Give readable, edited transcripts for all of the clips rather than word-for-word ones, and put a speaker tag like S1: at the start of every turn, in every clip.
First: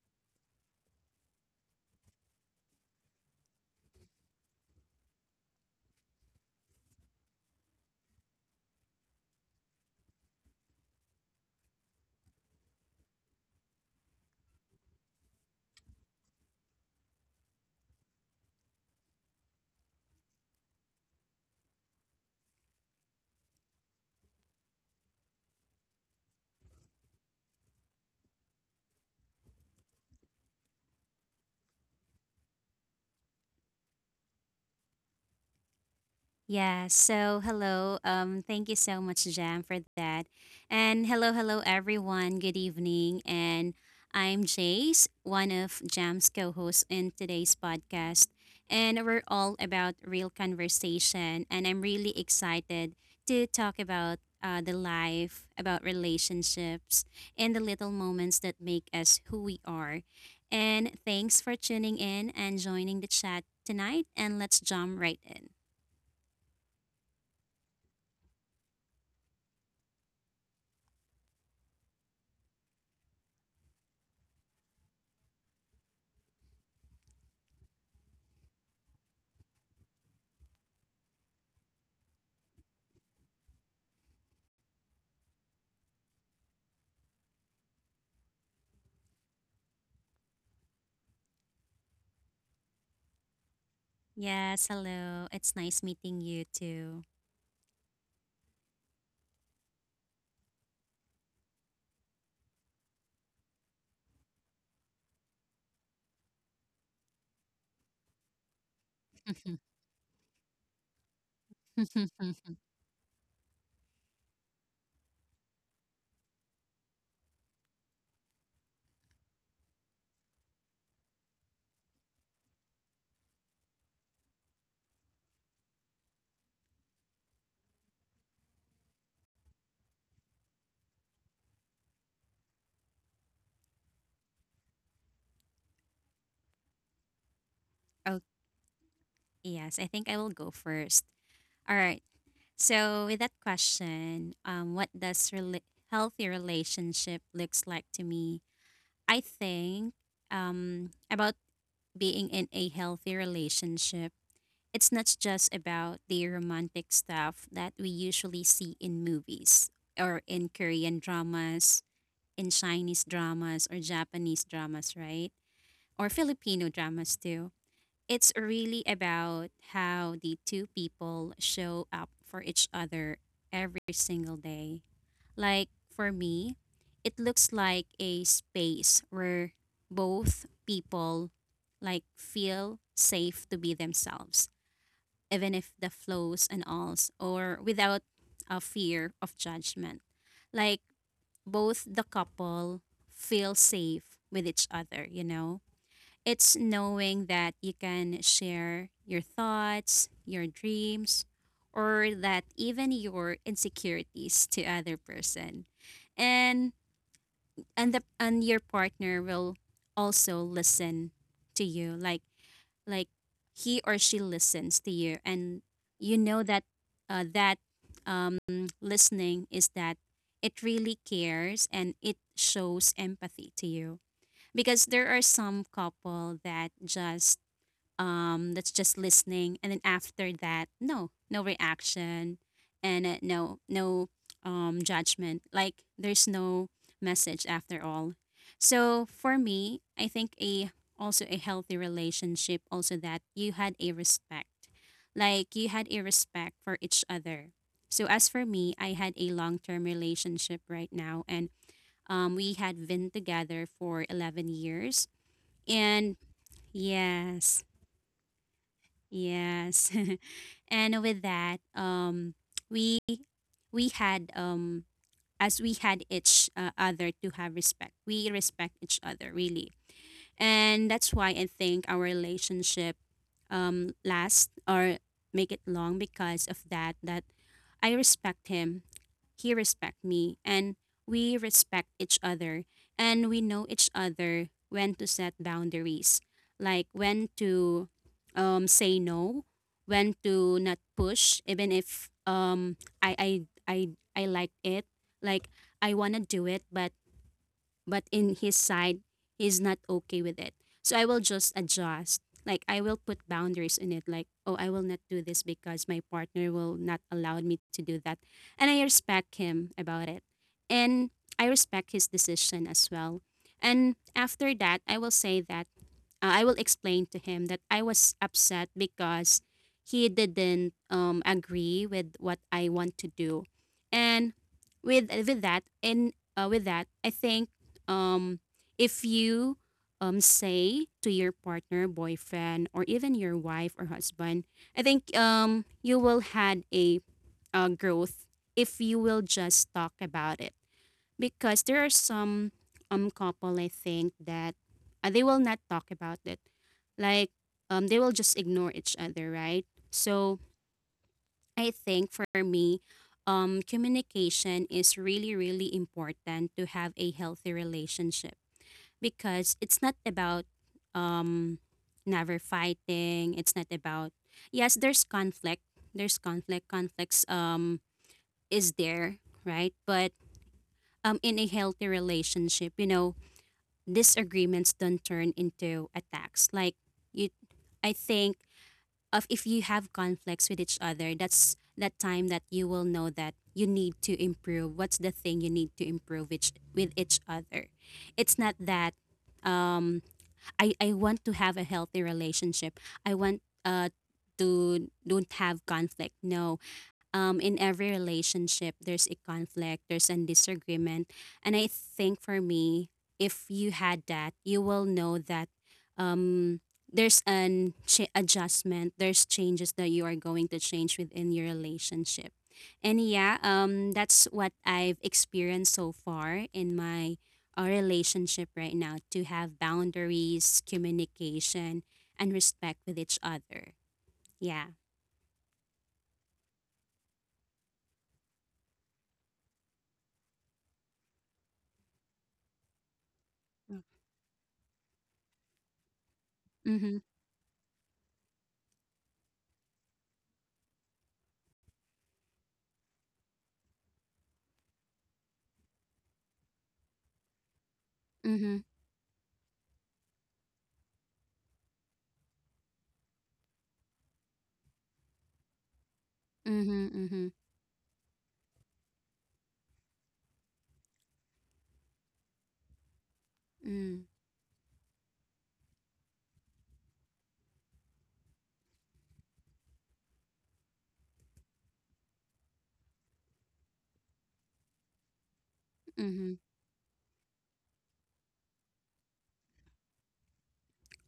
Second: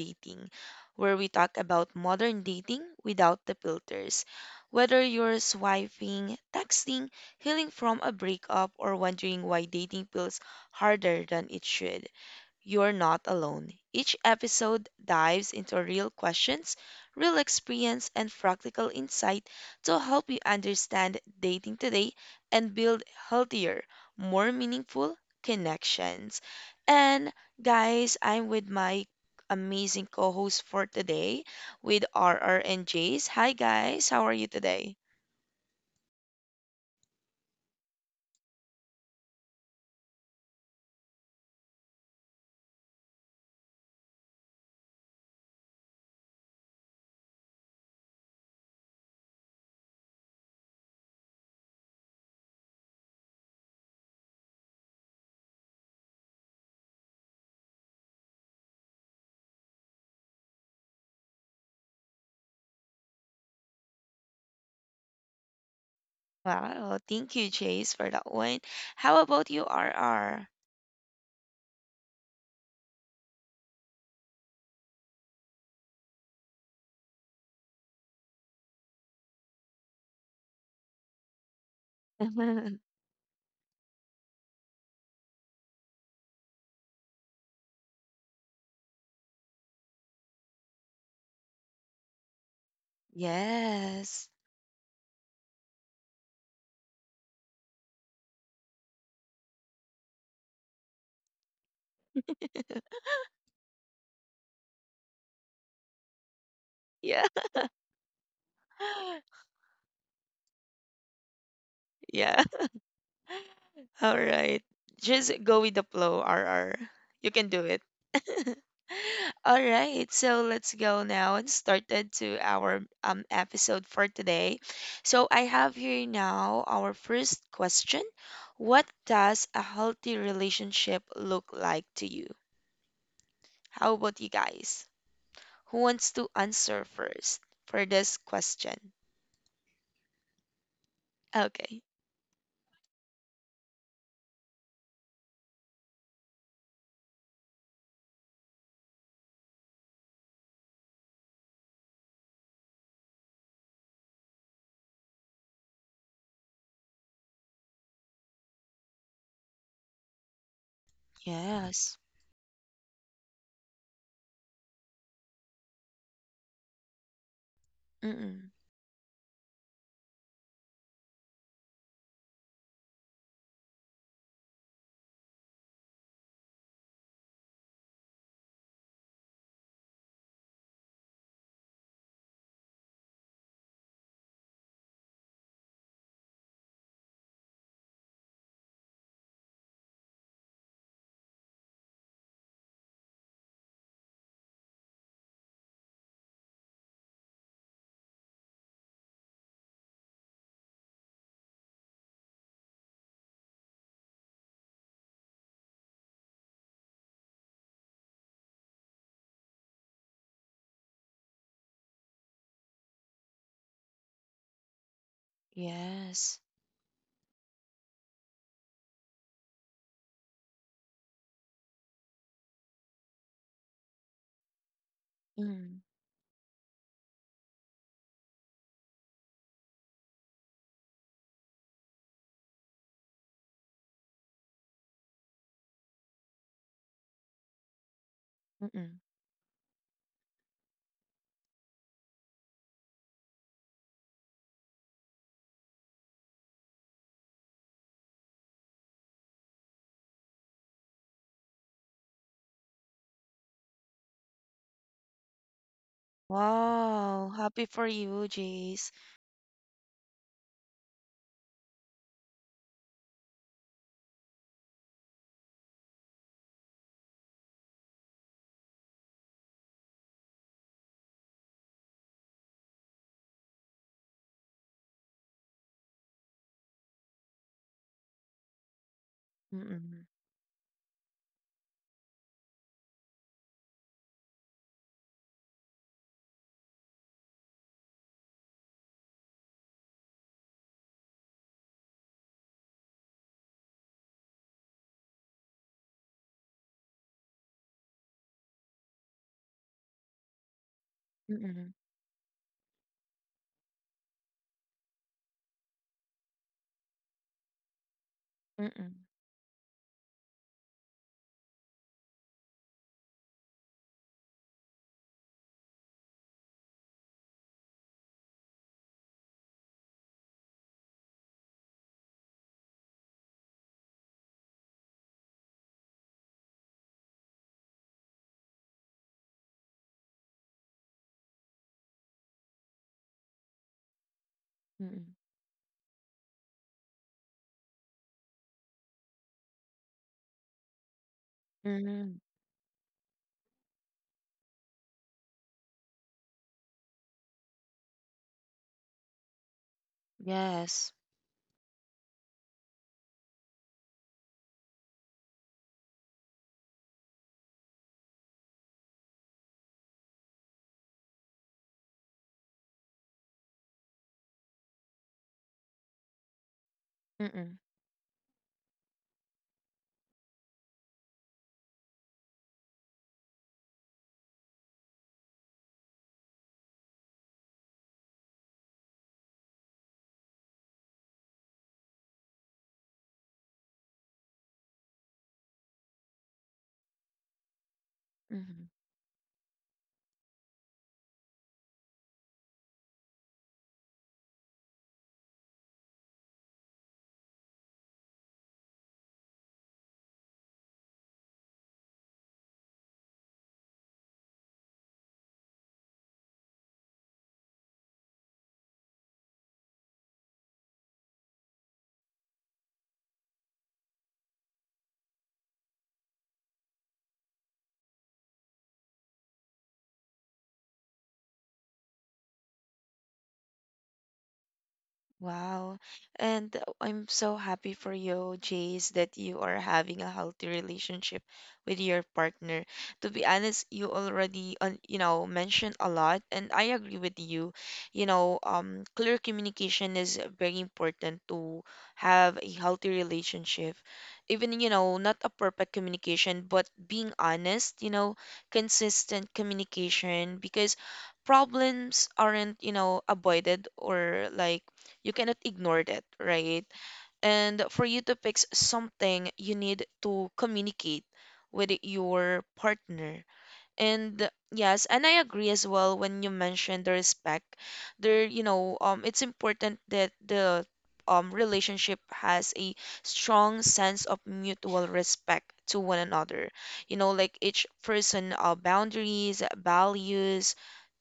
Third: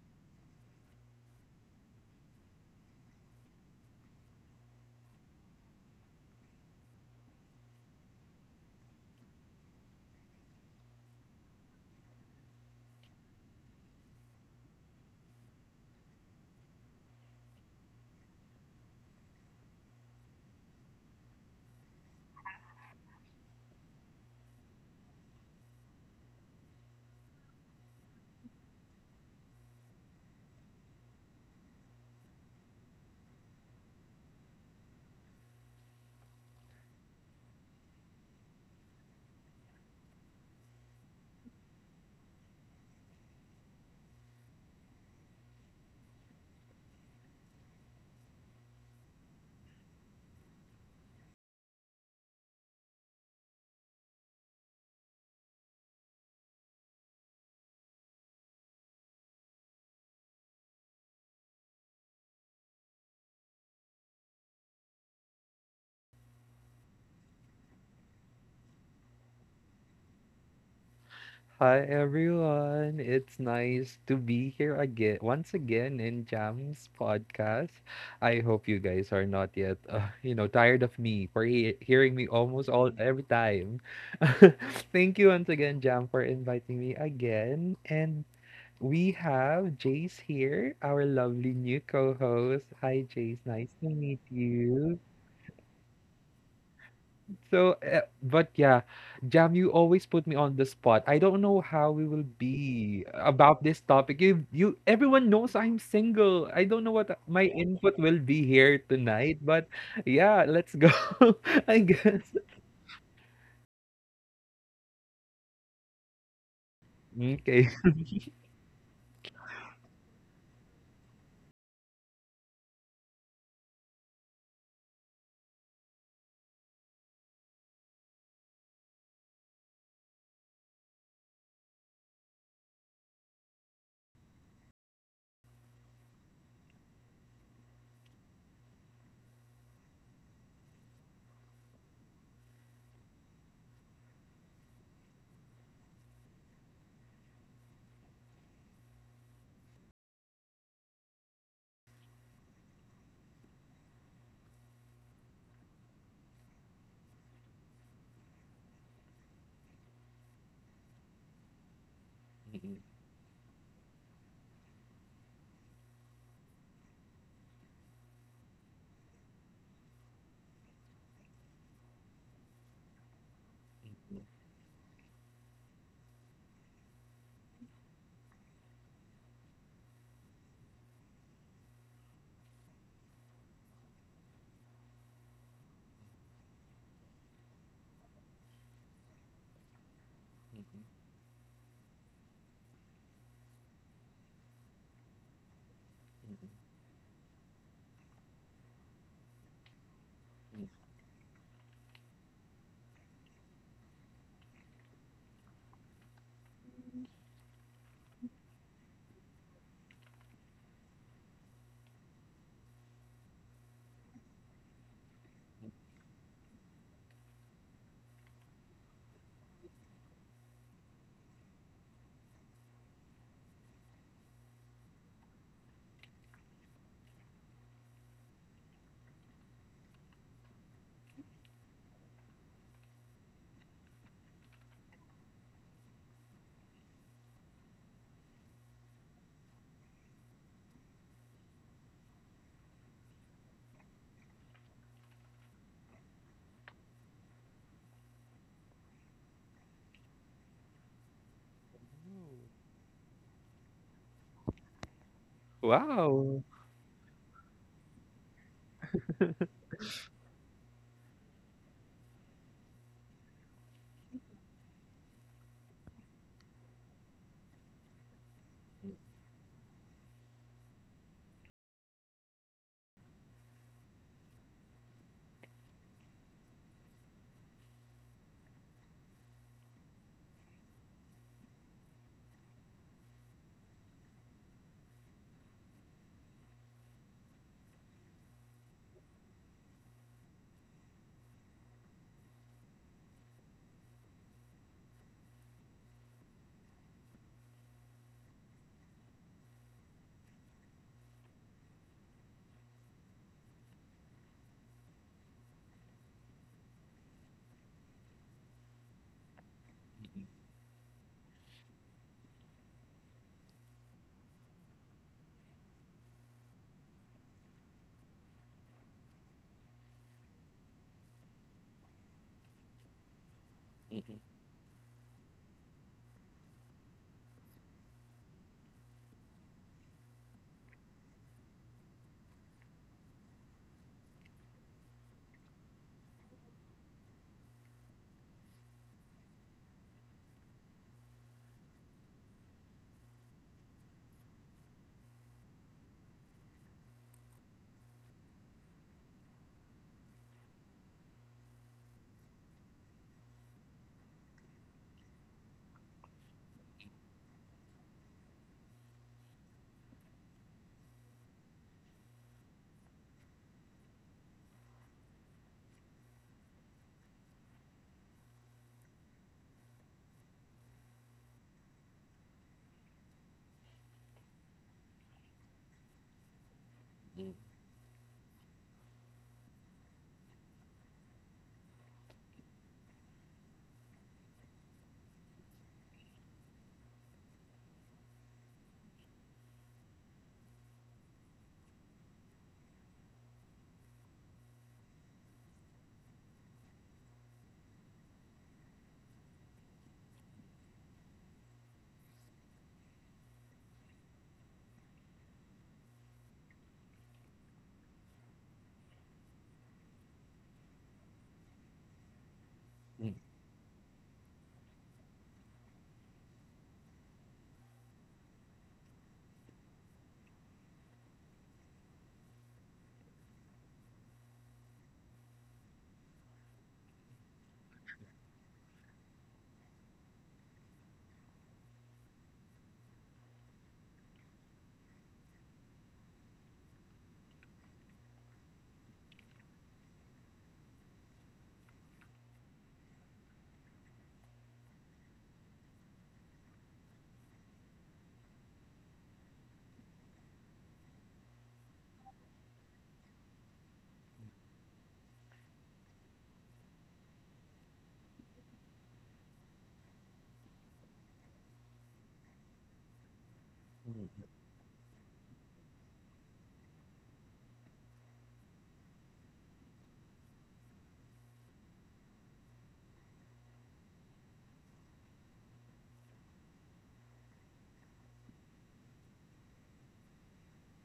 S1: Dating, where we talk about modern dating without the filters. Whether you're swiping, texting, healing from a breakup, or wondering why dating feels harder than it should, you're not alone. Each episode dives into real questions, real experience, and practical insight to help you understand dating today and build healthier, more meaningful connections. And guys, I'm with my amazing co host for today with RR and Jace. Hi, guys. How are you today?
S2: Yeah, so hello. Thank you so much, Jam, for that. And hello, hello, everyone. Good evening. And I'm Jace, one of Jam's co hosts in today's podcast. And we're all about real conversation. And I'm really excited to talk about the life, about relationships, and the little moments that make us who we are. And thanks for tuning in and joining the chat tonight. And let's jump right in.
S1: Wow. Thank you, Jace, for that one. How about you, RR?
S3: Hi everyone, it's nice to be here again, once again in Jam's podcast. I hope you guys are not yet, tired of me for hearing me almost all every time. Thank you once again, Jam, for inviting me again. And we have Jace here, our lovely new co-host. Hi, Jace. Nice to meet
S1: Yes.
S2: Yes,
S3: you.
S2: hello. It's nice meeting you too.
S3: So, uh, but yeah, Jam, you always put me on the spot. I don't know how we will be about this topic. Everyone knows I'm single. I don't know what
S1: Yeah.
S3: my input will be here tonight, but yeah, let's go. I guess.
S1: Yeah. All right. Just go with the flow, R. R. You can do
S3: Okay.
S1: it. All right. So let's go now and started to our episode for today. So I have here now our first question. What does a healthy relationship look like to you? How about you guys? Who wants to answer first for
S2: Oh,
S1: this question?
S2: yes, I think I will go first. All
S1: Okay.
S2: right. So, with that question, what does healthy relationship looks like to me? I think about being in a healthy relationship. It's not just about the romantic stuff that we usually see in movies or in Korean dramas,
S1: Yes.
S2: in Chinese dramas or Japanese dramas, right? Or Filipino dramas too. It's
S1: Mm-mm.
S2: really about how the two people show up for each other every single day. Like for me, it looks like a space where both people like feel safe to be themselves, even if the flows and alls or without a fear of judgment. Like both the couple feel safe with each other, you know? It's knowing that you can share your thoughts, your dreams, or that even your insecurities to other person. And and your partner will also listen to you like like he or she listens to you, and you
S1: Yes.
S2: know that um, listening is that it really cares and it shows empathy to you, because there are some couple that's just listening and then after that, no reaction, and no judgment, like there's no message after all.
S1: Mm.
S2: So for me, I think a also a healthy relationship, also that you had a respect, like you had a respect for each other. So as for me, I had a long-term relationship right now, and we had been together for 11 years, and
S3: Wow.
S1: Wow,
S2: yes.
S1: happy for you, Jace.
S2: Yes. And with that, we we had, as we had each other, to have respect. We respect each other really. And that's why I think our relationship last or make it long, because of that I respect him, he respect
S1: Mm,
S2: me, and we respect each other, and we know each other when to set boundaries, like when to say no, when to not push, even if I I I I like it, like I want to do it, but in his side he's not okay with it. So I will
S1: mm,
S2: just
S1: mm,
S2: adjust, like I will put boundaries in it, like, oh, I will not do this because my partner will not allow me to do that, and
S1: mm,
S2: I
S1: mm,
S2: respect him about it, and I respect his decision as well. And after that, I will say that, I will explain to him that I was upset because he didn't agree with what I want to do. And with that, I think, um, if you, say to your partner, boyfriend, or even your wife or husband, I
S1: mm.
S2: think you will had a growth, if you will just talk about it. Because there are
S1: Mm.
S2: some couple, I think, that they will not talk about it. Like, they will just ignore each other, right? So
S1: Yes.
S2: I think for me, communication is really really important to have a healthy relationship, because it's not about um never fighting. It's not about, yes, there's conflict. There's conflict. Conflicts
S1: Mm, mm,
S2: is there, right? But in a healthy relationship, disagreements don't turn into attacks. Like you, I think of if you have conflicts with each other, that's that time that you will know that you need to improve. What's the thing you need to improve with each other? It's not
S1: mhm.
S2: that, um, I want to have a healthy relationship. I want to don't have conflict. No, in every relationship, there's a conflict, there's a disagreement. And I think for me, if you had that, you will know that, um, there's an adjustment, there's changes that you are going to change within your relationship. And yeah, that's what I've experienced so far in my relationship right now, to have boundaries, communication, and respect with each other. Yeah.
S1: Wow. And I'm so happy for you, Jace, that you are having a healthy relationship with your partner. To be honest,
S2: Mm-hmm.
S1: you already, you know, mentioned a lot, and I agree with you. You know, clear communication is very important to have a healthy relationship. Even, you know, not a perfect communication, but being honest, you know,
S2: Mm-hmm.
S1: consistent communication, because problems aren't, you know, avoided, or like you cannot ignore that, right?
S2: Mm-hmm. Mm-hmm.
S1: And for you to fix something, you need to communicate with your partner.
S2: Mm,
S1: And yes, and I agree as well when you mentioned the respect. There, you know, it's important that the relationship has a strong sense of mutual respect to one
S2: mhm,
S1: another. You know, like each person, boundaries, values,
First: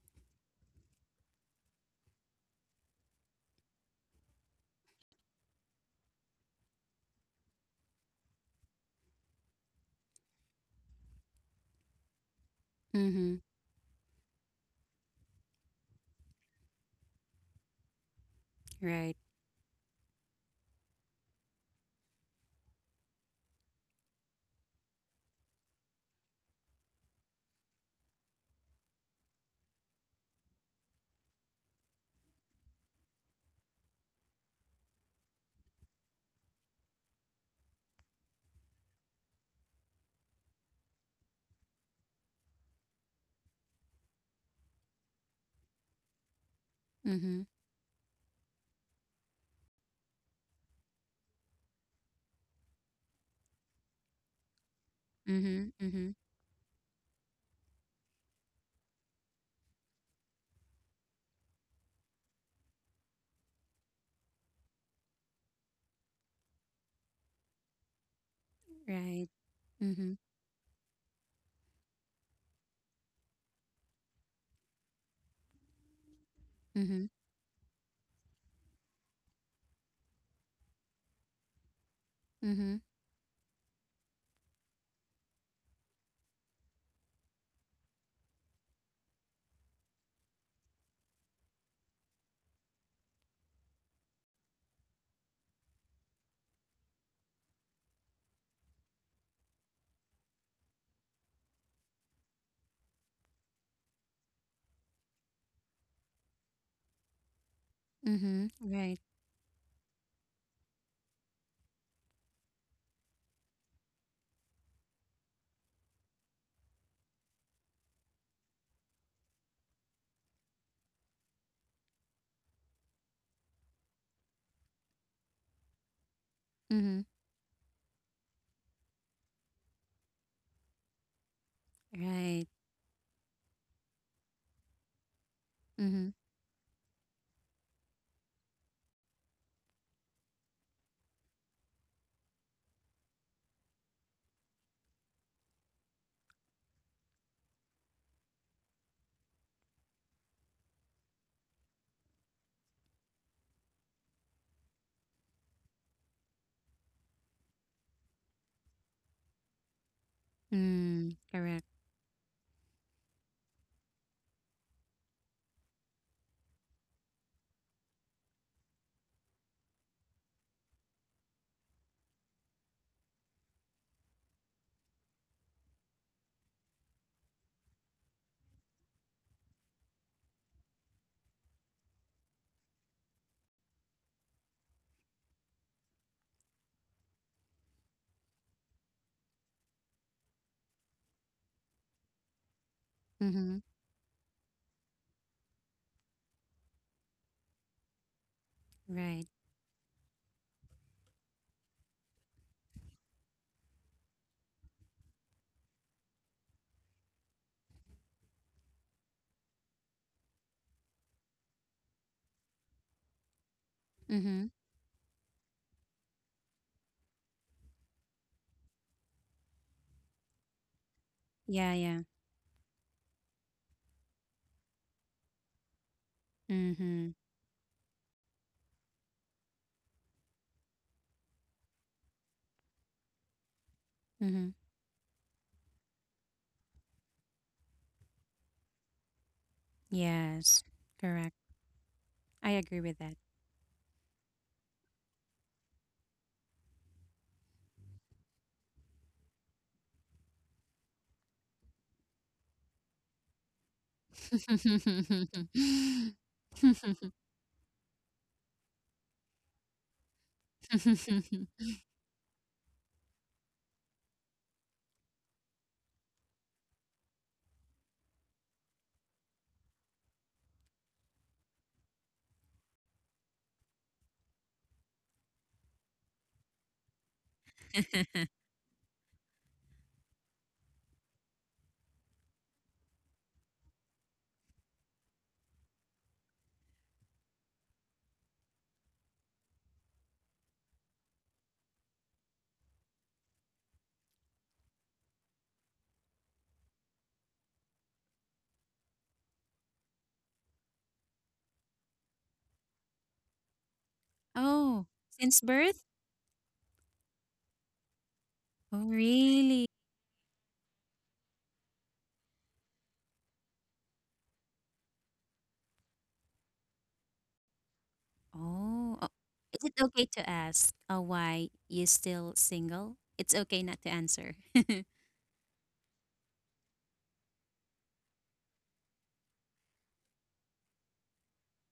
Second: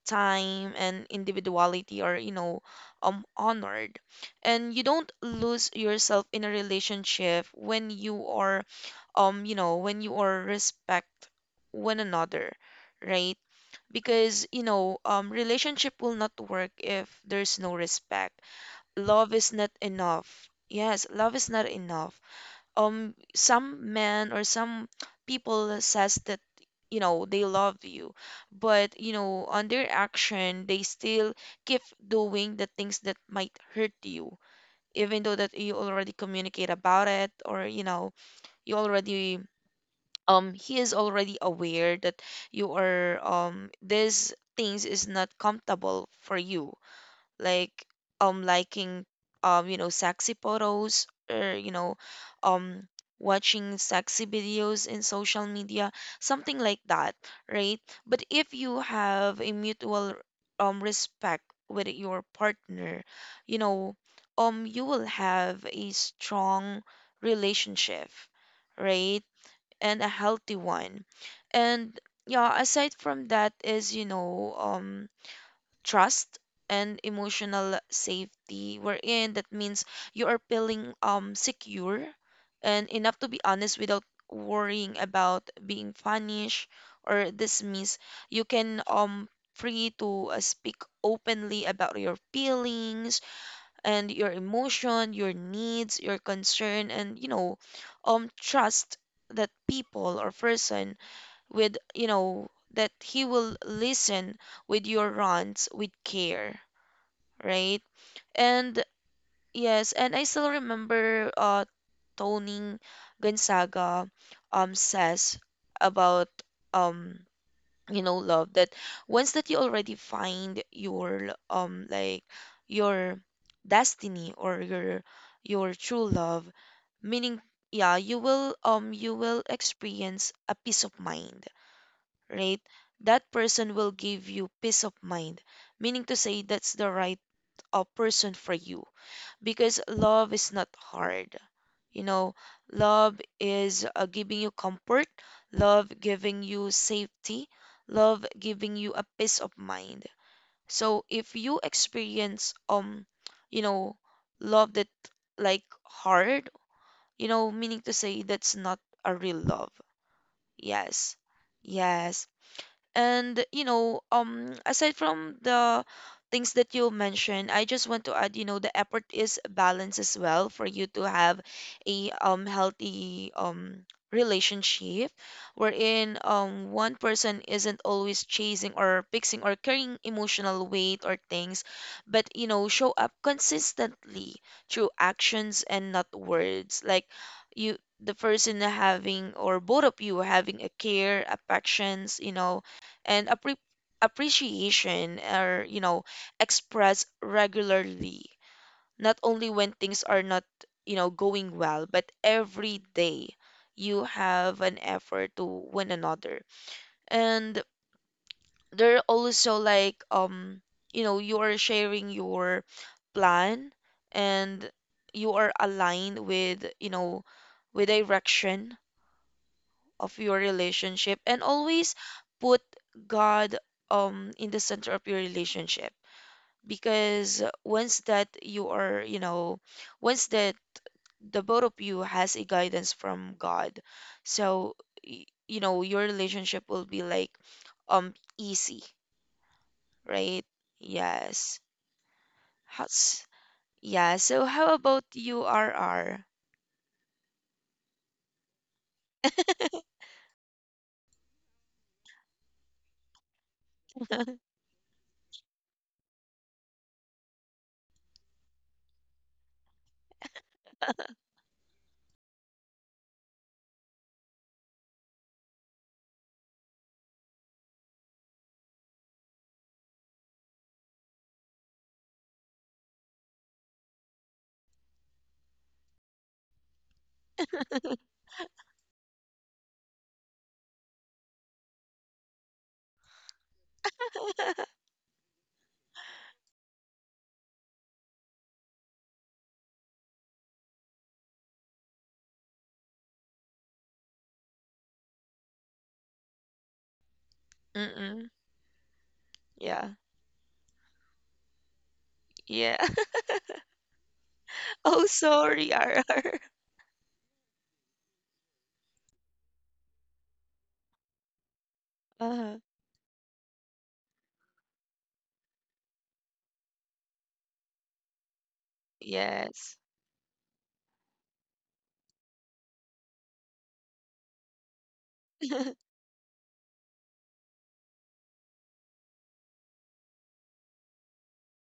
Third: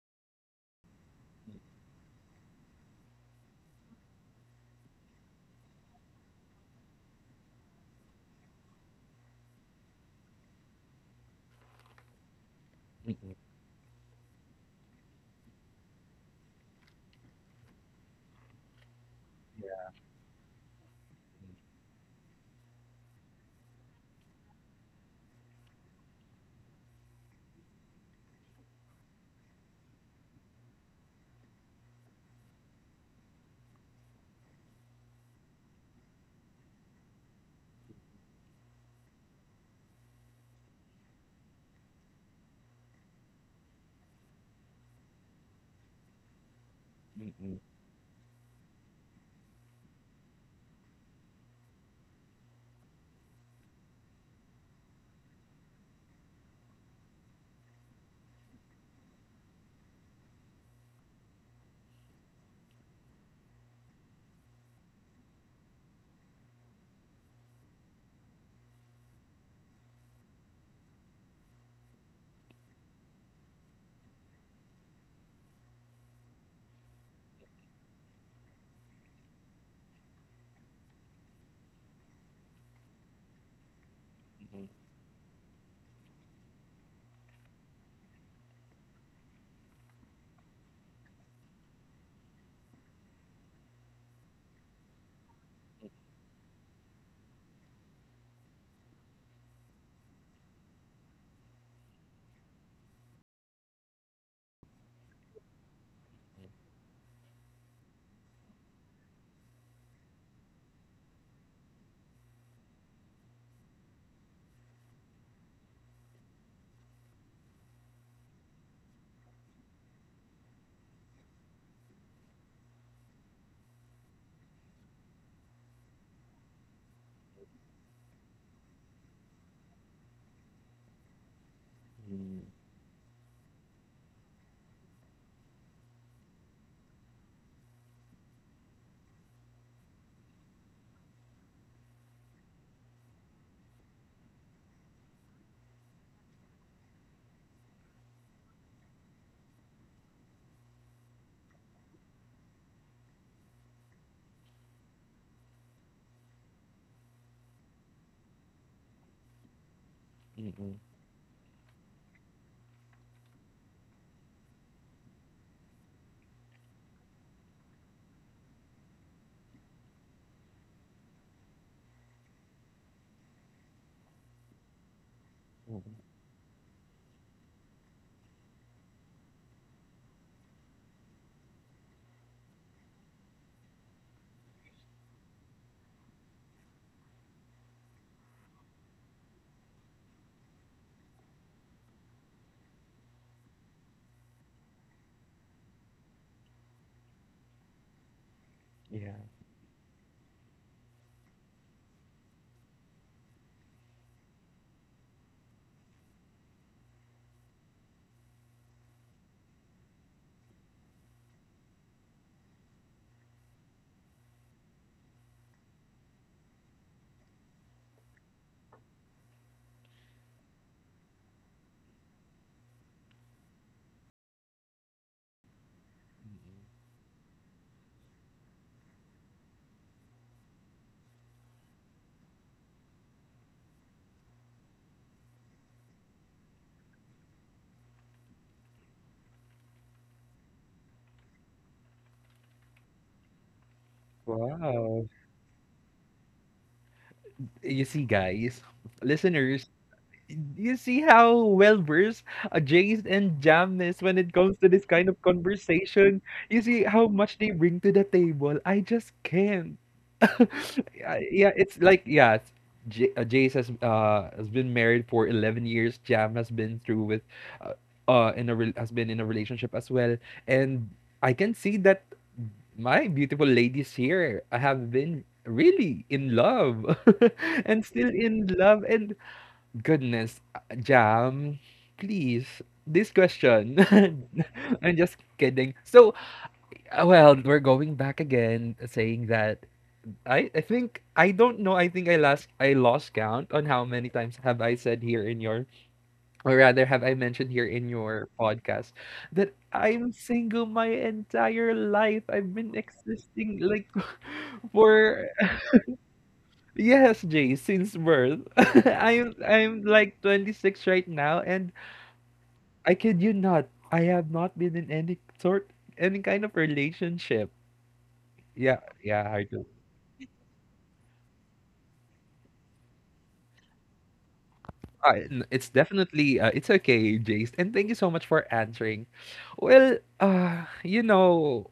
S1: time and individuality are, you know, honored, and you don't lose yourself in a relationship when you are you know, when you are respect one another, right?
S2: mhm,
S1: Because, you know, relationship will not work if there's no respect.
S2: right.
S1: Love is not enough. Yes, love is not enough. Some men or some people says that, you know, they love you, but, you know, on their action, they still keep doing the things that might hurt you, even though that you already communicate about it, or, you know, you already he is already aware that you are these things is not comfortable for you,
S2: Mhm,
S1: like liking you know, sexy photos or, you know, um watching sexy videos in social
S2: mhm,
S1: media,
S2: mhm,
S1: something like that, right? But if you have a mutual respect with your partner, you know, you will have a strong relationship, right?
S2: right.
S1: And a
S2: Mhm,
S1: healthy one. And yeah, aside from that is, you know, trust and
S2: mhm,
S1: emotional safety we're in. That means you are feeling secure
S2: mhm,
S1: and enough to be honest without worrying about being punished or dismissed. You can free to speak openly about your feelings and your emotion, your needs, your concern, and, you know, trust that people or person with, you know, that he will listen with your rants with care, right?
S2: mhm,
S1: And
S2: right.
S1: yes, and I still remember Tony Gonzaga says about um you know, love that once that you already find your like your destiny or your true love,
S2: Mhm,
S1: meaning yeah, you will experience a peace of mind,
S2: right.
S1: right? That person will give you peace of mind, meaning
S2: Mhm,
S1: to say that's the right person for you, because love is not hard, you know. Love is, giving you comfort, love giving you safety, love giving you a peace of mind. So if you experience you know, love that like hard, you know, meaning to say that's not a real love.
S2: mm,
S1: Yes,
S2: correct.
S1: yes. And you know, aside from the things that you mentioned, I just want to add, you know, the effort is balance as well for you to have a healthy relationship, wherein one person isn't always chasing or fixing or carrying emotional weight or things, but you know, show up consistently through actions and not words. Like you, the person having, or both of you having a care, affections, you know, and appre
S2: Mhm,
S1: appreciation are, you know, expressed regularly,
S3: Yeah.
S1: not
S2: right.
S1: only when things are not, you know, going well, but every day you have an effort to one another. And they're also like, you know, you are sharing your plan
S2: Mhm,
S1: and you are aligned with, you know, with direction of your relationship, and
S2: yeah,
S1: always
S2: yeah.
S1: put God in the center of your relationship,
S2: Mhm,
S1: because once that you are, you know, once that the both of you has a guidance from God,
S2: mhm,
S1: so you know your relationship will be like um easy, right?
S2: yes, correct.
S1: Yes.
S2: I agree with that.
S1: How's yeah, so how about
S3: Wow.
S1: you, RR?
S3: You see, guys, listeners, you see how well versed Jace and Jam is when it comes to this kind of conversation. You see how much they bring to the table. I just can't. yeah, yeah, it's like yeah. J- Jace has been married for 11 years. Jam has been through with, uh, in a has been in a relationship as well. And I can see that my beautiful ladies here have been really in love and still in love and goodness, Jam, please, this question. I'm just kidding. So, well, we're going back again, saying that I think I don't know. I think I lost count on how many times have I said or rather, have I mentioned here in
S1: Mm-mm.
S3: your podcast that
S1: Yeah,
S3: I'm single my entire life. I've been
S1: yeah.
S3: existing like
S2: Oh,
S1: Oh,
S3: for
S2: since
S1: sorry,
S2: birth?
S1: RR.
S3: yes, Jay, since birth.
S2: Oh,
S3: I'm
S2: really?
S3: I'm like 26 right now, and
S1: Uh-huh.
S3: I kid you not. I have not been in any kind of relationship. Yeah,
S2: Oh,
S3: yeah, I
S2: is
S3: do.
S2: it
S1: Yes.
S2: okay to ask why you still single? It's okay not to answer.
S3: Uh, it's definitely it's okay, Jace, and thank you so much for answering. Well, uh, you know,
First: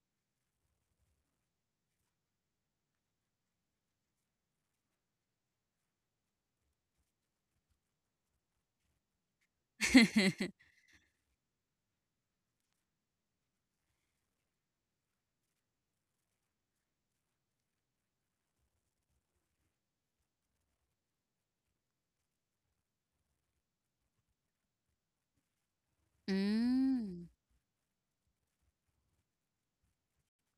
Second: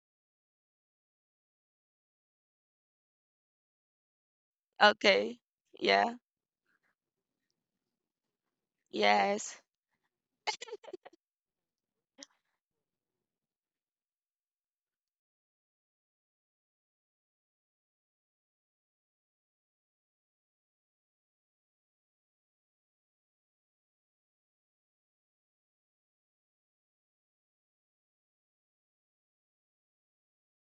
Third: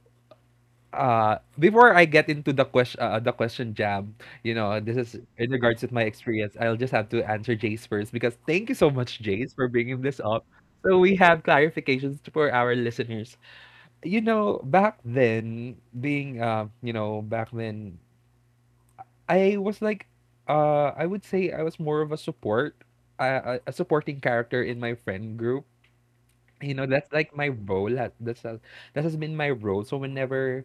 S3: uh, before I get into the question, Jam, you know, this is
S1: Okay.
S3: in regards with my
S1: Yeah.
S3: experience. I'll just have to answer Jace first because thank you so much, Jace,
S1: Yes.
S3: for bringing this up. So we have clarifications for our listeners. You know, back then, I was like, I would say I was more of a supporting character in my friend group. You know, that's like
S2: Mm.
S3: my role. That has been my role. So whenever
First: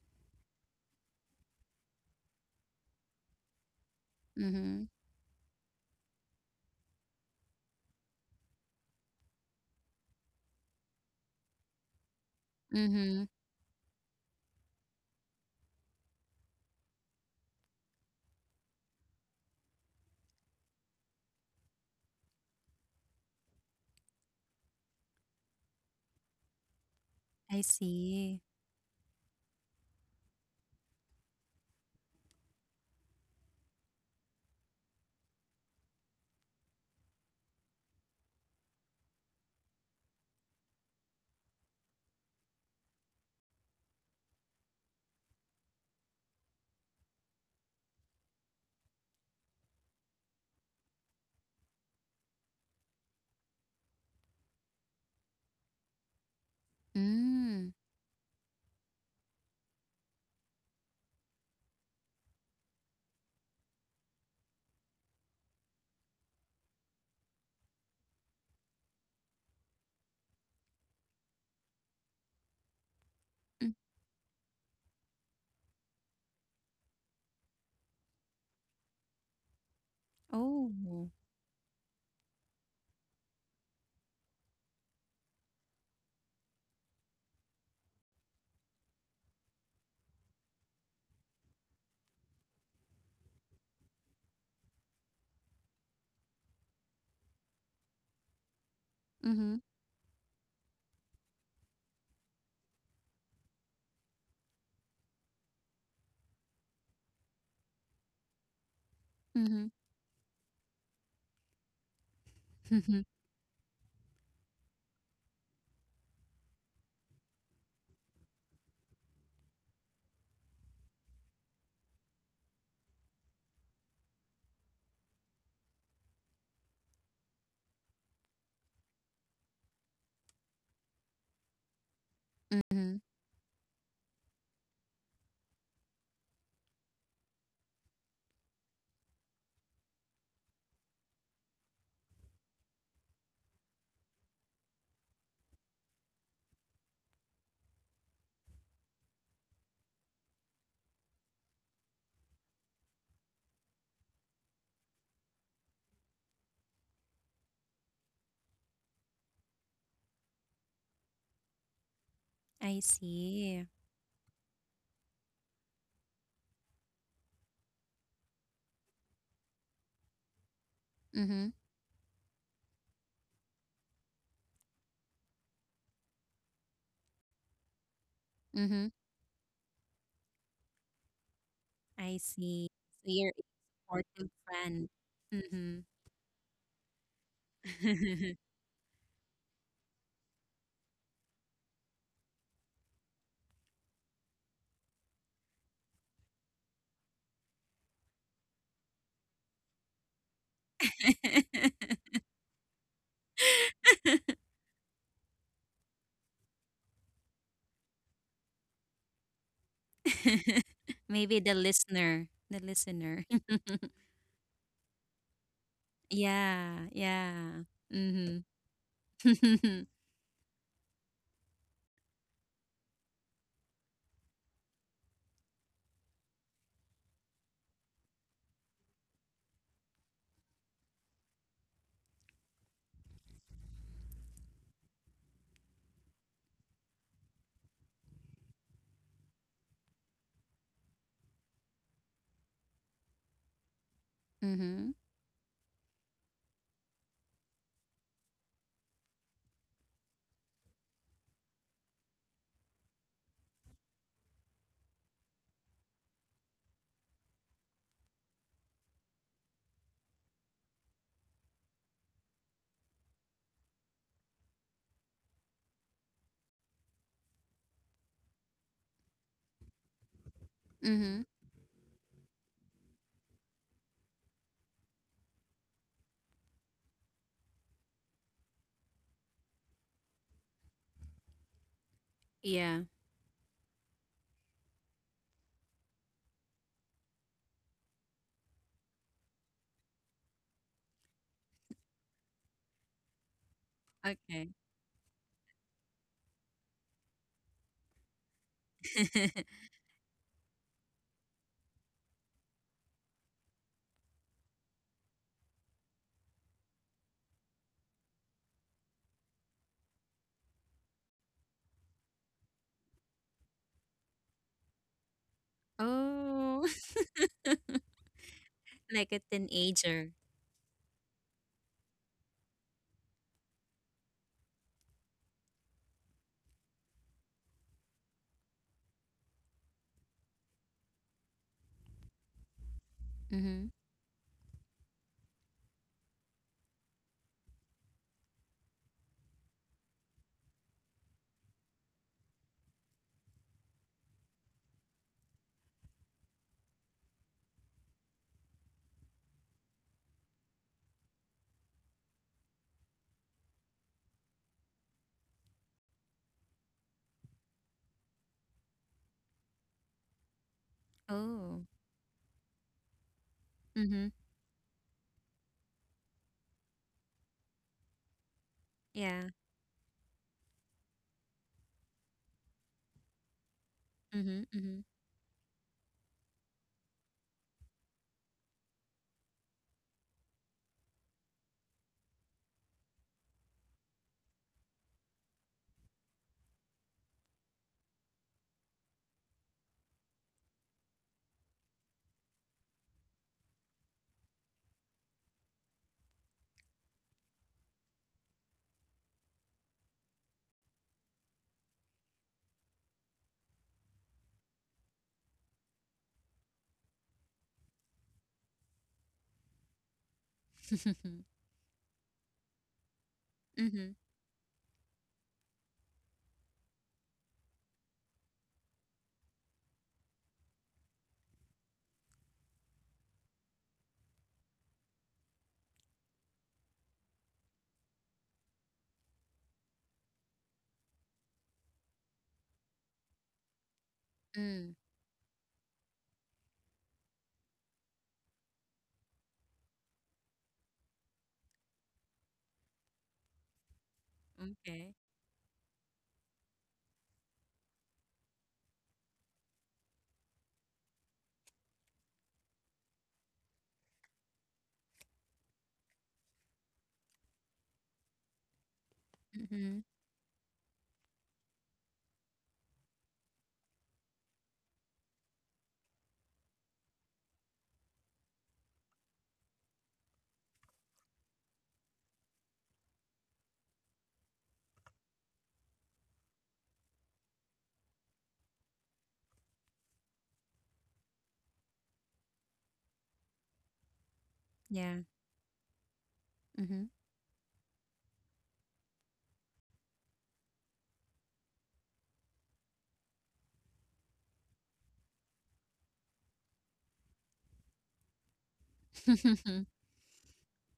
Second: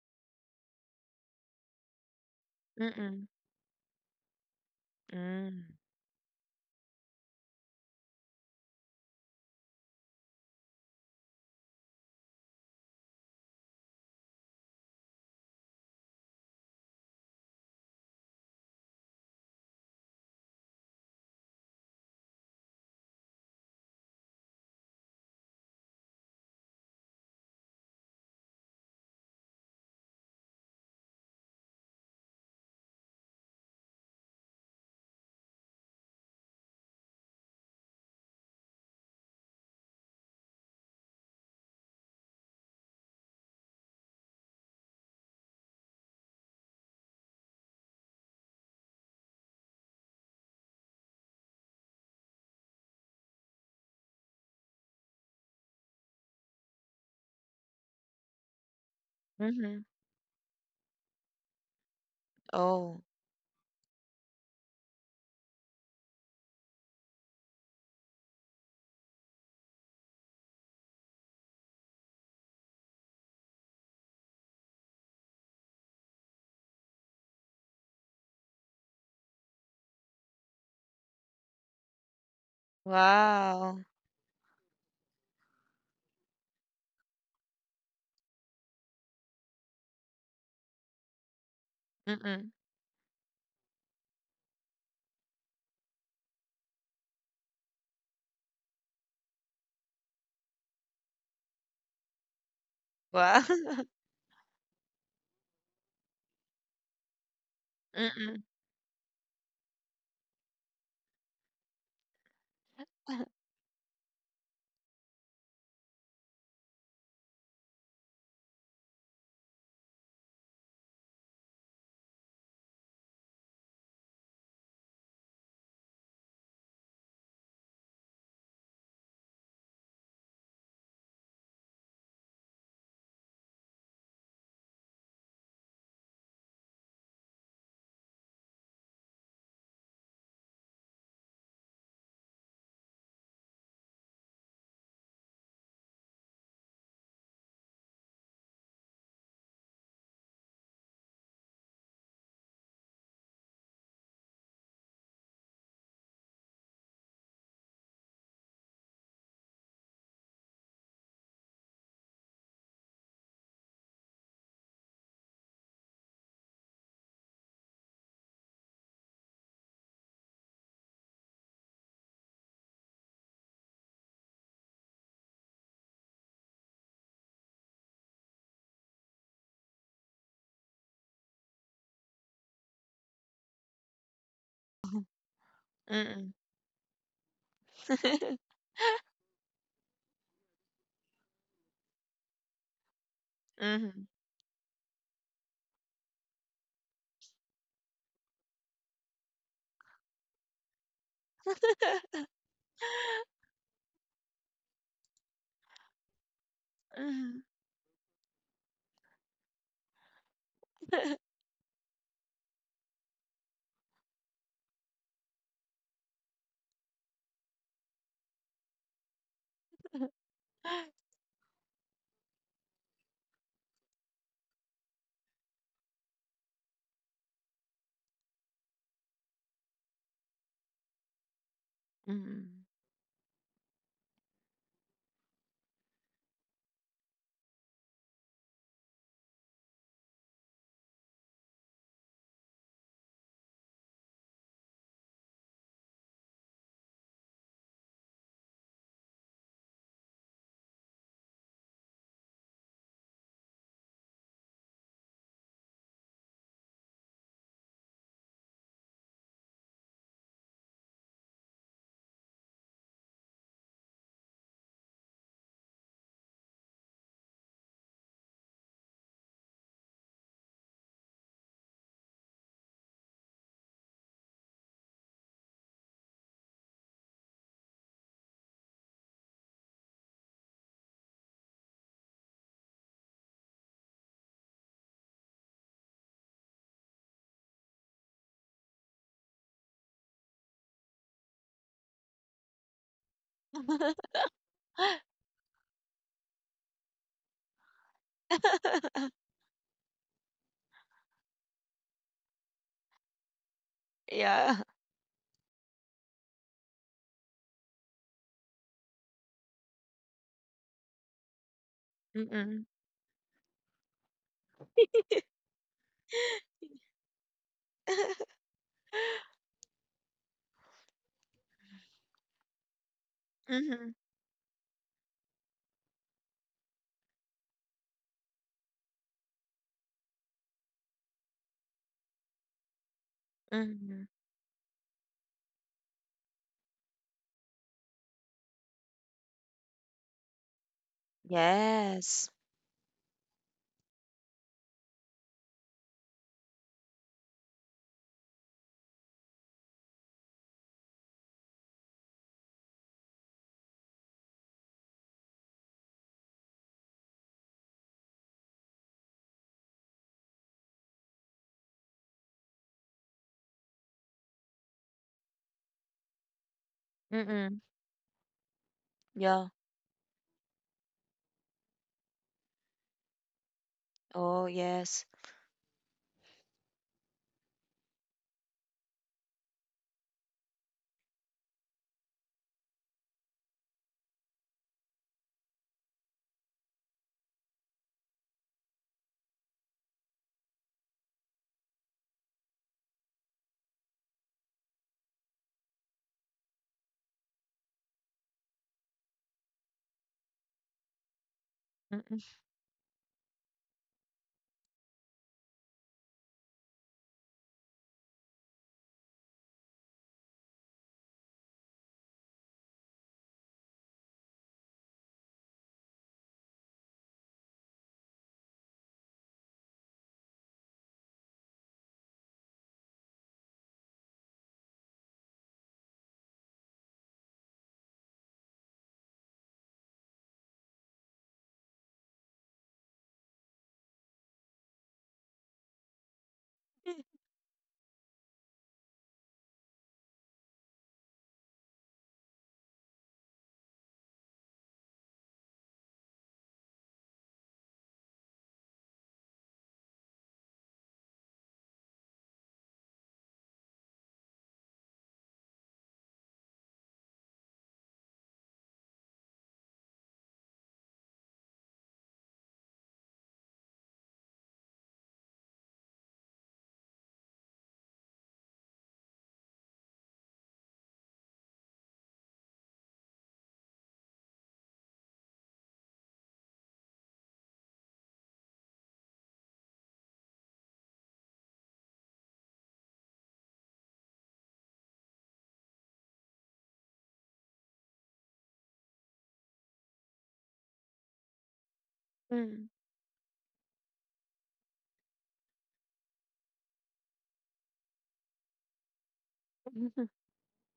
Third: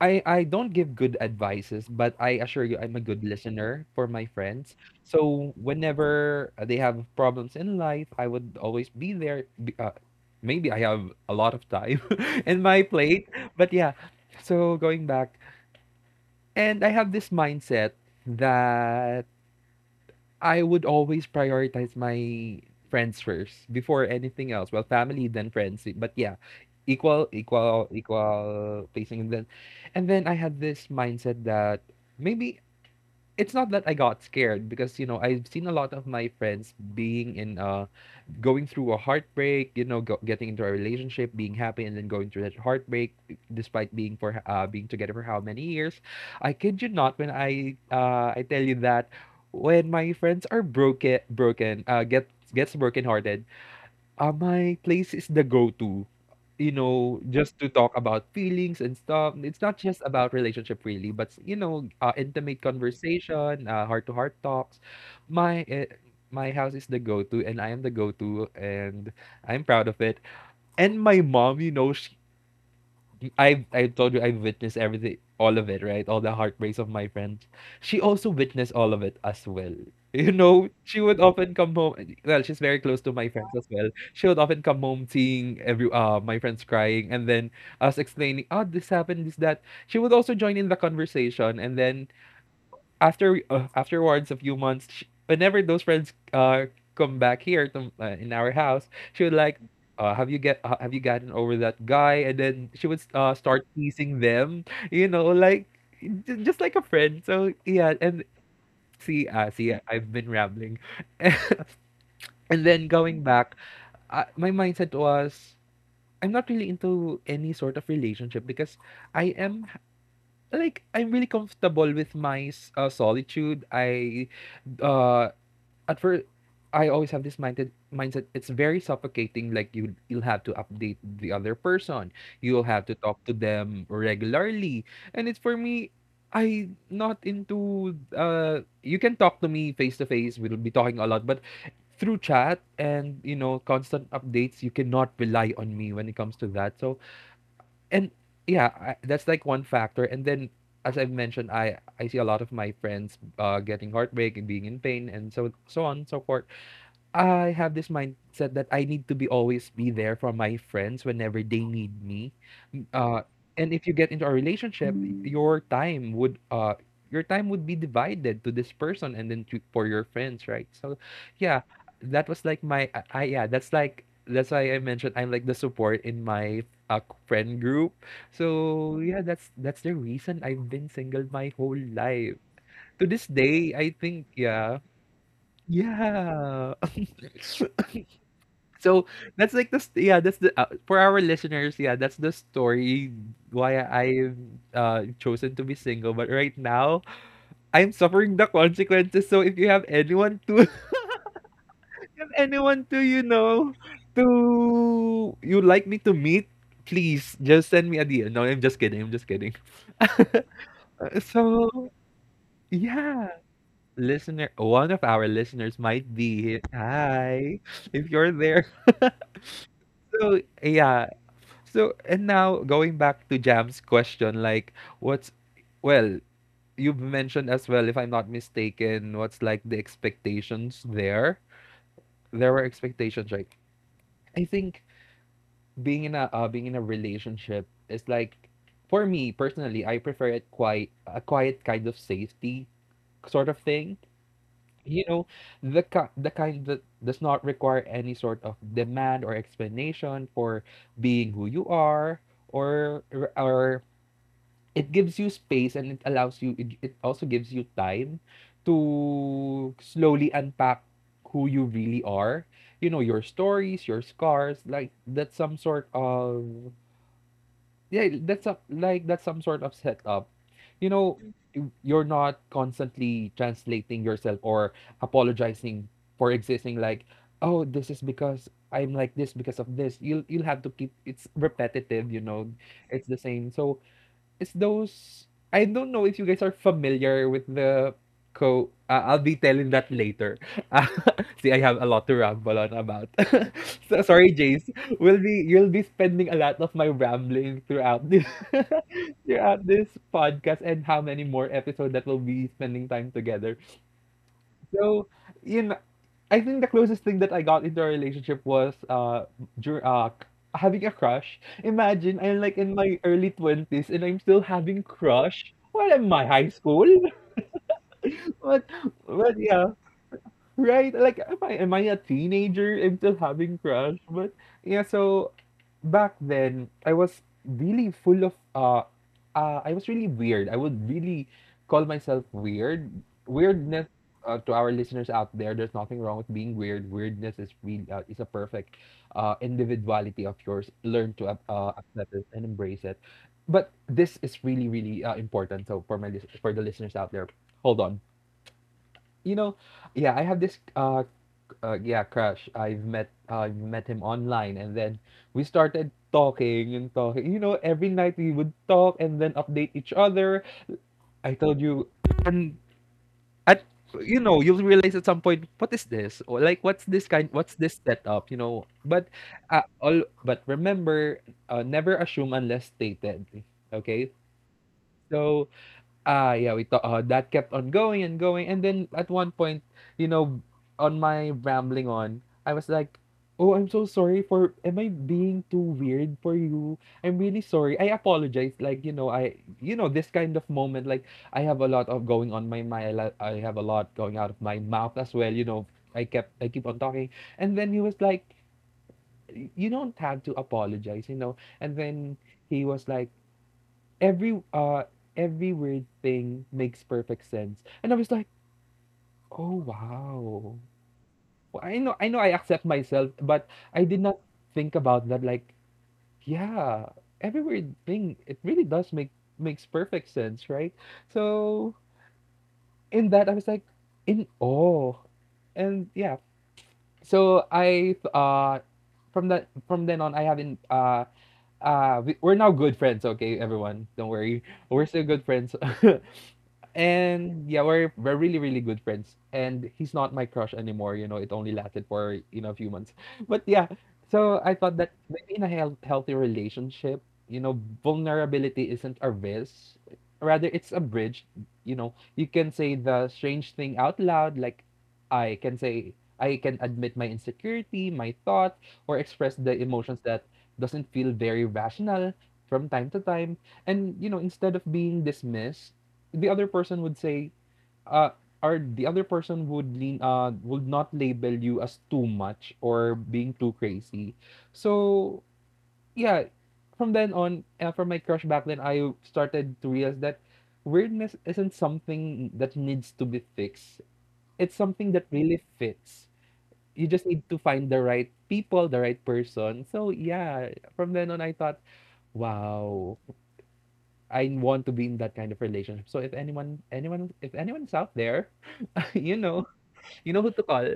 S3: I don't give good advices, but I assure you I'm a good
S1: Mm-mm.
S3: listener for my friends.
S2: Mm-hmm.
S3: So
S1: Mm.
S3: whenever they have problems in life, I would always be there. Maybe I have a lot of time in my
S2: Mm-hmm.
S3: plate, but yeah. So going back, and I have this mindset that I would always prioritize my friends first before anything else. Well, family then friends, but yeah,
S2: I see.
S3: equal placing. And then I had this mindset that maybe it's not that I got scared because you know I've seen a lot of my friends being in a going through a heartbreak, you know, getting into a relationship, being happy, and then going through that heartbreak, despite being together for how many years. I kid you not when I tell you that when my friends are broken, broken, get gets brokenhearted, my place is the go-to, you know, just to
S2: Mm.
S3: talk about feelings and stuff. It's
S1: Mm-hmm.
S3: not just about relationship really, but you know, intimate
S1: Oh,
S3: conversation, heart-to-heart talks. My uh, my house is the go-to, and I am the go-to, and I'm proud of it. And my mom, I
S2: Mm.
S3: I told you I witnessed everything, all of it, right? All the heartbreaks of my friends. She also witnessed all of it as well. You know, she
S2: Oh.
S3: would often come home. Well, she's very close to my friends as
S1: wow.
S3: well. She would often come home seeing every my friends crying, and then us explaining, "Oh, this happened, this that." She would also join in the conversation, and then
S1: Mm-mm.
S3: afterwards a few months, sh whenever those friends come back here to in our house, she would
S2: Mm-hmm.
S3: like, have you gotten over that guy? And then she would
S1: Wow.
S3: start teasing them, you know, like just like a friend. So yeah, and
S1: Mm-mm.
S3: see,
S2: Mm-hmm.
S3: see, I've been rambling, and then going back, my mindset was. I'm not really into any sort of relationship because I am like I'm really comfortable with solitude. I uh at first I always have this mindset it's very suffocating like you'll have to update the other person you'll have to
S2: Mm-hmm.
S3: talk to them regularly and it's for me I not into you can talk to me face to face we'll be talking a lot but through chat and you know constant updates you cannot rely on me when it comes to that so and yeah, I, that's like one factor. And then, as I've mentioned, I see a lot of my friends getting heartbreak and being in pain and so so on and so forth. I have this mindset that I need to be always be there for my friends whenever they need me.
S2: I
S3: uh
S2: see.
S3: and if you get into a relationship your time would uh your time would be divided to this person and then to for your friends right so
S2: Mm-hmm.
S3: yeah that was like yeah that's like that's why I mentioned I'm like the support in my uh, friend group
S2: Mm-hmm.
S3: so yeah that's the reason I've been single my whole
S2: I
S3: life
S2: see.
S3: to
S2: So
S3: this
S2: you're a
S3: day I think
S2: supportive
S3: yeah
S2: friend.
S1: Mm-mm.
S3: yeah
S2: Mm-hmm.
S3: So that's like yeah that's the for our listeners yeah that's the story why
S1: Mm-hmm.
S3: I've chosen to be single but right now I'm suffering the consequences so if you have anyone to if you have anyone to you know to you like me to meet
S1: Mm-hmm.
S3: please just send me a DM no I'm just kidding I'm just kidding Uh,
S2: Maybe
S3: so
S2: the listener, the listener.
S3: yeah listener one of our listeners might be
S2: Yeah, yeah.
S3: hi if you're
S2: Mhm.
S3: there so yeah so, and now going back to Jam's question, like, what's, well, you have mentioned as well, if I'm not mistaken, what's like the expectations there? There
S1: Mm-hmm.
S3: were expectations, right? I think being in a relationship is like, for me personally, I prefer it quite a quiet kind of safety sort of thing.
S2: Mhm. Mhm.
S3: You know, the kind that does not require any sort of demand or explanation for being who you are or or it gives you space and it allows you it also gives you time to slowly unpack who you really are you know your stories your scars like that's some sort of yeah that's a like that's some sort of setup you know you're not constantly translating yourself or apologizing for existing like oh this is because I'm like this because of this you'll have to keep it's repetitive you know
S2: Yeah.
S3: it's the same so it's those I don't know if you guys are familiar with the co I'll be telling that later. Uh, see, I have a lot to ramble on about. So, sorry,
S2: Okay.
S3: Jace. We'll be you'll be spending a lot of my rambling throughout this throughout this podcast and how many more episodes that we'll be spending time together.
S1: Yeah.
S3: So, you know. I think the closest thing that I got into a relationship was dur- uh c- having a crush. Imagine I'm like
S1: Mm-mm.
S3: in my early twenties and I'm still having crush. What am I, high
S2: Oh.
S3: school? But,
S2: Like a
S3: but yeah.
S2: teenager.
S3: Right? Like, am I a teenager? I'm still having
S1: Mm-hmm.
S3: crush, but yeah. So back then, I was really full of I was really weird. I would really call myself weird.
S2: Mhm.
S3: Weirdness
S1: Mm-hmm.
S3: to our listeners out there, there's nothing wrong with being weird. Weirdness is really is a perfect individuality of yours. Learn to accept it
S1: Yes.
S3: and embrace it. But this is really really important. So for for the listeners out there, hold on. You know, yeah, I have this yeah, crush. I've met him online, and then we started talking and talking. You know, every night we would talk and then update each other. I
S2: Oh.
S3: told you, and at
S2: Mhm.
S3: you know, you'll realize at some point, what is this? Or like, what's this kind? What's
S1: Mm-mm.
S3: this setup? You know, but
S2: Yeah.
S1: Yeah.
S3: all but remember, never assume unless stated. Okay,
S2: Mhm.
S1: Oh,
S2: Mhm.
S1: yes.
S3: so ah, yeah, we thought that kept on going and going, and then at one point, you know, on my rambling on, I was like, "Oh, I'm so sorry for. Am I being too weird for you? I'm really sorry. I apologize. Like, this kind of moment, like, I have a lot of going on my mind. I have a lot going out of my mouth as well. I keep on talking, and then he was like, "You don't have to apologize, you know." And then
S1: Mm-mm.
S3: he was like every uh every weird thing makes perfect sense. And I was like, "Oh wow." Well, I know I accept myself, but I
S2: Mhm.
S3: did not think about that like, yeah, every weird thing it really does makes perfect sense, right? So in that I was like in awe. And yeah, so I from then on I haven't. We're now good friends, okay everyone, don't worry,
S2: Mm.
S3: we're still good friends. And yeah, we're really really good friends, and he's not my crush anymore. It only lasted for a few months, but yeah. So I thought
S2: Okay.
S3: that maybe in a healthy relationship, vulnerability isn't a risk, rather it's a bridge. You can say the strange thing out loud, like i can say I can admit my insecurity, my thoughts, or express the
S2: Mhm.
S3: emotions that doesn't feel very rational from time to time. And instead of being dismissed, the other person would say uh or the other person would lean would not label you as too much or being too crazy. So yeah, from then on, from my crush back then, I started to realize that weirdness isn't something that needs to be fixed, it's something
S2: Yeah.
S3: that really fits. You
S2: Mhm.
S3: just need to find the right people, the right person. So yeah, from then on I thought,
S1: Mm.
S3: wow, I want to be in that kind of relationship. So if anyone anyone if anyone's out there, you know, you know who to call.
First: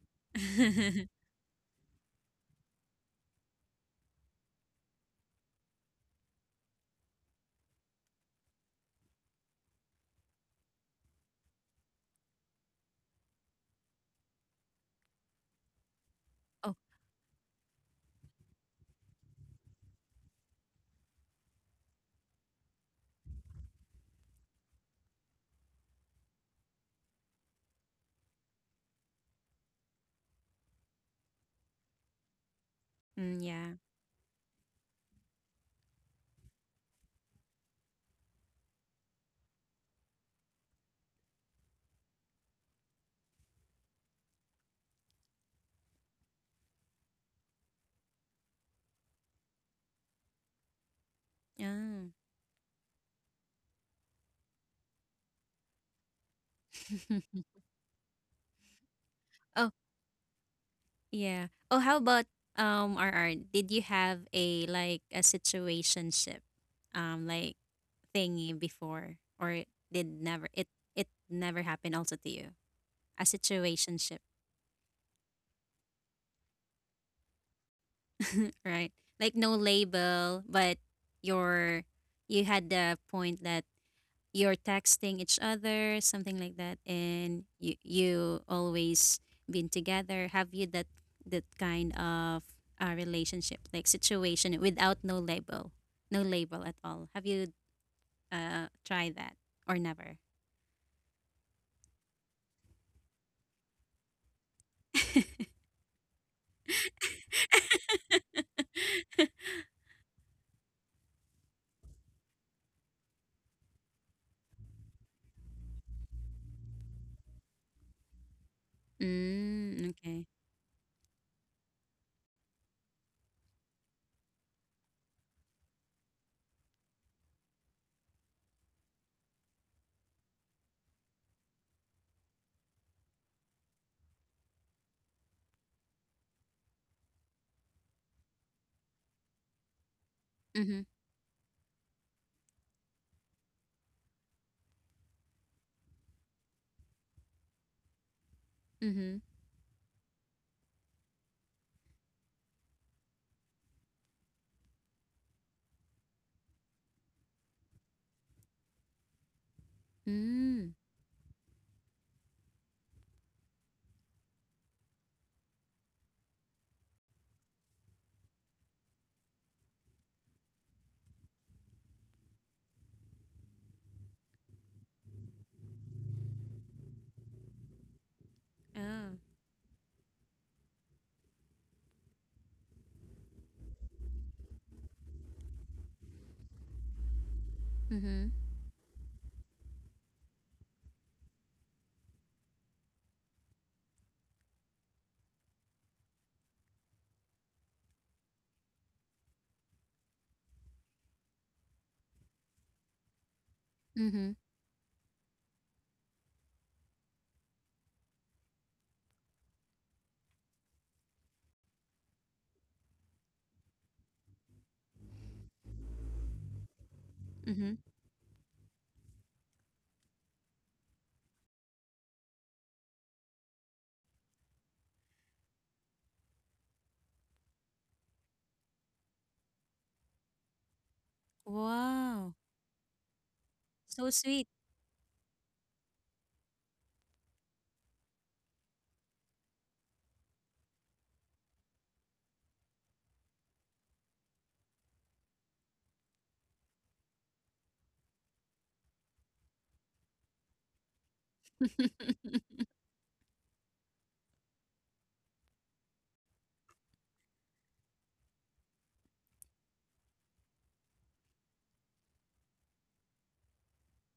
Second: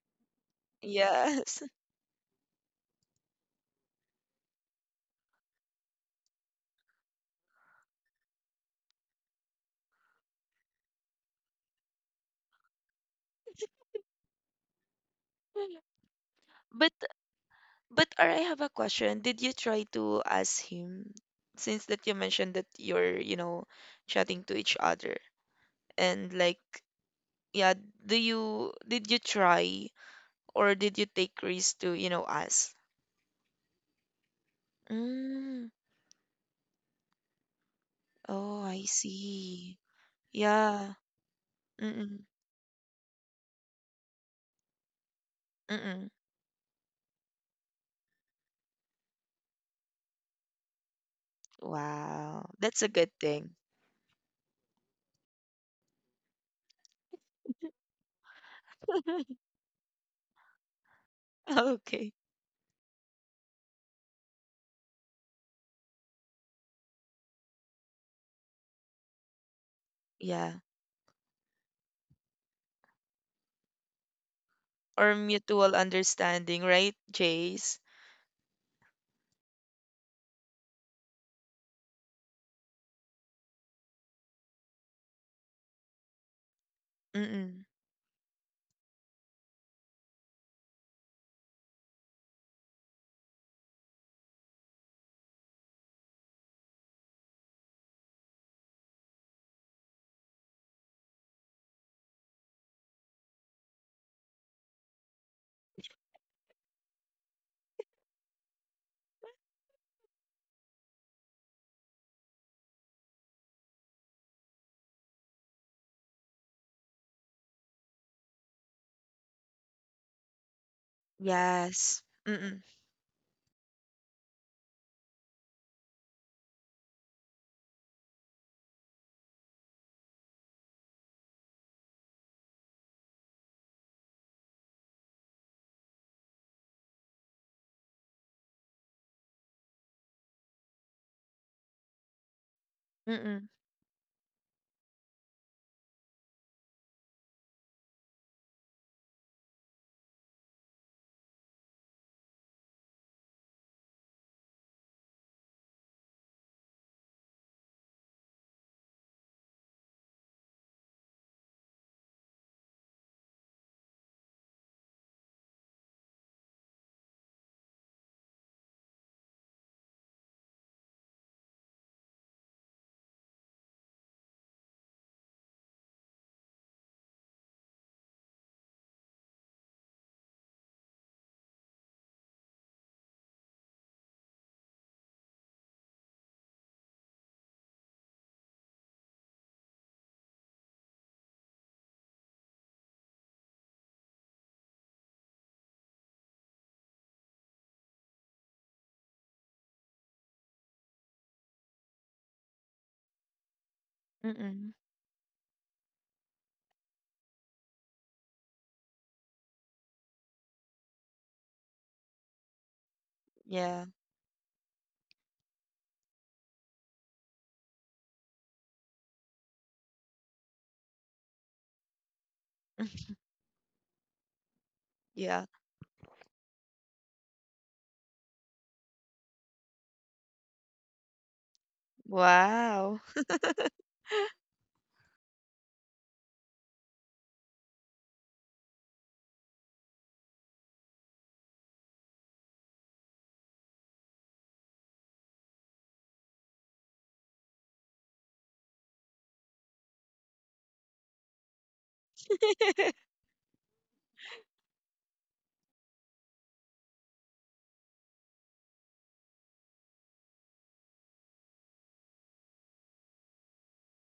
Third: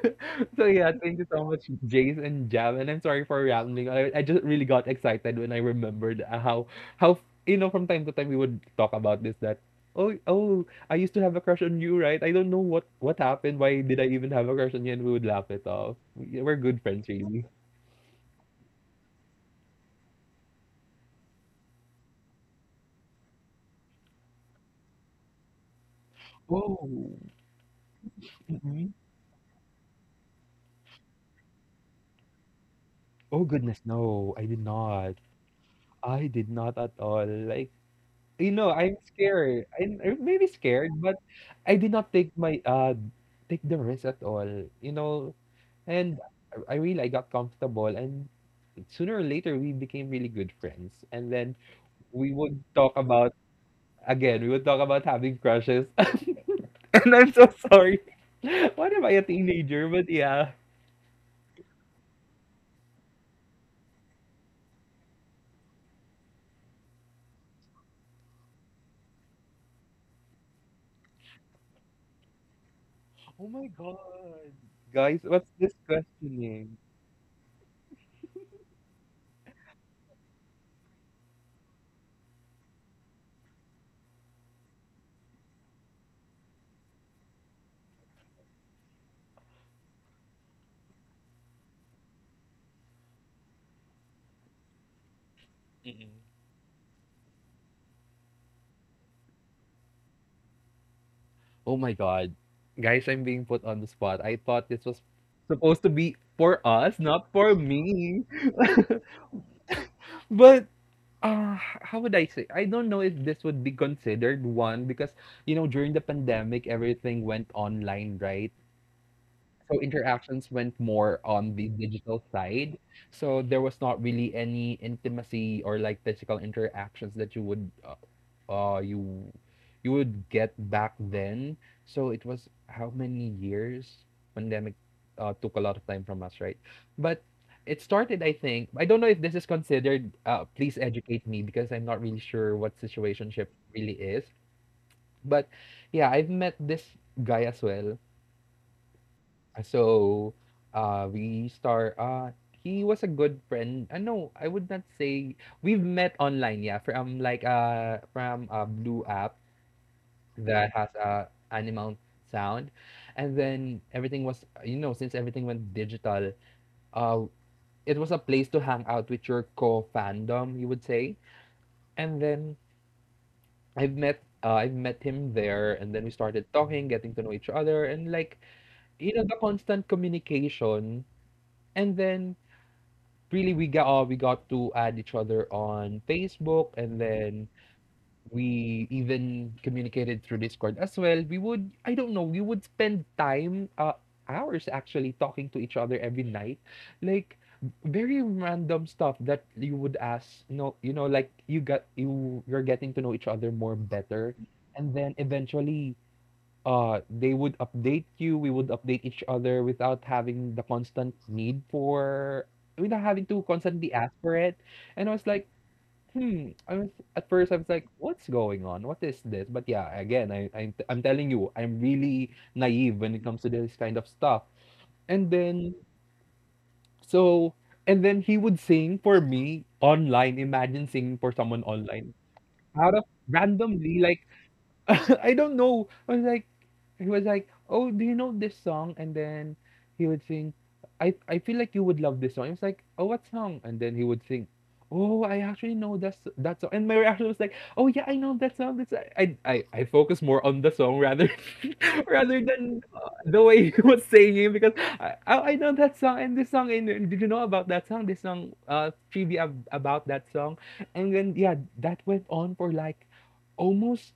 S3: So yeah, thank you so
S1: Yes.
S3: much, Jace and Jam. And I'm sorry for rambling. I just really got excited when I remembered, how how from time to time we would talk about this, that oh oh, I used to have a crush on you, right? I don't know what happened. Why did I even have a crush on you? And we would laugh it off. We're
S2: Oh.
S3: good
S1: But
S3: friends, really.
S1: But or I have a question. Did you try to ask him, since that you mentioned that you're, you know, chatting to each other and like,
S3: Oh,
S1: yeah, do you
S3: mhm.
S1: did you try, or did you take risk to, you know, ask?
S2: Mm,
S3: Oh
S2: yeah.
S3: goodness, no, I did not.
S1: Mm.
S3: I did not at all. Like,
S1: Oh, I
S3: I'm scared.
S1: see.
S3: I'm maybe scared,
S1: Yeah.
S3: but I did not
S1: Mm-mm.
S3: take the risk at all. You know,
S1: Mm-mm.
S3: and I really I got comfortable, and sooner or later we became really good friends. And then
S2: Yeah.
S3: we
S1: Wow.
S3: would
S1: That's a
S3: talk
S1: good
S3: about
S1: thing.
S3: we would talk about having crushes. And I'm so sorry. What am I, a teenager? But yeah.
S2: Yeah. Oh, how
S1: Okay.
S2: about R R? Did you have a like a situationship like thingy before, or it did never
S1: Yeah.
S2: it it never happened also to you? A
S3: Oh my God.
S2: situationship,
S1: Or
S3: Guys, what's this
S1: mutual understanding,
S3: questioning?
S1: right, Jace?
S2: right? Like no label, but your you had the point that you're texting each other, something like that, and
S1: Mm-mm.
S2: you always been together. Have you that kind of relationship, like situation without no label, no label at all? Have you tried that, or never?
S3: Oh my God. Guys, I'm being put on the spot. I thought this was supposed to be for us, not for me. But uh, how would I say? I don't know if this would be considered one because, during the pandemic, everything went online, right? So
S2: Mm, okay.
S3: interactions went more on the
S1: Yes.
S3: digital
S1: Mm-mm.
S3: side. So there was not really any intimacy or like physical interactions that you would uh you you would get back then. So it was how many years? Pandemic took a lot of time from us, right? But it started, I think. I don't know if this is considered. Please
S2: Mhm.
S3: educate me, because I'm not really sure what situationship
S1: Mm-mm.
S3: really is. But yeah, I've met this guy as well.
S2: Mhm.
S3: So we start. He was a good friend. No, I would not say we've met online. Yeah, from a blue app
S2: Mm.
S3: that has a animal sound. And then everything was you know since everything went digital, uh it was a place to hang out with your co fandom, you would say. And then I've met him there, and then we started talking, getting to know each other, and like
S2: Oh.
S3: the constant communication. And then really we got to add each other on Facebook, and then
S2: Mhm.
S3: we even communicated through Discord as well. We would, I don't know, we would spend time, hours actually talking to each other every night. Like, very random stuff that you would ask, like you got you you're getting to know each other more better.
S2: Mhm.
S1: Mm-mm.
S3: And then eventually, they would update you. We would update each other without having the constant need for, without having to
S1: Yeah.
S3: constantly ask for it. And I was like, hmm, I was at first I was
S2: Mhm.
S3: like, "What's going on? What is this?" But yeah, again, I'm telling you, I'm really naive when it comes to this kind of stuff. And
S1: Yeah.
S3: then so and then he would sing for me online. Imagine singing for someone online
S2: Wow.
S3: out
S1: Wow.
S3: of randomly,
S2: So
S3: like,
S2: sweet.
S3: I don't know. I was like, he was like, "Oh, do you know this song?" And then he would sing, "I feel like you would love this song." I was like, "Oh, what song?" And then he would sing, "Oh, I actually know that song." And my reaction was like, "Oh yeah, I know that song." That's I focus more on the song, rather rather than the way he was singing, because I, oh, I know that song and this song, and did you know about that song? This song trivia about that song. And then yeah, that went on for like almost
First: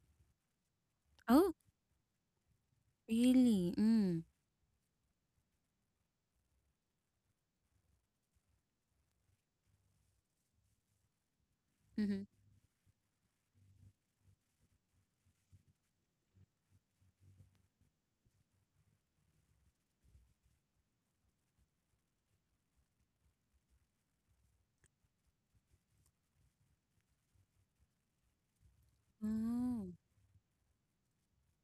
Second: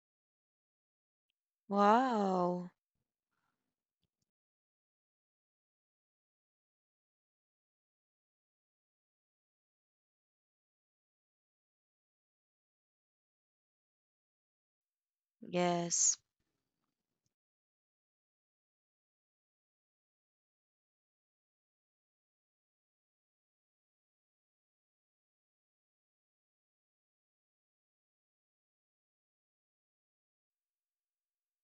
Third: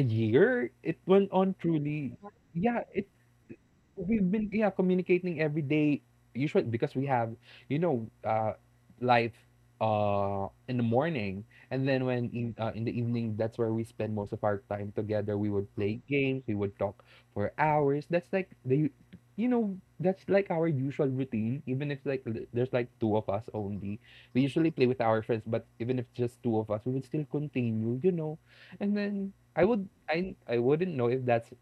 S3: a year. It went
S2: Oh,
S3: on truly.
S1: Wow.
S3: Yeah, it
S2: really?
S3: we've
S2: Mm.
S3: been, yeah, communicating every day, usually because we have you know uh life in the morning, and then
S2: Mhm.
S3: when in the evening, that's where we spend most of our time together. We would play
S1: Yes.
S3: games, we would talk for hours. That's like the you know that's like our usual routine, even if like there's like two of us only. We usually play with our friends, but even if just two of us, we would still continue. And then i would
S2: Oh.
S3: i i wouldn't know. if that's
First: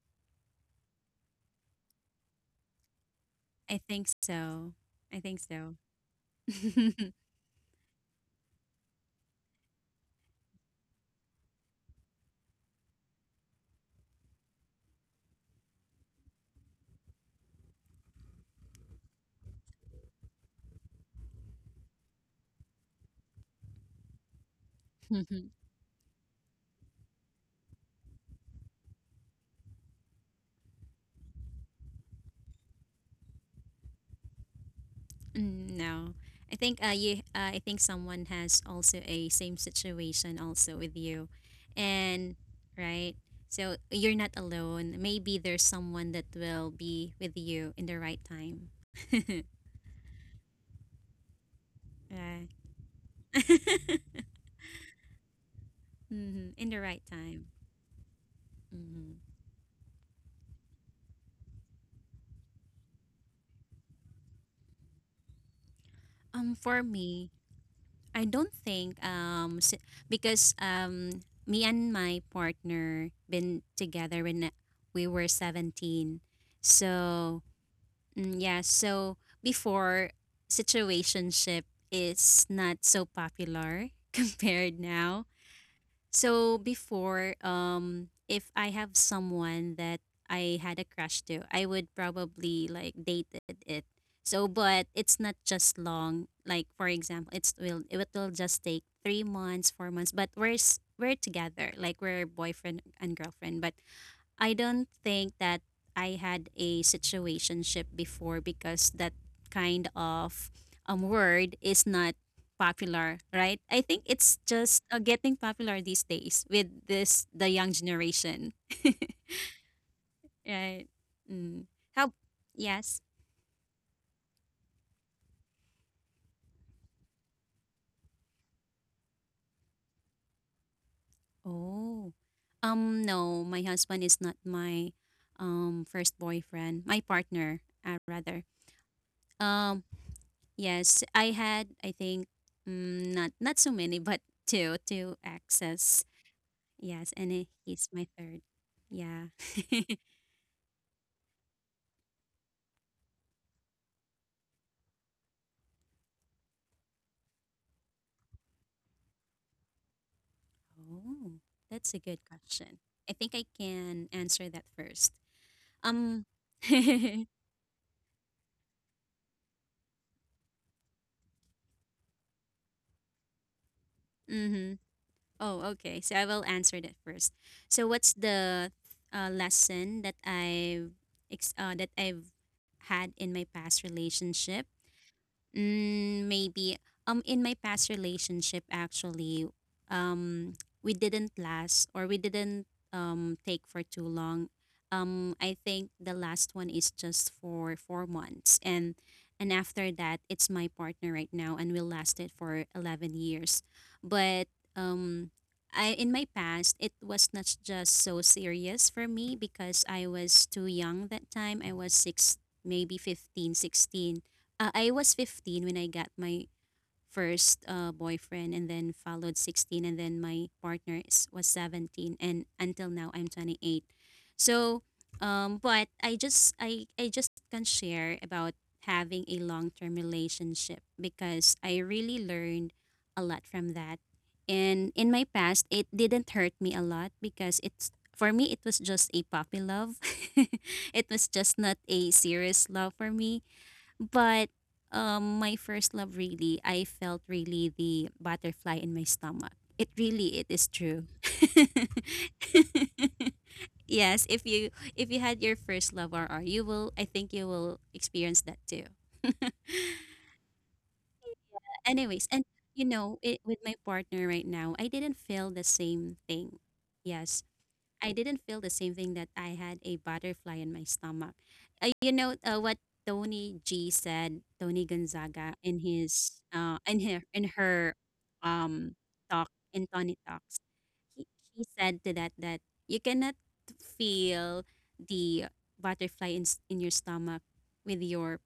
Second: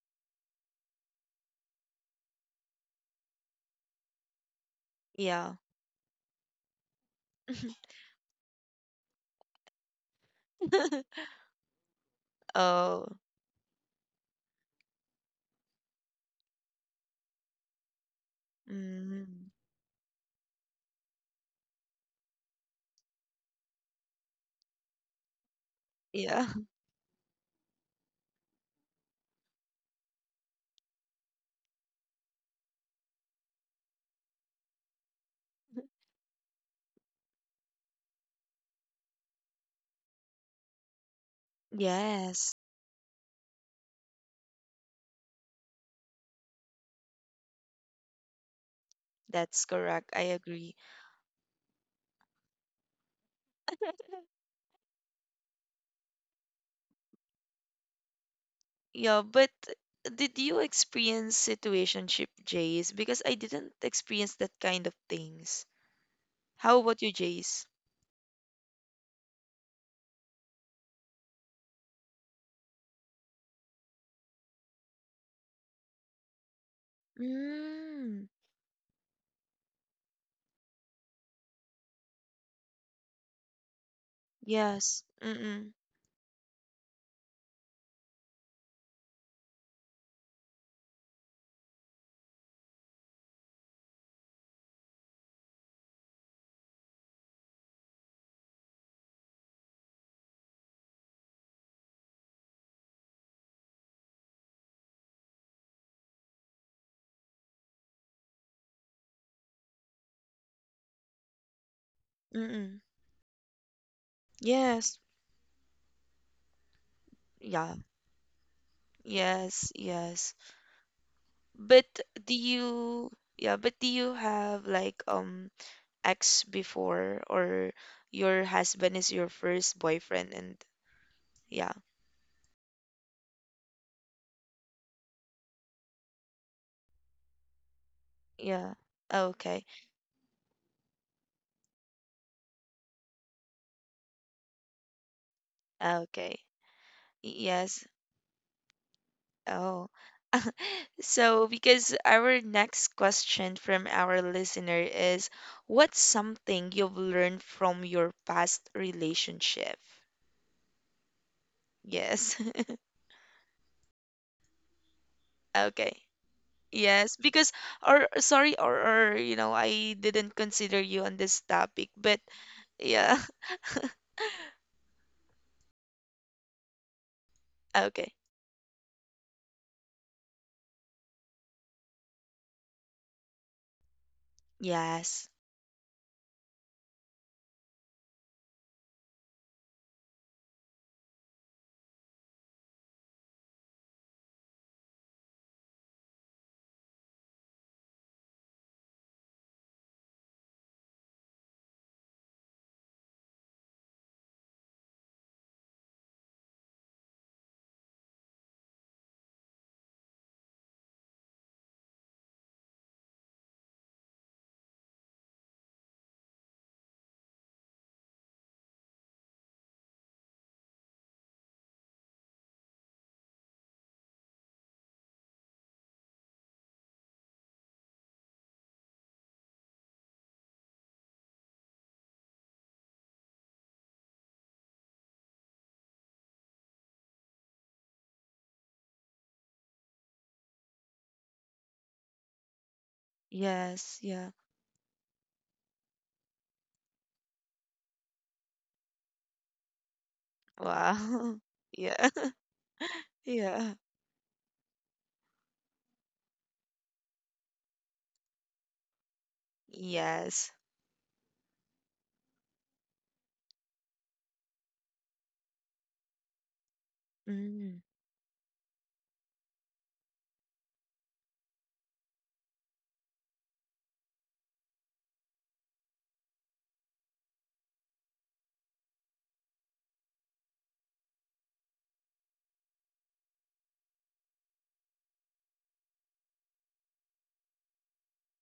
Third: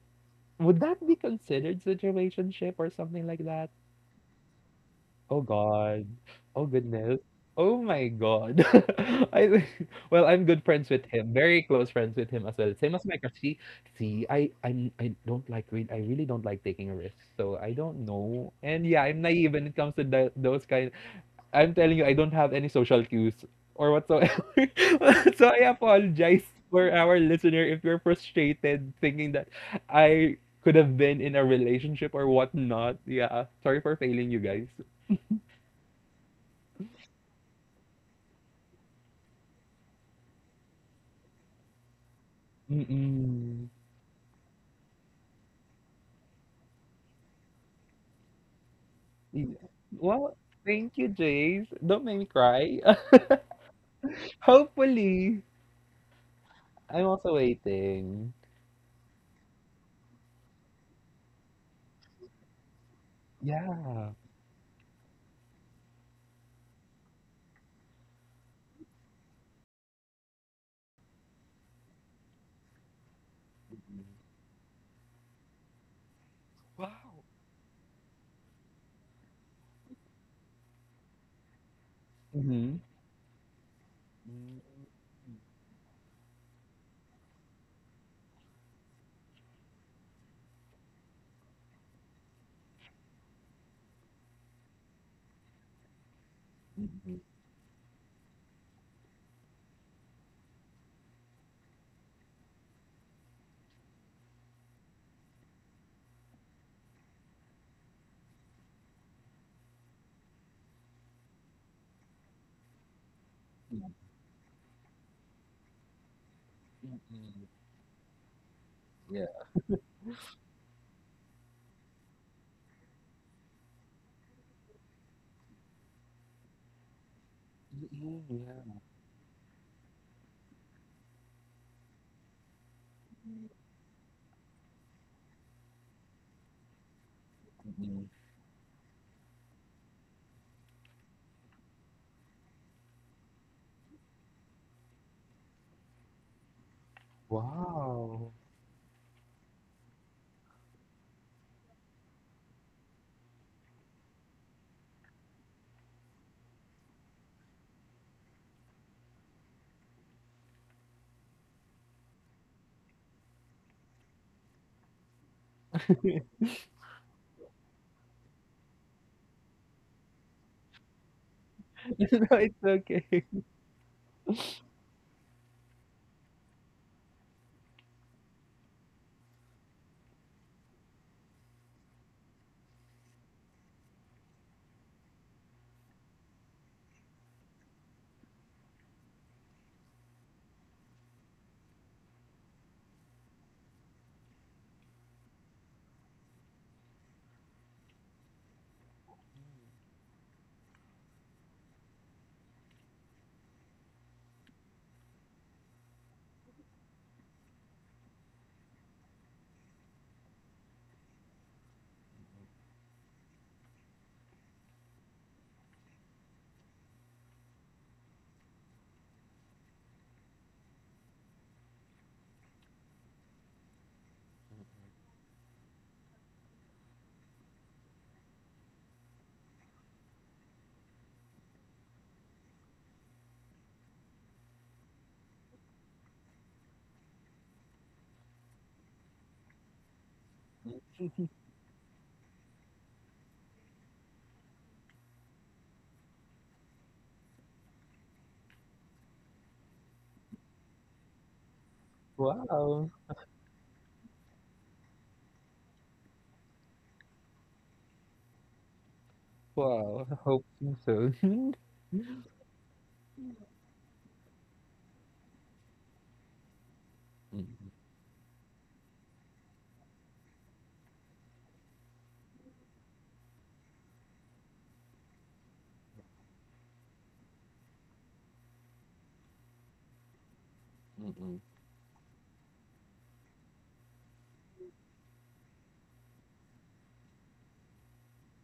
S3: would that be considered situationship or something like that?
S2: I think so. I think
S3: Oh
S1: Yeah.
S2: so.
S3: God. Oh goodness. Oh my God. I think, well, I'm good friends with him, very close friends with him as well. Same as
S1: Oh.
S3: Micah. See, I don't like I really don't like taking risks, so I don't know. And yeah, I'm
S1: Mm.
S3: naive when it comes to those kind. I'm telling you, I don't have any social cues or whatsoever. So I apologize
S1: Yeah.
S3: for our listener if you're frustrated thinking that I could have been in a relationship or whatnot. Yeah, sorry for failing you guys.
S2: Mm, no, I think, you. I think someone has also a same situation also with you, and
S1: Yes.
S2: right.
S3: Mm-mm.
S2: So you're not alone. Maybe there's someone that will be with you in the right time.
S3: Yeah.
S1: That's correct. I
S3: Well,
S1: agree.
S3: thank you, Jace. Don't make me
S2: Right.
S3: cry. Hopefully,
S2: In the right
S3: I'm also
S2: time.
S3: waiting.
S2: Hmm.
S1: Yeah, but did you experience situationship, Jace? Because I didn't
S3: Yeah.
S1: experience that kind of things. How
S2: For
S1: about you,
S2: me,
S1: Jace?
S2: I don't think because me and my partner been together when we were 17.
S3: Wow.
S2: So,
S1: Mm.
S2: yeah, so before, situationship is
S3: Mm-hmm.
S2: not so popular
S3: Mm,
S2: compared
S1: Yes.
S2: now.
S1: Mm-mm.
S2: So before, if I have someone that I had a crush to, I would probably like dated it. So, but it's not just long. Like for example, it will just take 3 months, 4 months. But we're together, like we're boyfriend and girlfriend. But I don't think that I had a situationship before, because that kind of word is not
S1: Mm-mm.
S2: popular, right? I think it's just
S1: Yes.
S2: getting popular these days with this the young
S1: Yeah.
S2: generation,
S1: Yes. Yes.
S2: right? Mm.
S1: But
S2: How?
S1: do
S2: Yes.
S1: you, yeah, but do you have like ex before, or your
S3: yeah.
S1: husband is your first boyfriend, and yeah,
S2: Oh, no, my husband is not my first boyfriend. My partner, rather.
S1: yeah. Okay.
S2: Um, Yes, I had, I think, not so many, but two access.
S1: Okay.
S2: Yes, and
S1: Yes.
S2: he's my
S3: Wow.
S2: third. Yeah.
S1: Oh. So because our next question from our listener is, what's something you've learned from your past relationship?
S2: Oh, that's a good
S1: Yes.
S2: question. I think I can answer that first.
S1: Okay.
S2: Um,
S1: Yes,
S2: mm-hmm.
S1: because or sorry or you know, I didn't consider you on this topic, but
S3: No, it's okay.
S1: yeah.
S2: Oh, okay. So I will answer that first. So
S1: Okay.
S2: what's the lesson that I've that I've had in my past relationship?
S1: Yes.
S2: Mm, maybe. In my past relationship, actually, um, we didn't last, or we didn't take for too long. I think the last one is just for 4 months, and after that, it's my partner right now, and we lasted for 11 years. But um, I, in my past, it was not just so serious for me, because I was too young that time. I was 6, maybe 15, 16. I was 15 when I got my first boyfriend, and then followed 16, and then my partner was 17, and until now I'm 28. So but I just can share about having a long-term relationship, because I really learned a lot from that. And in my past it didn't hurt me a lot, because it's for me it was just a puppy love. It was just not a serious love for me.
S1: Yes, yeah.
S2: But my first love, really, I felt really the butterfly in my stomach. It really, it is true.
S1: Wow. Yeah.
S3: Wow.
S1: Yeah.
S2: Yes, if you had your first love, RR, you will. I think you will experience that too.
S3: Wow. I hope
S1: Yes.
S3: so.
S2: Anyways, and with my partner right now, I didn't feel the same thing. Yes,
S3: Mm,
S1: Mm.
S2: I didn't feel the same thing, that I had a butterfly in my stomach. What Tony G said, Tony Gonzaga, in his in her um talk in Tony talks. He
S3: mm,
S2: he said to that that you cannot feel the butterfly in your stomach with your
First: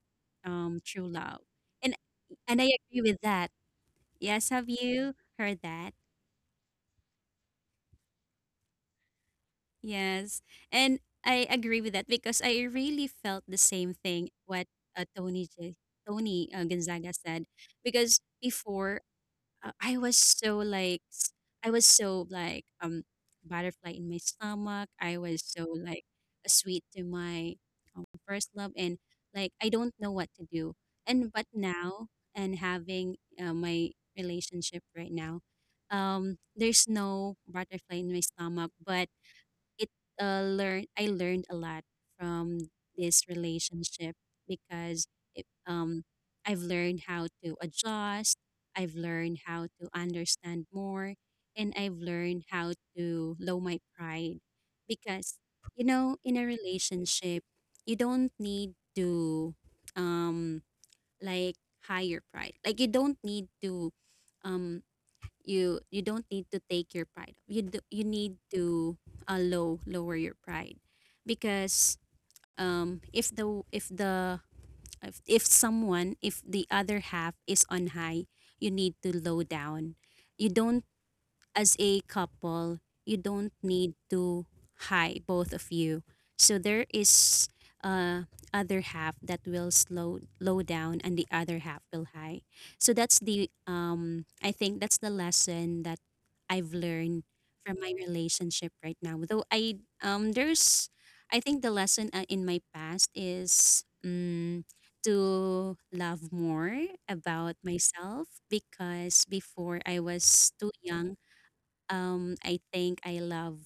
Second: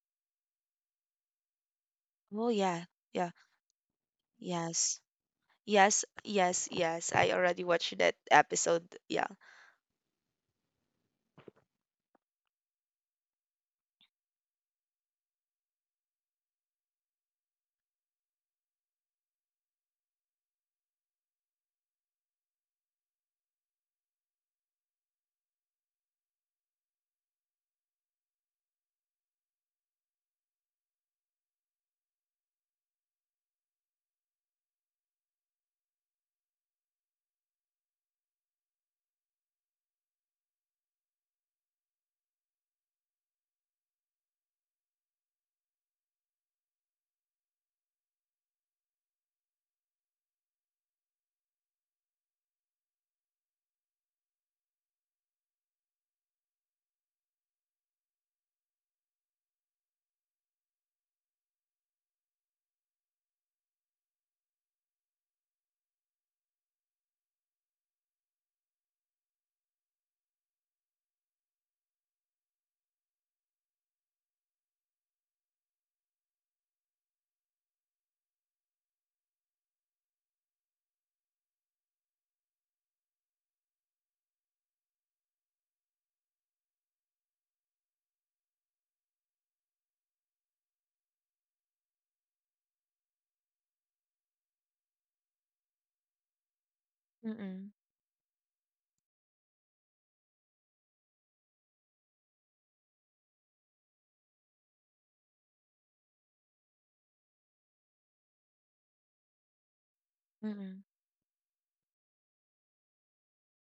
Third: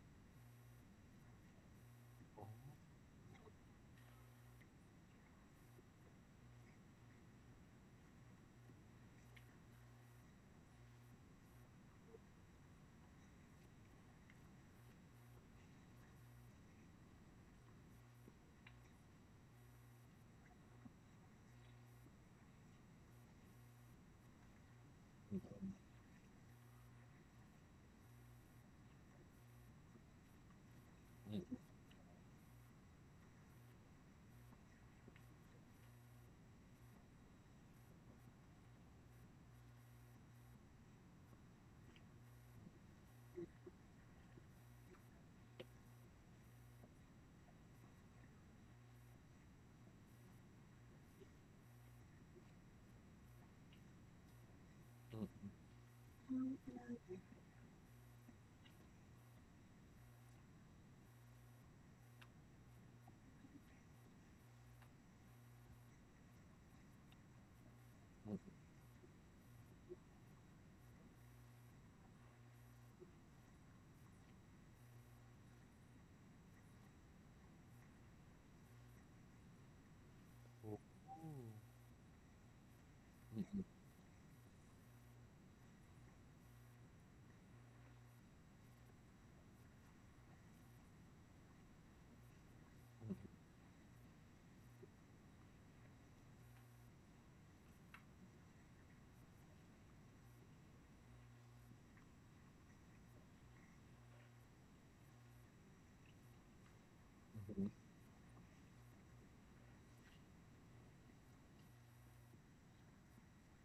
S2: true love. And
S1: Oh
S2: and I
S1: yeah.
S2: agree with
S1: Yeah.
S2: that. Yes, have
S1: Yes.
S2: you heard that?
S1: Yes, yes, yes. I already watched that episode. Yeah.
S2: Yes. And I agree with that because I really felt the same thing what Tony Tony Gonzaga said because before I was so like I was so like butterfly in my stomach. I was so like sweet to my first love and like I don't know what to do. And but now and having my relationship right now, there's no butterfly in my stomach, but it learn I learned a lot from this relationship because it, um I've learned how to adjust, I've learned how to understand more, and I've learned how to lower my pride because you know, in a relationship you don't need to um like higher pride, like you don't need to um you don't need to take your pride, you you need to lower your pride because if the if the if someone, if the other half is on high, you need to low down, you don't, as a couple, you don't need to hide both of you. So there is other half that will slow low down and the other half will high. So that's the I think that's the lesson that I've learned
S1: Mm-mm.
S2: from my relationship right now. Though I there's I think the lesson in my past is to love more about myself because before I was too
S1: Mm-mm.
S2: young. I think I love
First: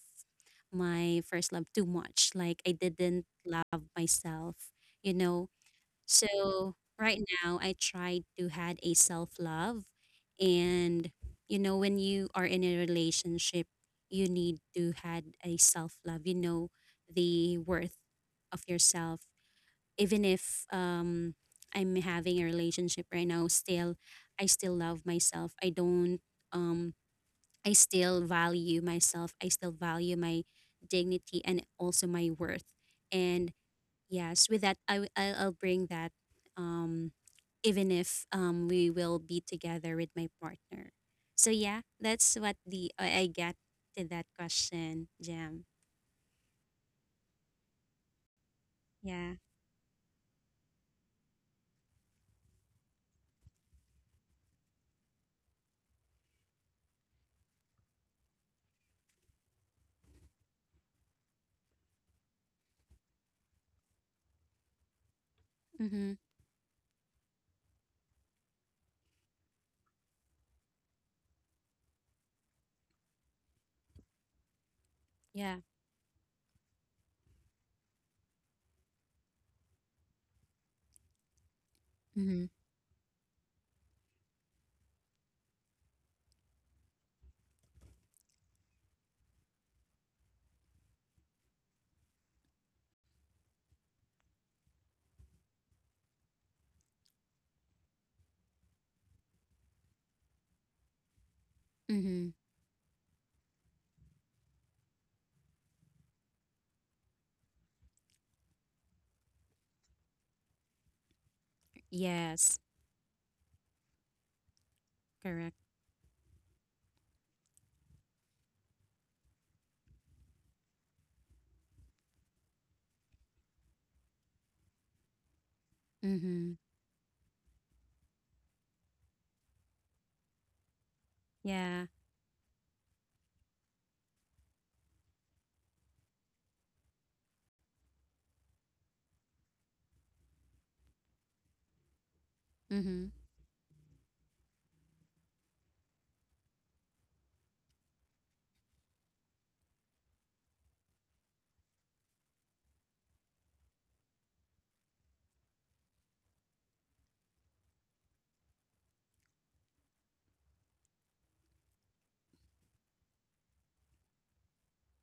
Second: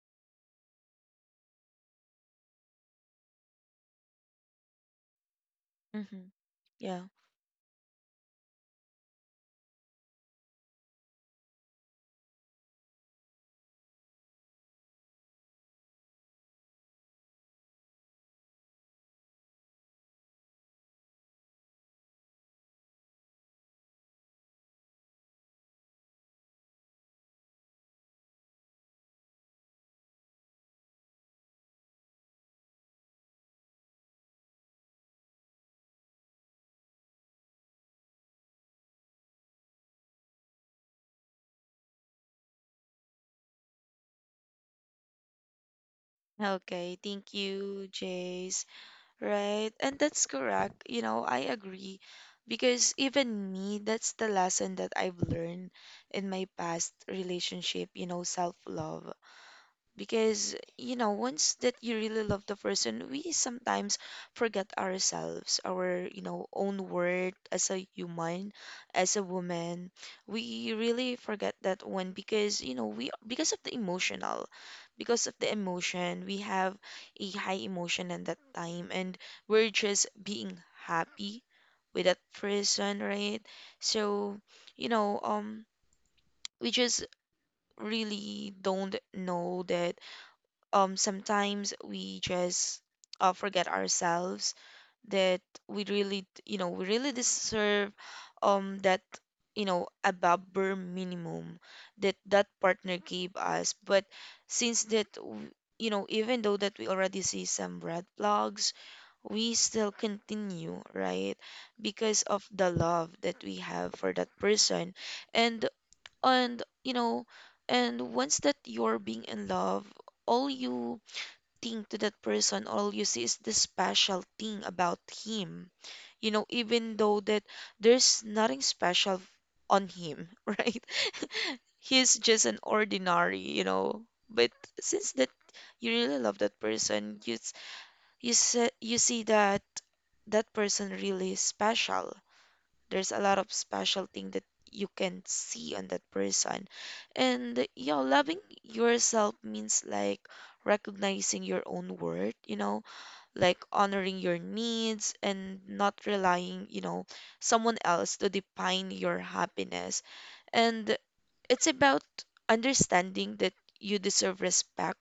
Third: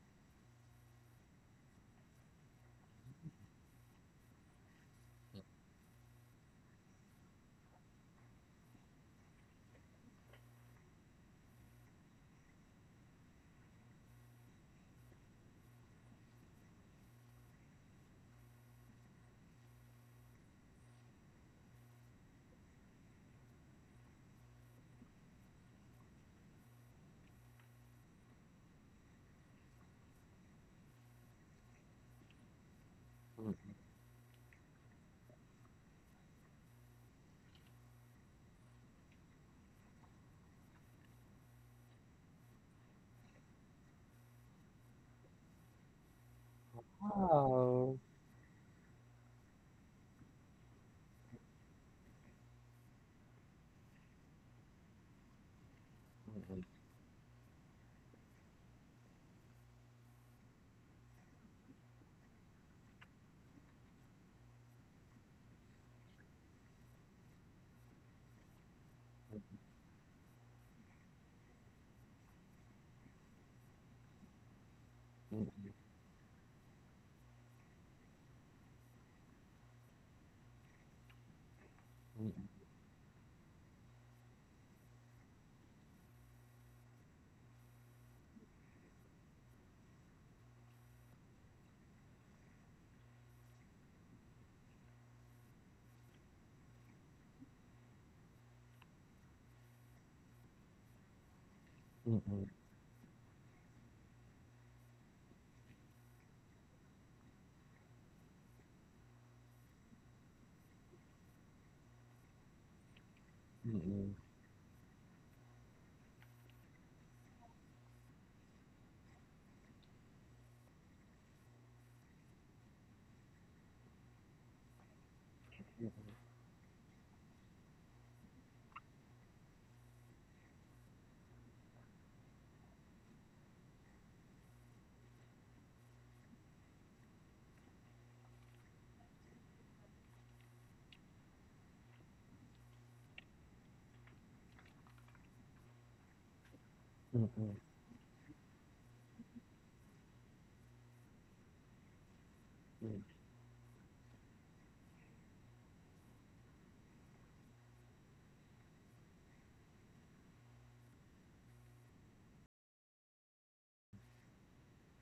S2: my first love too much. Like I didn't love myself, you know.
S1: Mm-hmm.
S2: So
S1: Yeah.
S2: right now I try to had a self love and you know, when you are in a relationship, you need to had a self love. You know the worth of yourself. Even if I'm having a relationship right now, still I still love myself. I don't um I still value myself. I still value my dignity and also my worth. And yes, with that, I'll bring that um, even if we will be together with my partner. So yeah, that's what the I get to that question, Jam.
S1: Okay. Thank you,
S3: wow.
S1: Jace.
S2: Yeah.
S1: Right. And that's correct. You know, I agree. Because even me, that's the lesson that I've learned in my past relationship, you know, self love, because you know, once that you really love the person, we sometimes forget ourselves, our, you
S2: Mm-hmm.
S1: know, own worth as a human, as a woman. We really forget that one, because you know we, because of the emotional, because of
S3: Mm,
S1: the
S2: Yeah.
S1: emotion, we have a high emotion at that time, and we're just being happy with that
S3: mm,
S2: Mm-hmm.
S1: person, right? So, you know, we just really don't know that sometimes we just forget ourselves, that we really, you know, we really deserve that, you know, above bare minimum that
S3: mm,
S2: Mm-hmm.
S3: mm,
S1: that partner gave us. But since that you know, even though that we already see some red flags, we still continue, right? Because of
S2: Yes.
S1: the love that we
S3: mm,
S1: have
S3: mm,
S1: for that person.
S2: Correct.
S1: And and you know, and once that you're being in love, all you thing to that person, all you see is the special thing about him. You know,
S2: Mm-hmm.
S1: even though that there's nothing special on him, right?
S2: Yeah.
S1: He's just an ordinary, you know. But since that you really love that person, you see that that person really is special.
S2: Mm-hmm.
S1: There's a lot of special thing that you can see on that person.
S3: mm, mm, mm,
S1: And you know, loving yourself means like recognizing your own worth, you know,
S3: mm.
S1: like honoring your needs and not relying, you know, someone else to define your happiness. And it's about understanding that you deserve respect,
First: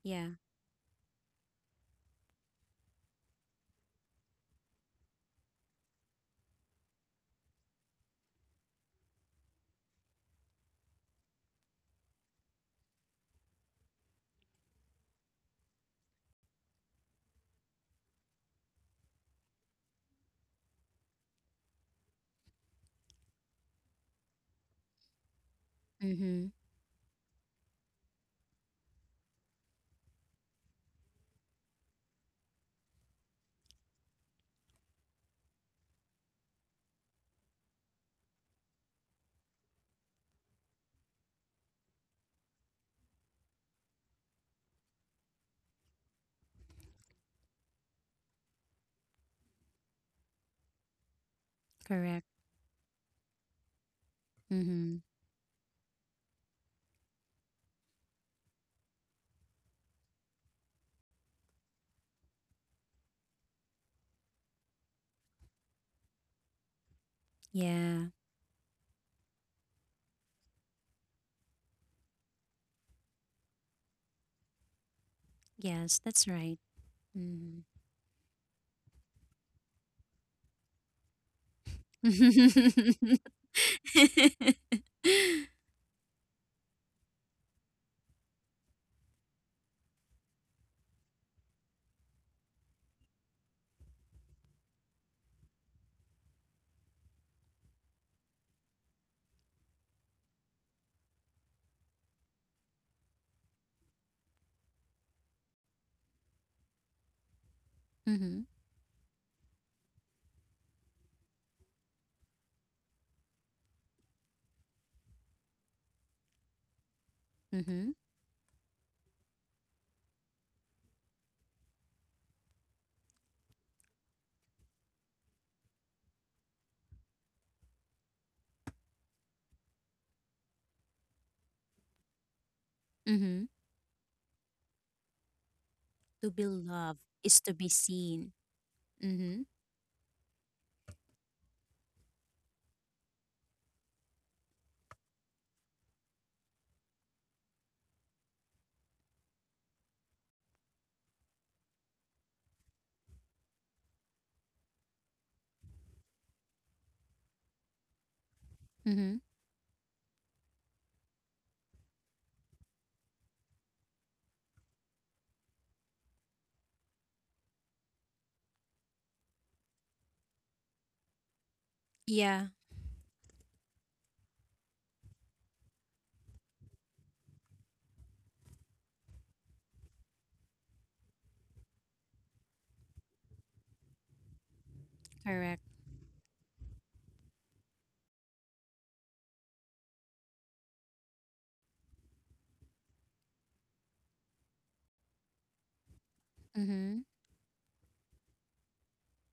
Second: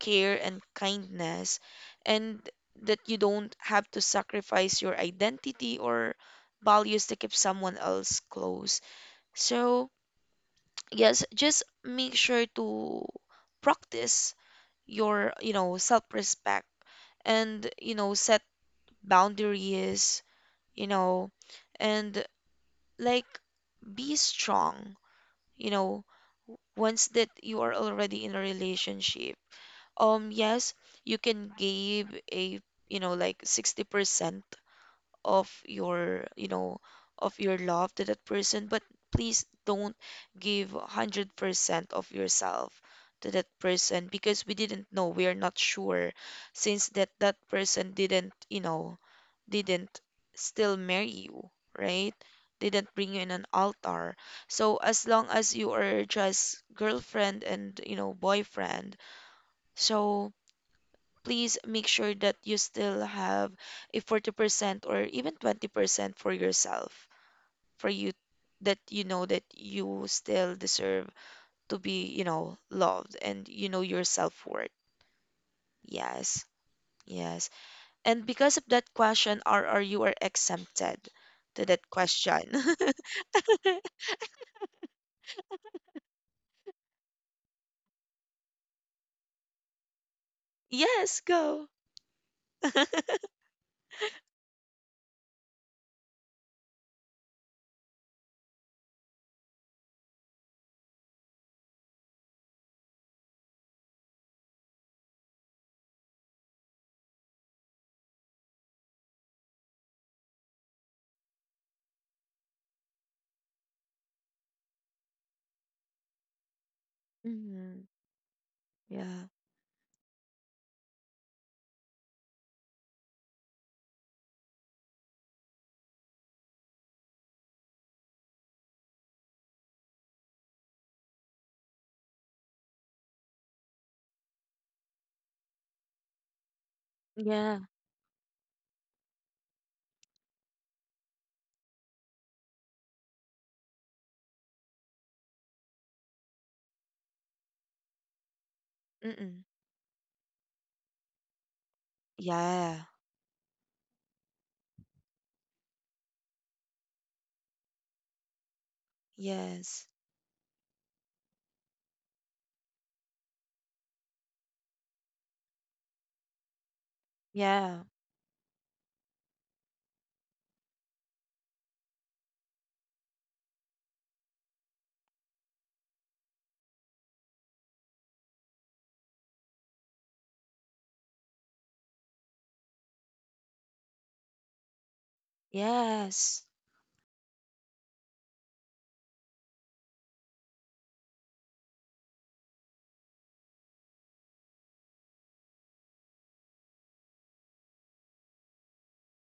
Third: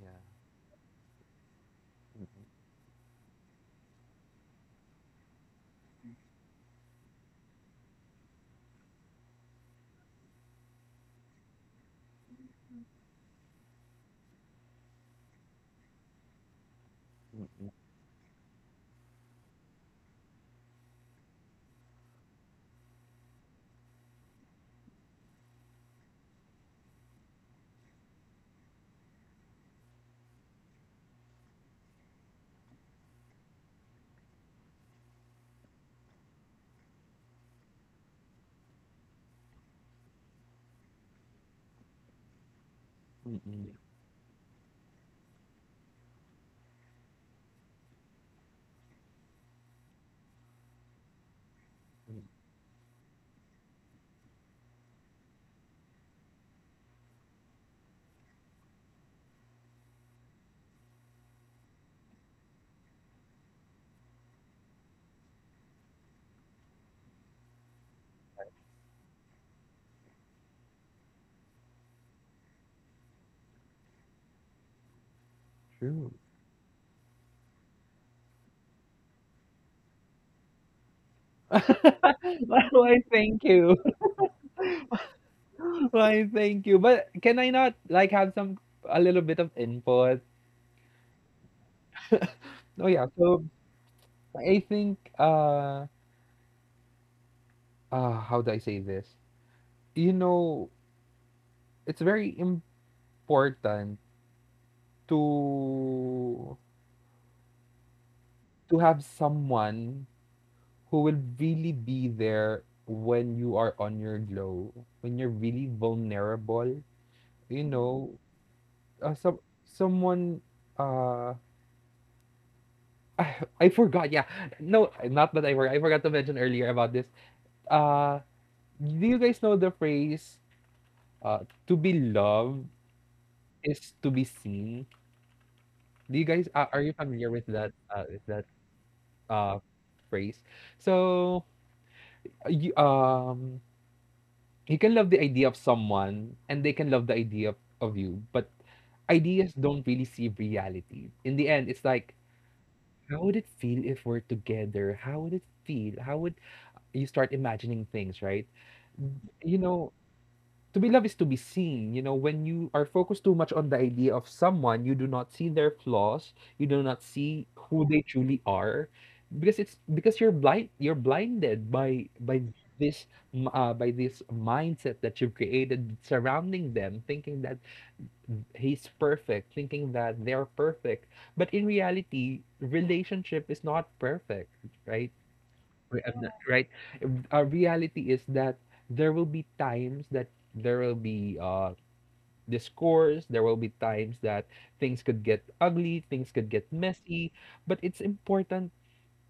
S3: Yeah.
S2: Yeah.
S1: and kindness, and that you don't have to sacrifice your identity or values to keep someone else close. So, yes, just make sure to practice your, you know, self-respect
S3: Mm,
S1: and,
S3: mm,
S1: you know, set boundaries, you know, and like be strong, you know,
S2: Mm-hmm.
S1: once that you are already in a relationship. Yes, you can give a, you know, like 60%, of your you know, of your love to that person, but please don't give 100% of yourself to
S3: mm,
S1: that
S3: mm,
S1: person, because we didn't know, we are not sure, since that that person didn't, you know, didn't still marry you, right?
S2: Correct.
S3: mm.
S1: Didn't bring you in an altar. So
S2: Mm-hmm.
S1: as long as you are just girlfriend and, you know, boyfriend, so please make sure that you still have a 40% or even 20% for yourself, for
S2: Yeah.
S1: you, that you know that you still deserve to be, you know, loved, and you know your self-worth.
S2: Yes,
S3: True.
S2: that's
S1: Yes,
S2: right.
S1: yes.
S2: Mm-hmm.
S1: And because of that question, RR, you are exempted to that question.
S3: Why
S2: mm-hmm,
S3: thank you? Why thank you? But can I not like have some a little bit of input?
S1: Yes, go.
S3: Oh yeah, so I think how do I say this? You know, it's very important to to have someone who will really be there when you are on your low, when you're really vulnerable. You
S1: Hmm.
S2: mm-hmm,
S3: know,
S1: Yeah.
S3: some someone uh I, I forgot. Yeah. No, not that I forgot. I forgot to mention earlier about this. Uh do you guys know the phrase to be loved
S2: mm-hmm.
S3: is to be seen? Do you
S2: To be
S3: guys are you
S2: loved
S3: familiar
S2: is
S3: with
S2: to
S1: Yeah.
S2: be
S3: that uh with
S2: seen.
S3: that
S2: Mm-hmm,
S3: uh phrase? So you, um you can love the idea of someone, and they can love the idea of you, but
S1: Mm-mm.
S3: ideas don't really see reality. In the end, it's like
S1: Yeah.
S3: how would it feel if we're together, how would you start imagining things, right
S2: mm-hmm.
S3: you
S1: Yes.
S3: know to be loved is to be seen. You know, when you are focused too much on the idea of someone, you do not see their flaws, you do not see
S1: Yeah.
S3: who they truly are, because it's because you're blind, you're blinded by by
S2: Yeah,
S3: this m- uh, by this mindset that you've created surrounding them, thinking that he's perfect, thinking that they're perfect. But in reality, relationship is not perfect, right?
S2: correct.
S3: Ri- uh, n-
S1: Yes.
S3: Right? Our reality is that there will be times that there will be discourse. There will be times that things could get ugly, things could get
S2: Mm-hmm,
S3: messy, but it's important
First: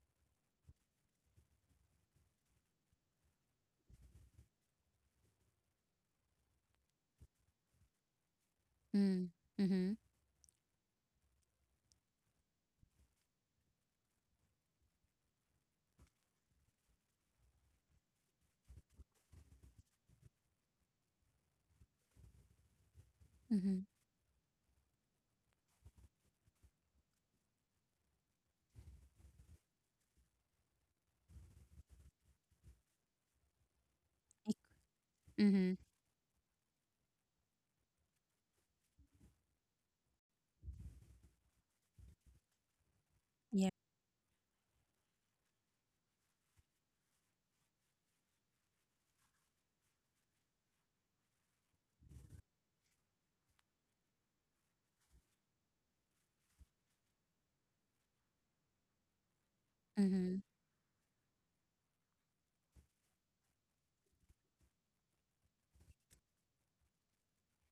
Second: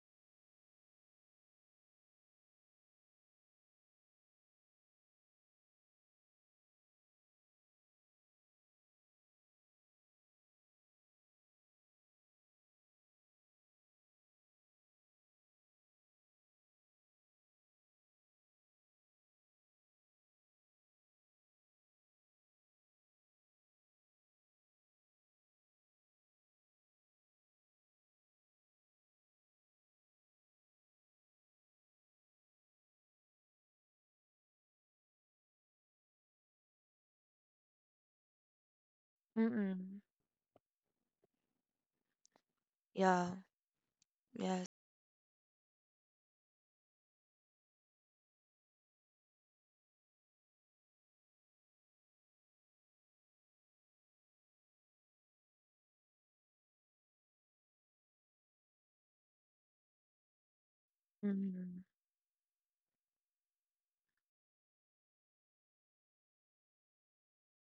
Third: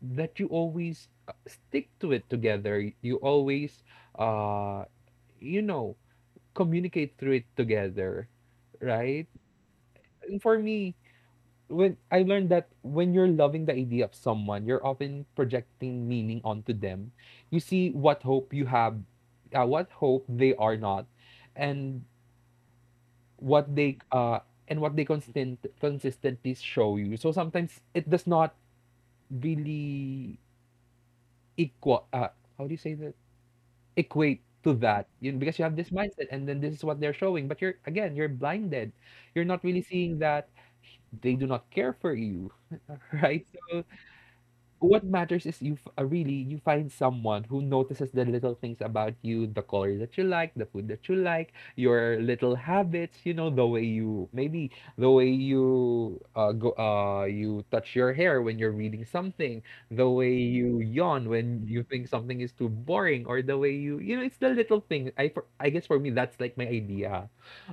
S3: that you always stick to it together. You always, uh, you know, communicate through it together, right?
S2: mm-hmm,
S3: And for me, when I learned that when you're loving the idea of someone, you're often projecting meaning onto them. You see what hope you have, what hope they are not, and what
S2: mm-hmm,
S3: they uh and what they constant consistently show you. So sometimes it does not really equal how do you say that, equate to that, you know, because you
S2: mm-hmm.
S3: have this mindset, and then this is what they're showing, but you're, again, you're blinded, you're not really
S1: Mm-mm.
S3: seeing that they do not care for you.
S1: Yeah.
S3: Right,
S2: Yeah.
S3: so
S1: Yes.
S3: what matters is really you find someone who notices the little things about you, the color that you like, the food that you like, your little habits, the way you go you touch your hair when you're reading something, the way
S2: Mm-hmm,
S3: you yawn when you
S1: Mhm,
S3: think something is too boring, or the way you you know It's the little thing. I guess for me, that's like my idea.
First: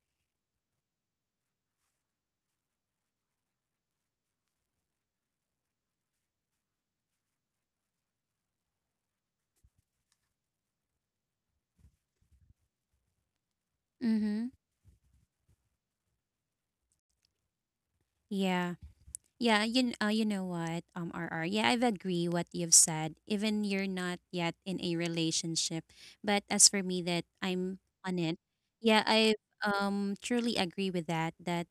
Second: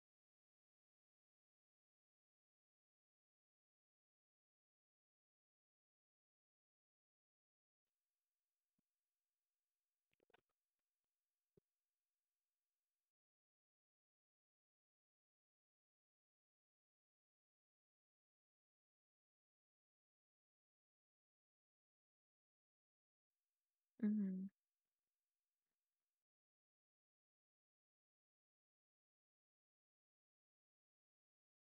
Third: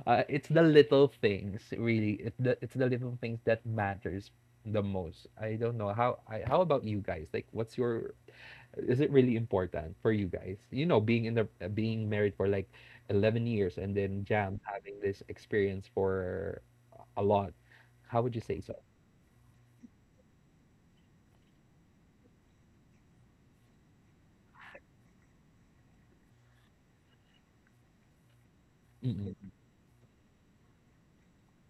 S3: It's the little things, really. It's the little things that matters the most? I don't know how. How about you guys? Like, what's your? Is it really important for you guys? You know, being in the being married for like 11 years, and then
S2: mm-hmm.
S3: Jam having this experience for a lot. How would you say
S2: Yeah.
S3: so?
S2: Yeah, you know what, R R. Yeah, I've agree what you've said. Even you're not
S1: mhm.
S2: yet in a relationship, but as for me, that I'm on it. Yeah, I
S3: Mm-mm,
S2: truly agree with that. That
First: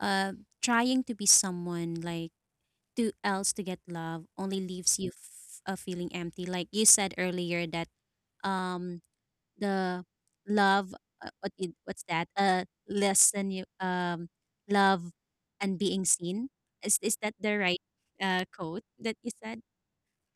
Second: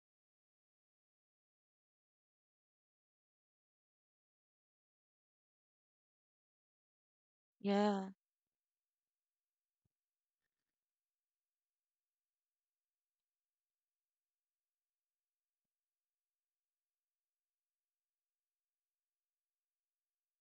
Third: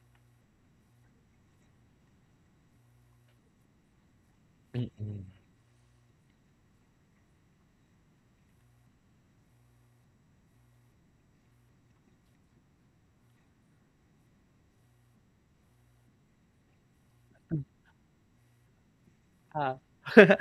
S2: uh, trying to be someone like to else to get love only leaves you
S3: mm-mm.
S2: feeling empty. Like you said earlier, that
S1: Yeah.
S2: um the love what it, what's that lesson you love and being seen is that the right quote that you said
S3: Ah.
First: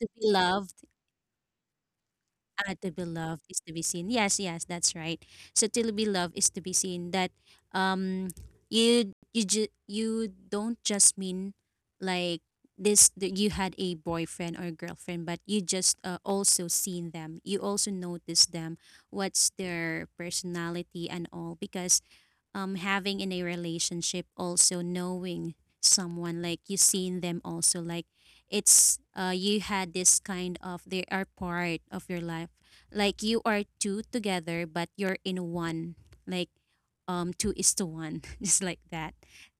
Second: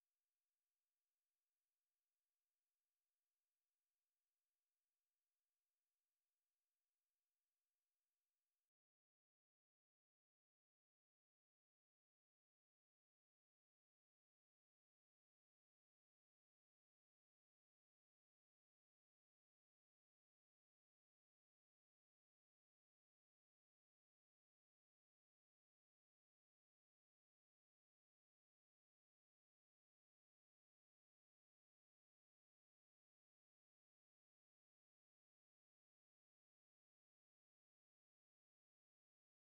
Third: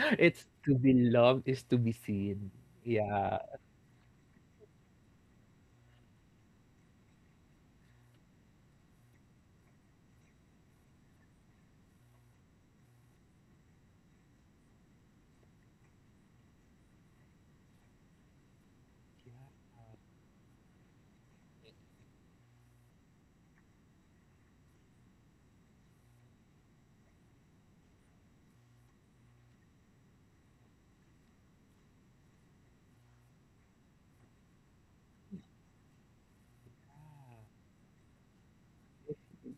S2: to be
S3: it's To
S2: loved.
S3: be loved is to be seen.
S2: Ah, to be
S3: Yeah.
S2: loved is to be seen. Yes, yes, that's right. So to be loved is to be seen. That um, you don't just mean like this. That you had a boyfriend or girlfriend, but you just also seen them. You also notice them. What's their personality and all because having in a relationship also knowing someone, like you seen them also, like it's you had this kind of they are part of your life, like you are two together but you're in one, like two is to one just like that.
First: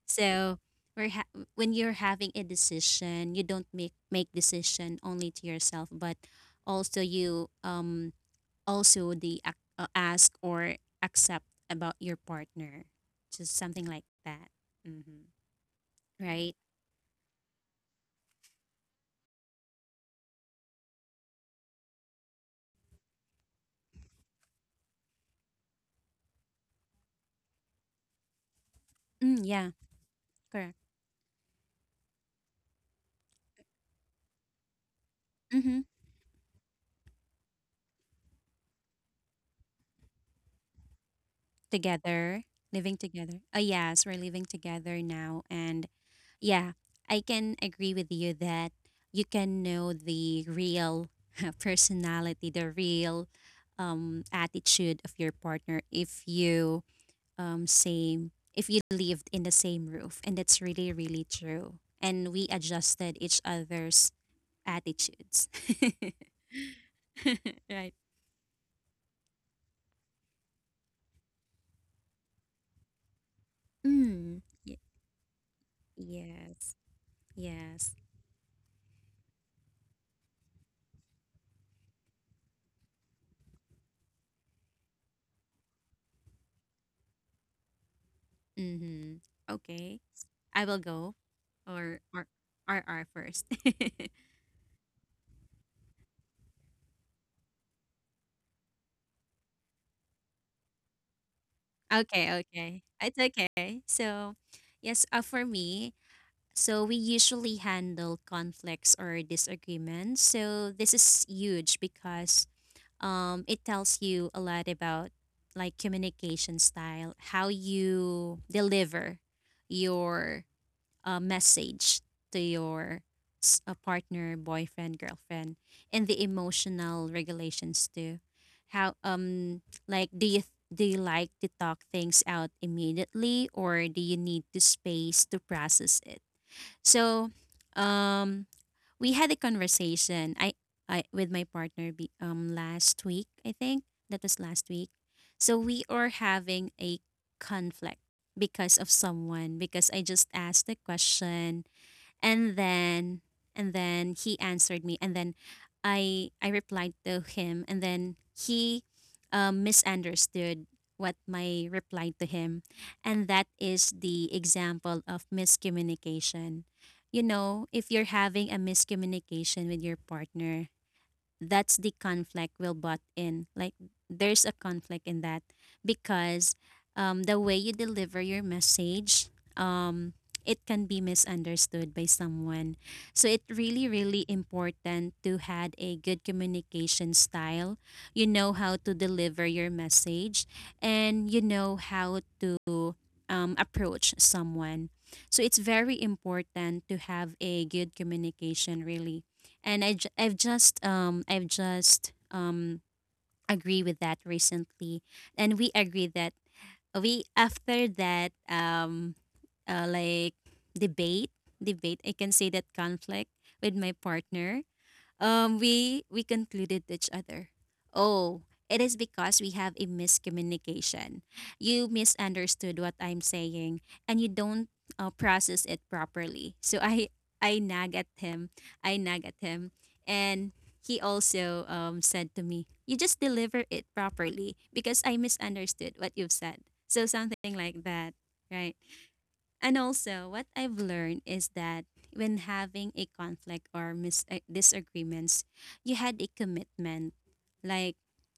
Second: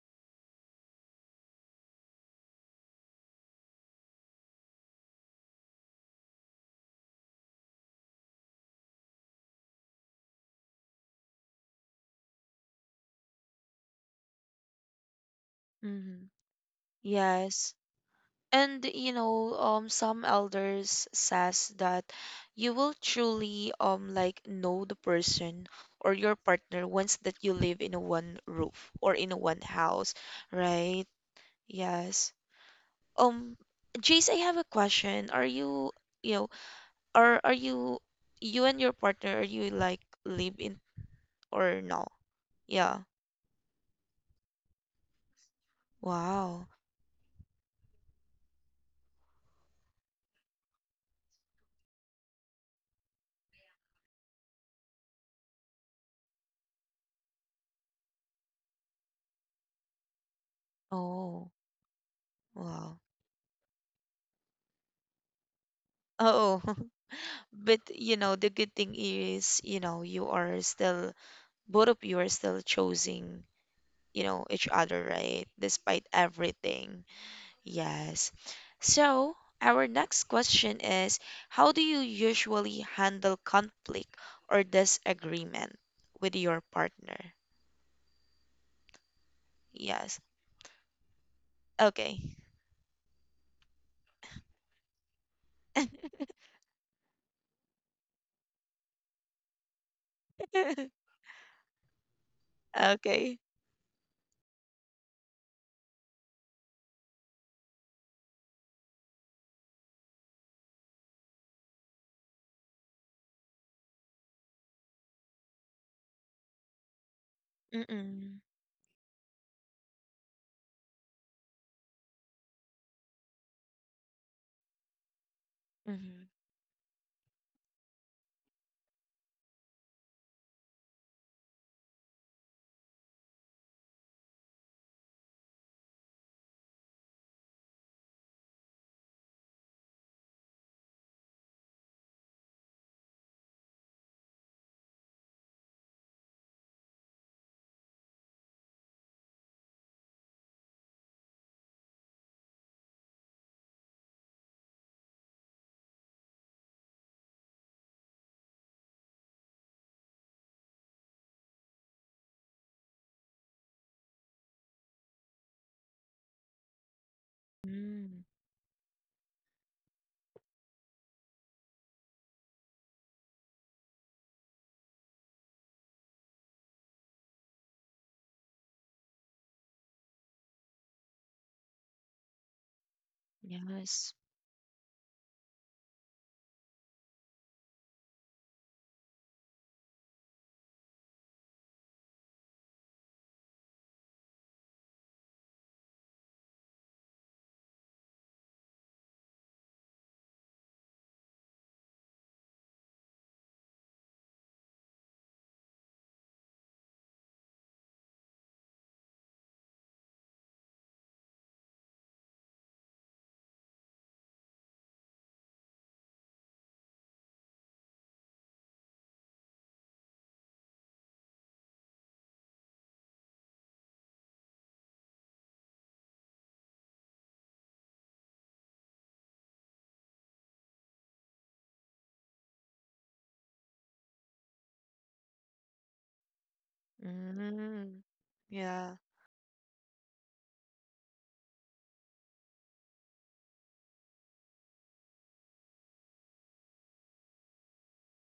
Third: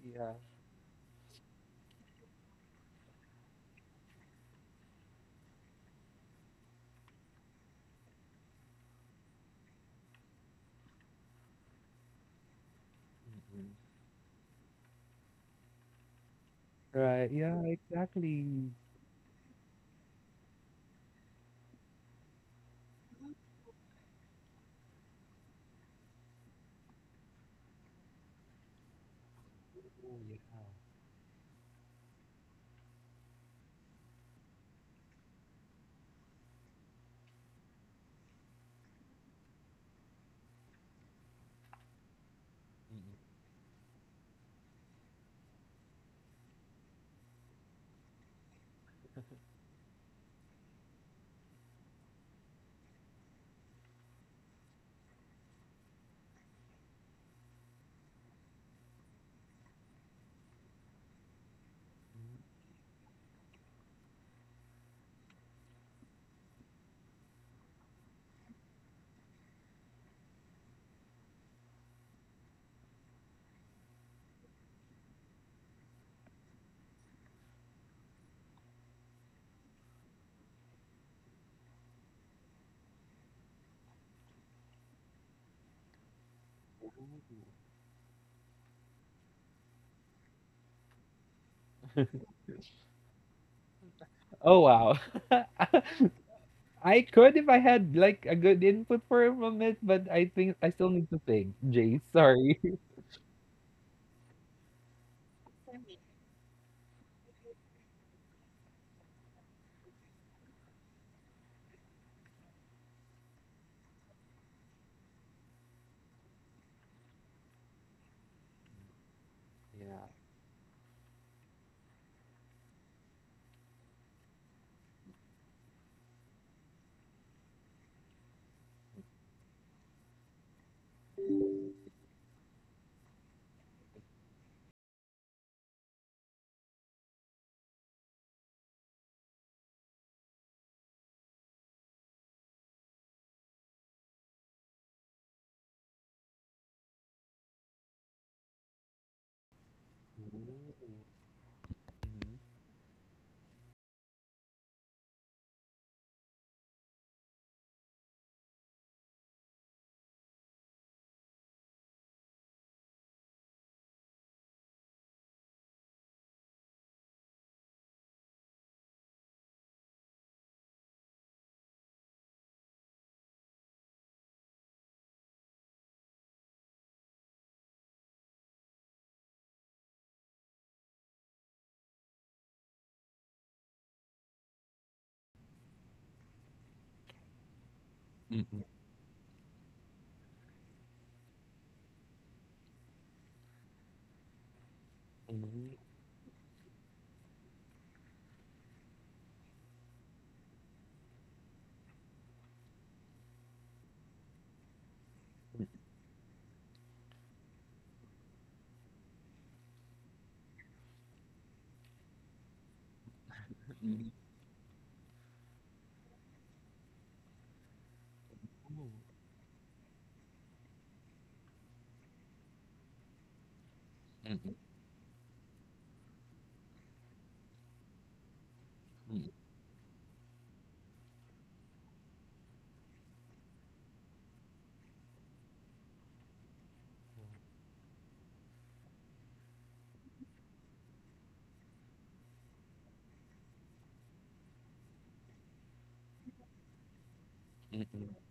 S3: Yeah.
S2: So we're when you're having a decision, you don't make decision only to yourself but also you also the ask or accept about your partner, just something like that. Mm-hmm.
S1: Mhm.
S2: Right.
S3: Right. Yeah.
S1: Yes.
S3: Exactly.
S1: And you know, some elders says that you will truly like know the person or your partner once that you live in a one roof or in a
S2: Mm,
S1: one
S2: yeah.
S1: house,
S3: Oh, yeah.
S2: Correct.
S1: right? Yes. Um, Jace, I have a question.
S2: Mm-hmm.
S1: You know, are you, you and your partner, are you like live in or no?
S2: Together. Living
S1: Yeah.
S3: Mm.
S2: together. Oh yes, we're living together now, and
S1: Wow.
S2: yeah, I can agree with you that you can know the real personality, the real attitude of your partner if you same if you lived in the same roof, and that's really really
S1: Oh,
S2: true. And we
S1: wow.
S2: adjusted each other's attitudes.
S1: Oh, but
S2: Right.
S1: you know the good thing is, you know, you are still, both of you are still choosing, you
S2: Mm.
S1: know, each
S2: y-
S1: other, right, despite
S2: yes.
S1: everything.
S2: Yes.
S1: Yes. So our next question is, how do you usually handle conflict or disagreement with your partner?
S2: Mm-hmm. Okay.
S1: Yes.
S2: I will go. Or
S1: Okay.
S2: R R first. Okay.
S3: Oh, wow. I could if I had like a good input for him on it, but I think I still need to think. Jay, sorry.
S2: Okay, it's
S1: Okay.
S2: okay. So yes, for me, so we usually handle conflicts or disagreements, so this is huge because it tells you a lot about like communication style, how you
S1: Mm-mm.
S2: deliver
S3: Yeah.
S2: your message to your partner, boyfriend, girlfriend, and the
S1: Mm-hmm.
S2: emotional regulations too. How like do you like to talk things out immediately, or do you need to space to process it? So um we had a conversation. I with my partner last week. I think that was last week. So we are having a conflict because of someone because I just asked the question, and then and then he answered me, and then I replied to him, and then he misunderstood what my reply to him, and that is the example of miscommunication. You know, if you're
S1: Mm,
S2: having a miscommunication with your partner, that's the conflict we'll butt in. Like there's a conflict in that because the way you deliver your message, um, it can be misunderstood by someone. So it really,
S1: yes.
S2: really important to had a good communication style. You know
S3: Mm-mm,
S2: how to deliver your message, and you know how to approach someone. So it's
S3: mm-mm,
S2: very important to have a good communication, really, and I've just agree with that recently, and we agree that we after that like debate, debate I can say that conflict with my partner, we concluded each other, oh, it is because we have a miscommunication. You misunderstood what I'm saying, and you don't process it properly. So I nag at him, I nag at him, and he also said to me, you just deliver it properly because I misunderstood what you've said. So something like that,
S1: Mm,
S2: right?
S1: yeah.
S2: And also, what I've learned is that when having a conflict or disagreements, you had a commitment. Like
S3: mm-mm.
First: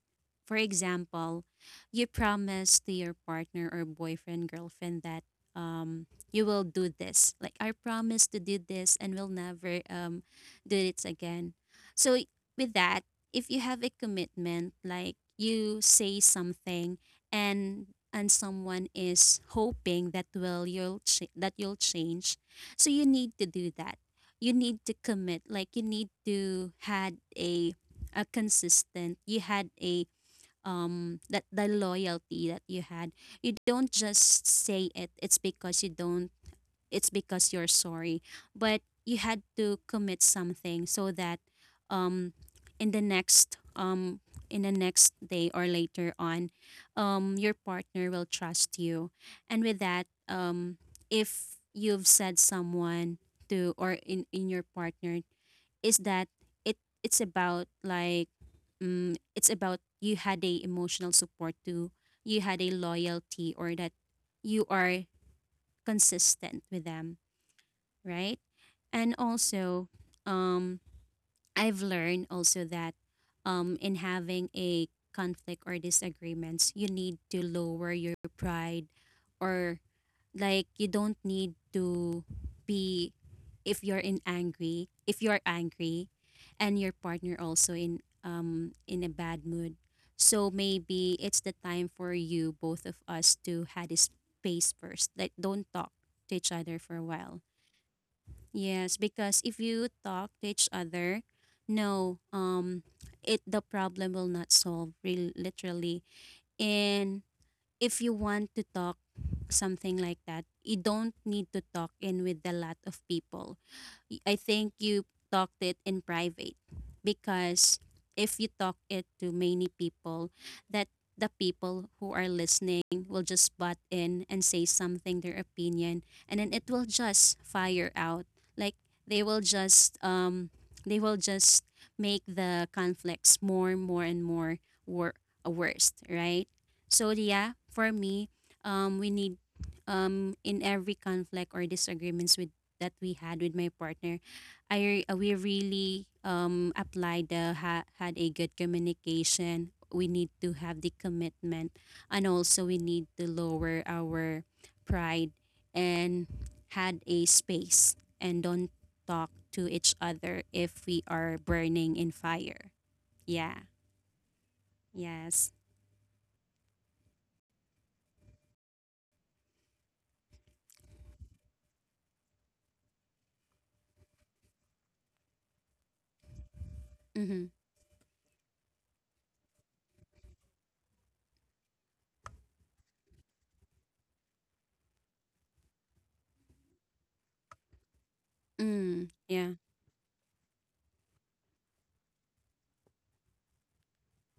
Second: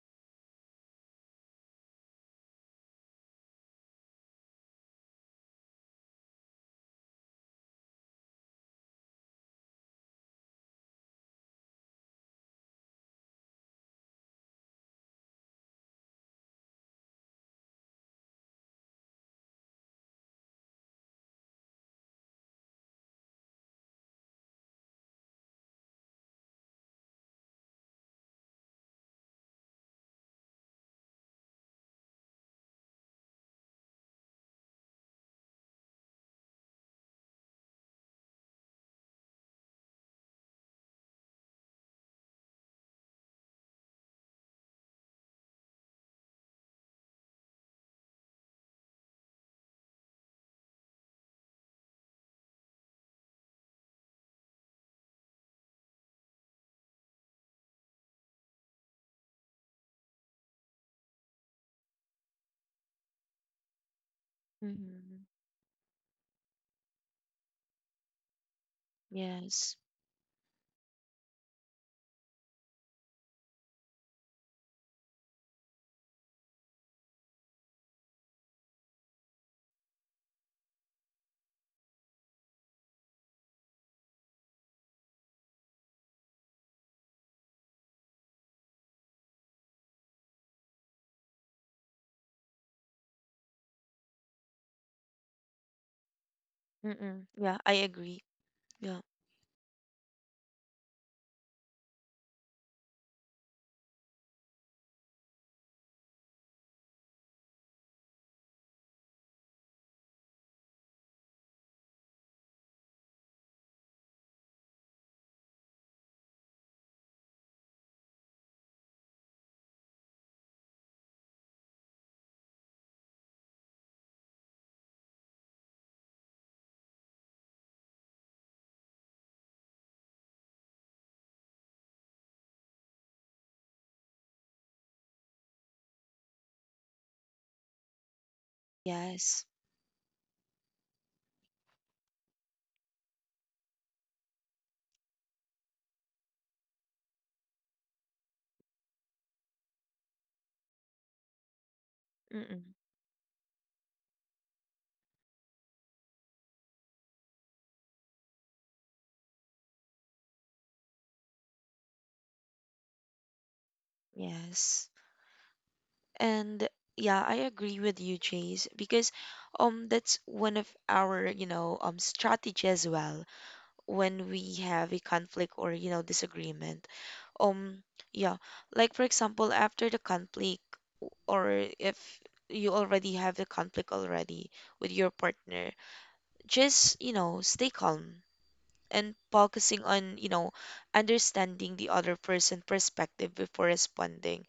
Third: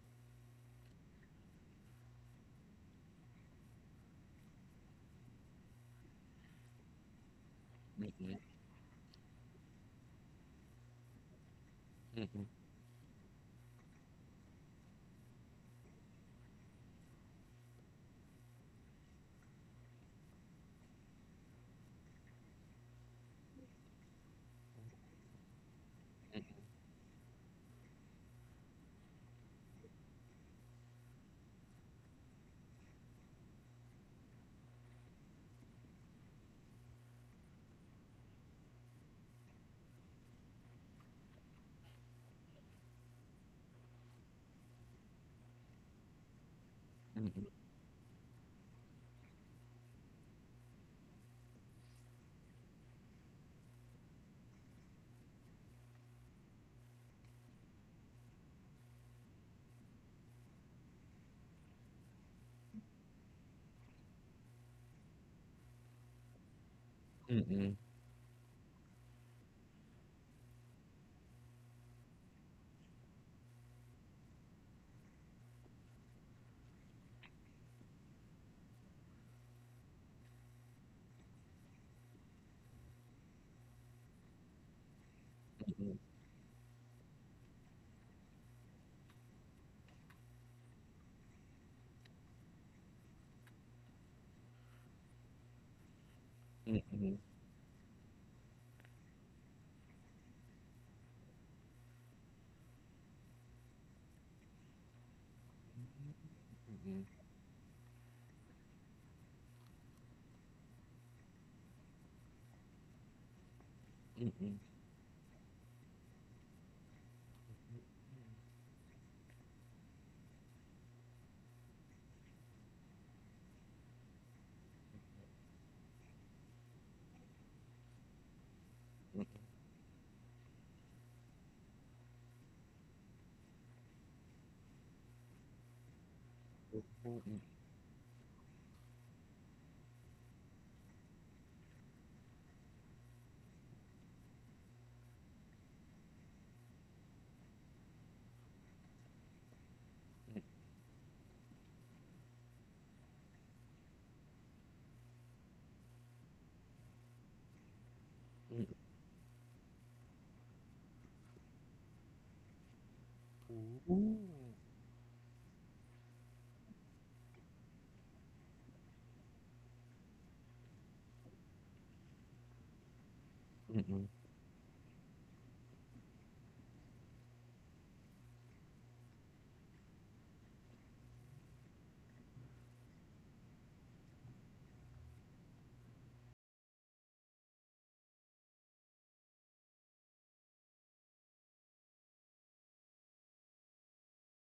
S2: for example, you promise to your partner or boyfriend, girlfriend that um you will do this. Like I promise to do this and will never do it again. So with that, if you have a commitment, like you say something and and someone is hoping that that you'll change, so you need to do that. You need to commit. Like you need to had a consistent. You had a that the loyalty that you had, you don't just say it, it's because you don't, it's because you're sorry, but you had to commit something so that um in the next um in the next day or later on, your partner will trust you, and with that if you've said someone to or in your partner is that it it's about like it's about you had a emotional support too, you had a loyalty or that you are
S1: Mm-hmm.
S2: consistent with them, right? And
S1: Yes.
S2: also, um, I've learned also that in having a conflict or disagreements, you need to lower your pride, or like you don't need to be, if you're in angry if you're angry and your partner also in a bad mood, so maybe it's the time for you both of us to had a space first, like don't talk to each other for a
S1: Mm-mm.
S2: while.
S1: Yeah, I agree.
S2: Yes,
S1: Yeah.
S2: because if you talk to each other, no it, the problem will not solve real literally, and if you want to talk something like that, you don't need to talk in with a lot of people. I think you talked it in private because if you talk it to many people, that the people who are listening will just butt in and say something, their opinion, and then it will just fire out. Like they will just um they will just make the conflicts more and more and more wor- worst, right? So yeah, for me, we need
S1: Yes.
S2: in every conflict or disagreements with that we had with my partner, I we really applied the had a good communication. We need to have the commitment, and
S1: Mm-mm.
S2: also we need to lower our pride and had a space and don't talk to each other if we are burning in fire. Yeah.
S1: Yes.
S2: Yes.
S1: And yeah, I agree with you, Jace, because that's one of our, you know, strategy as well when we have a conflict or, you know, disagreement.
S2: Mm-hmm.
S1: Um yeah, like for example, after the conflict or if you already have the conflict already with your partner, just, you know, stay calm and
S2: Mm. Yeah.
S1: focusing on, you know, understanding the other person' perspective before responding.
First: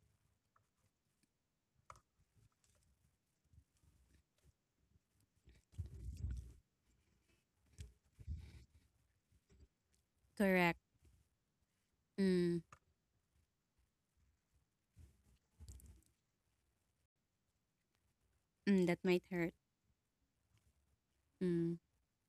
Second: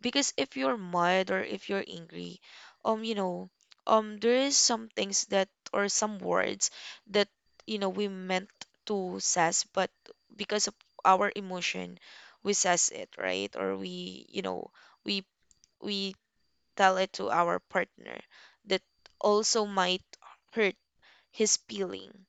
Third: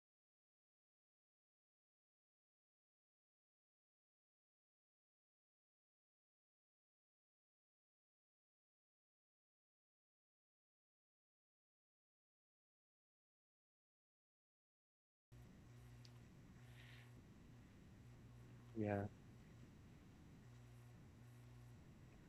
S1: Because if you're mad or if you're angry, you know, there is some things that or some words that, you know, we meant to says, but because of
S2: Correct.
S1: our emotion, we
S2: Mm.
S1: says it, right? Or we, you know, we we tell it to our partner that
S2: Mm. That might hurt.
S1: also might hurt his
S2: Mm.
S1: feeling.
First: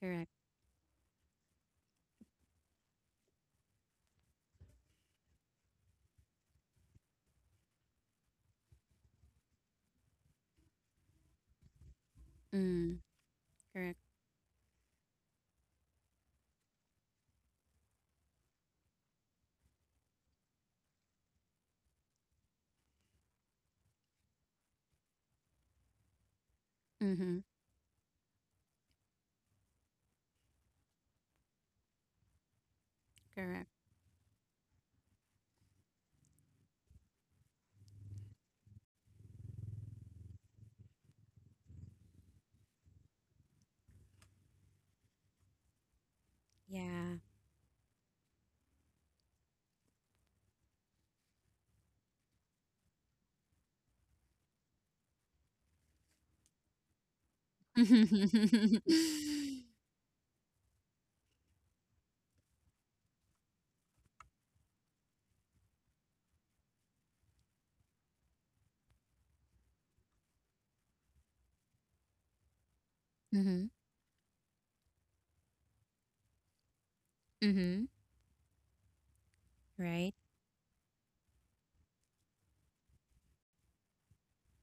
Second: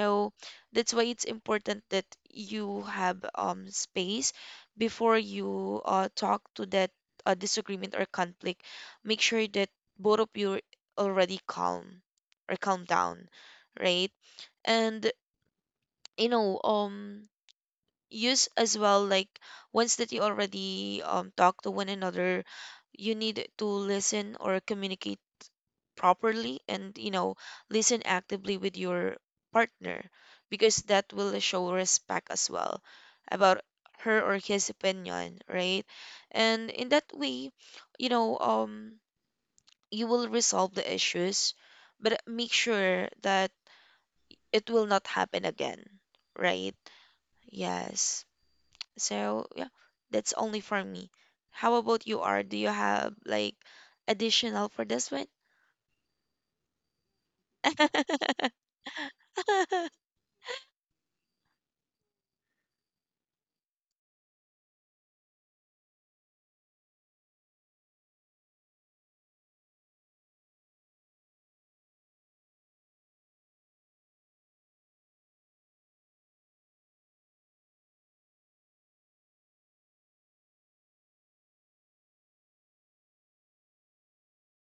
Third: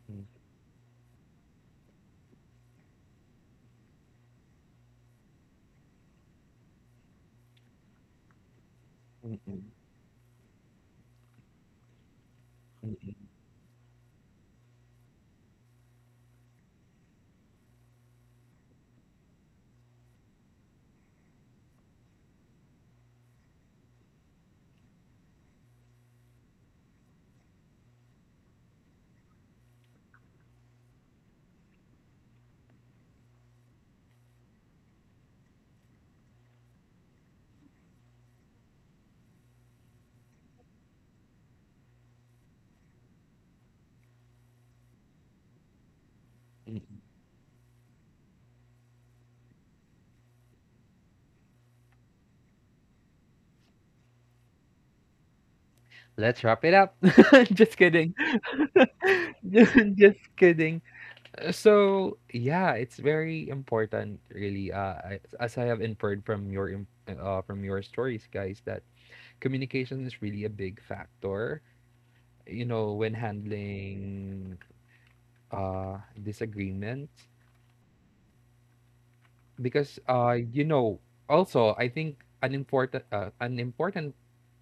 S2: Correct.
S1: that's why it's important that you have space before you talk to that disagreement or conflict. Make sure that both of you are already calm or calm
S2: Mm.
S1: down,
S2: Correct.
S1: right? And you know use as well, like, once that you already talk to one another, you need to listen or communicate properly and, you know,
S2: Mm-hmm.
S1: listen actively with your partner because that will show respect as well about
S2: Correct.
S1: her or his opinion, right? And in that way, you know, you will resolve the issues, but make sure that it will not happen again, right?
S2: Yeah.
S1: Yes. So yeah, that's only for me. How about you are, do you have like additional for this one?
S3: Let's wrap it up. Just kidding.
S2: mm-hmm.
S3: Just kidding. So yeah, it's very important, really. As I have inferred from from your stories, guys, that communication is really a big factor. You know, when handling disagreements,
S2: Mm-hmm.
S3: because
S2: Right.
S3: also I think an important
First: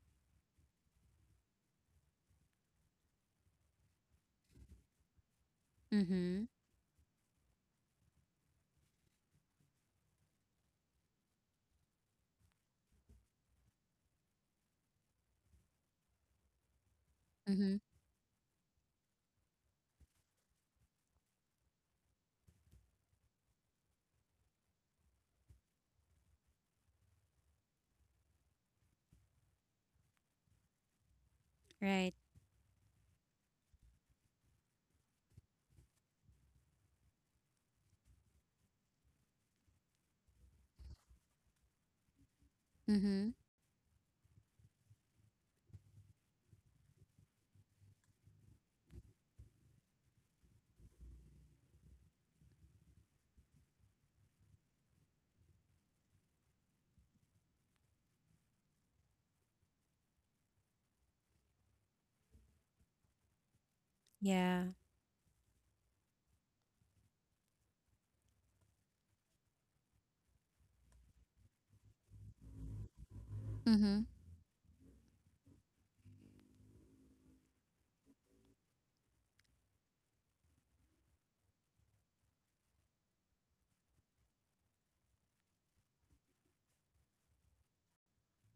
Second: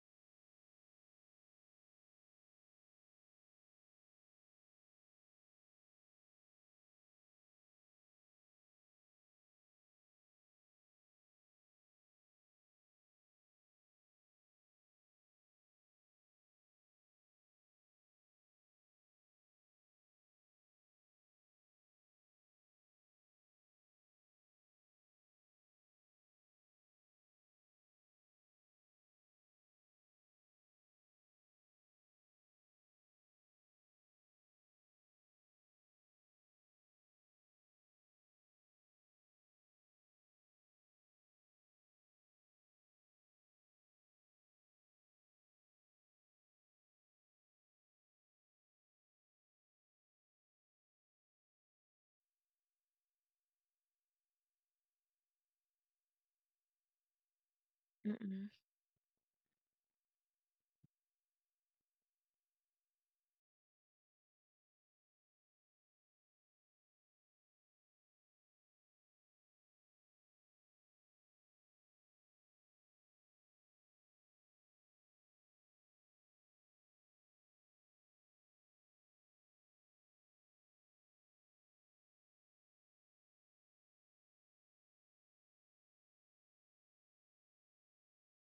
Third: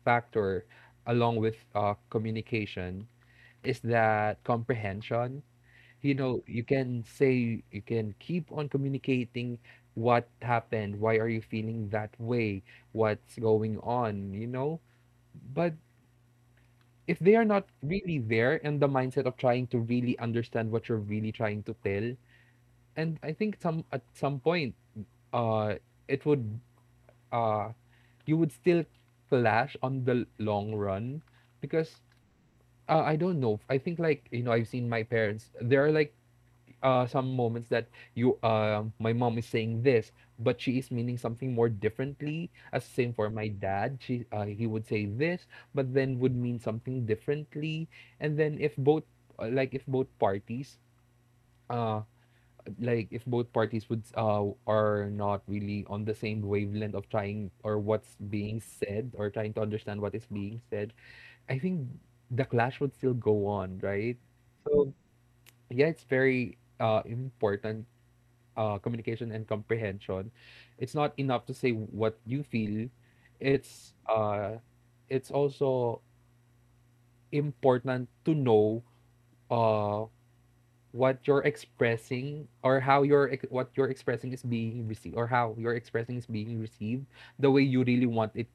S3: factor along with communication is that comprehension. You know,
S2: Mm-hmm.
S3: you can say, you can keep on communicating. What happened? Why are you feeling that way? What's going on, but if they are not
S2: Mm-hmm.
S3: really there in the mindset of trying to really understand what you're really trying to tell, and I think some at some point, uh it would uh you would still clash on the long run, because
S2: Right.
S3: I don't know. I think like I've seen my parents. There are like some moments that you my mom is saying this, but she is meaning something more differently. As same for
S2: Mm-hmm.
S3: my dad, she he would say this, but then would mean something differently. And then if both like if both parties uh like if both parties would are not really on the same wavelength of trying or what's
S1: Mm-mm.
S3: being said, or trying to understand what is being said, I think the clash would still go on, right?
S2: Yeah.
S3: So yeah, it's very important, communication and comprehension. It's not enough to say what you feel. It's
S2: Mm-hmm.
S3: uh it's also important to know uh what you're expressing or what you're expressing is being received, or how you're expressing is being received the way you really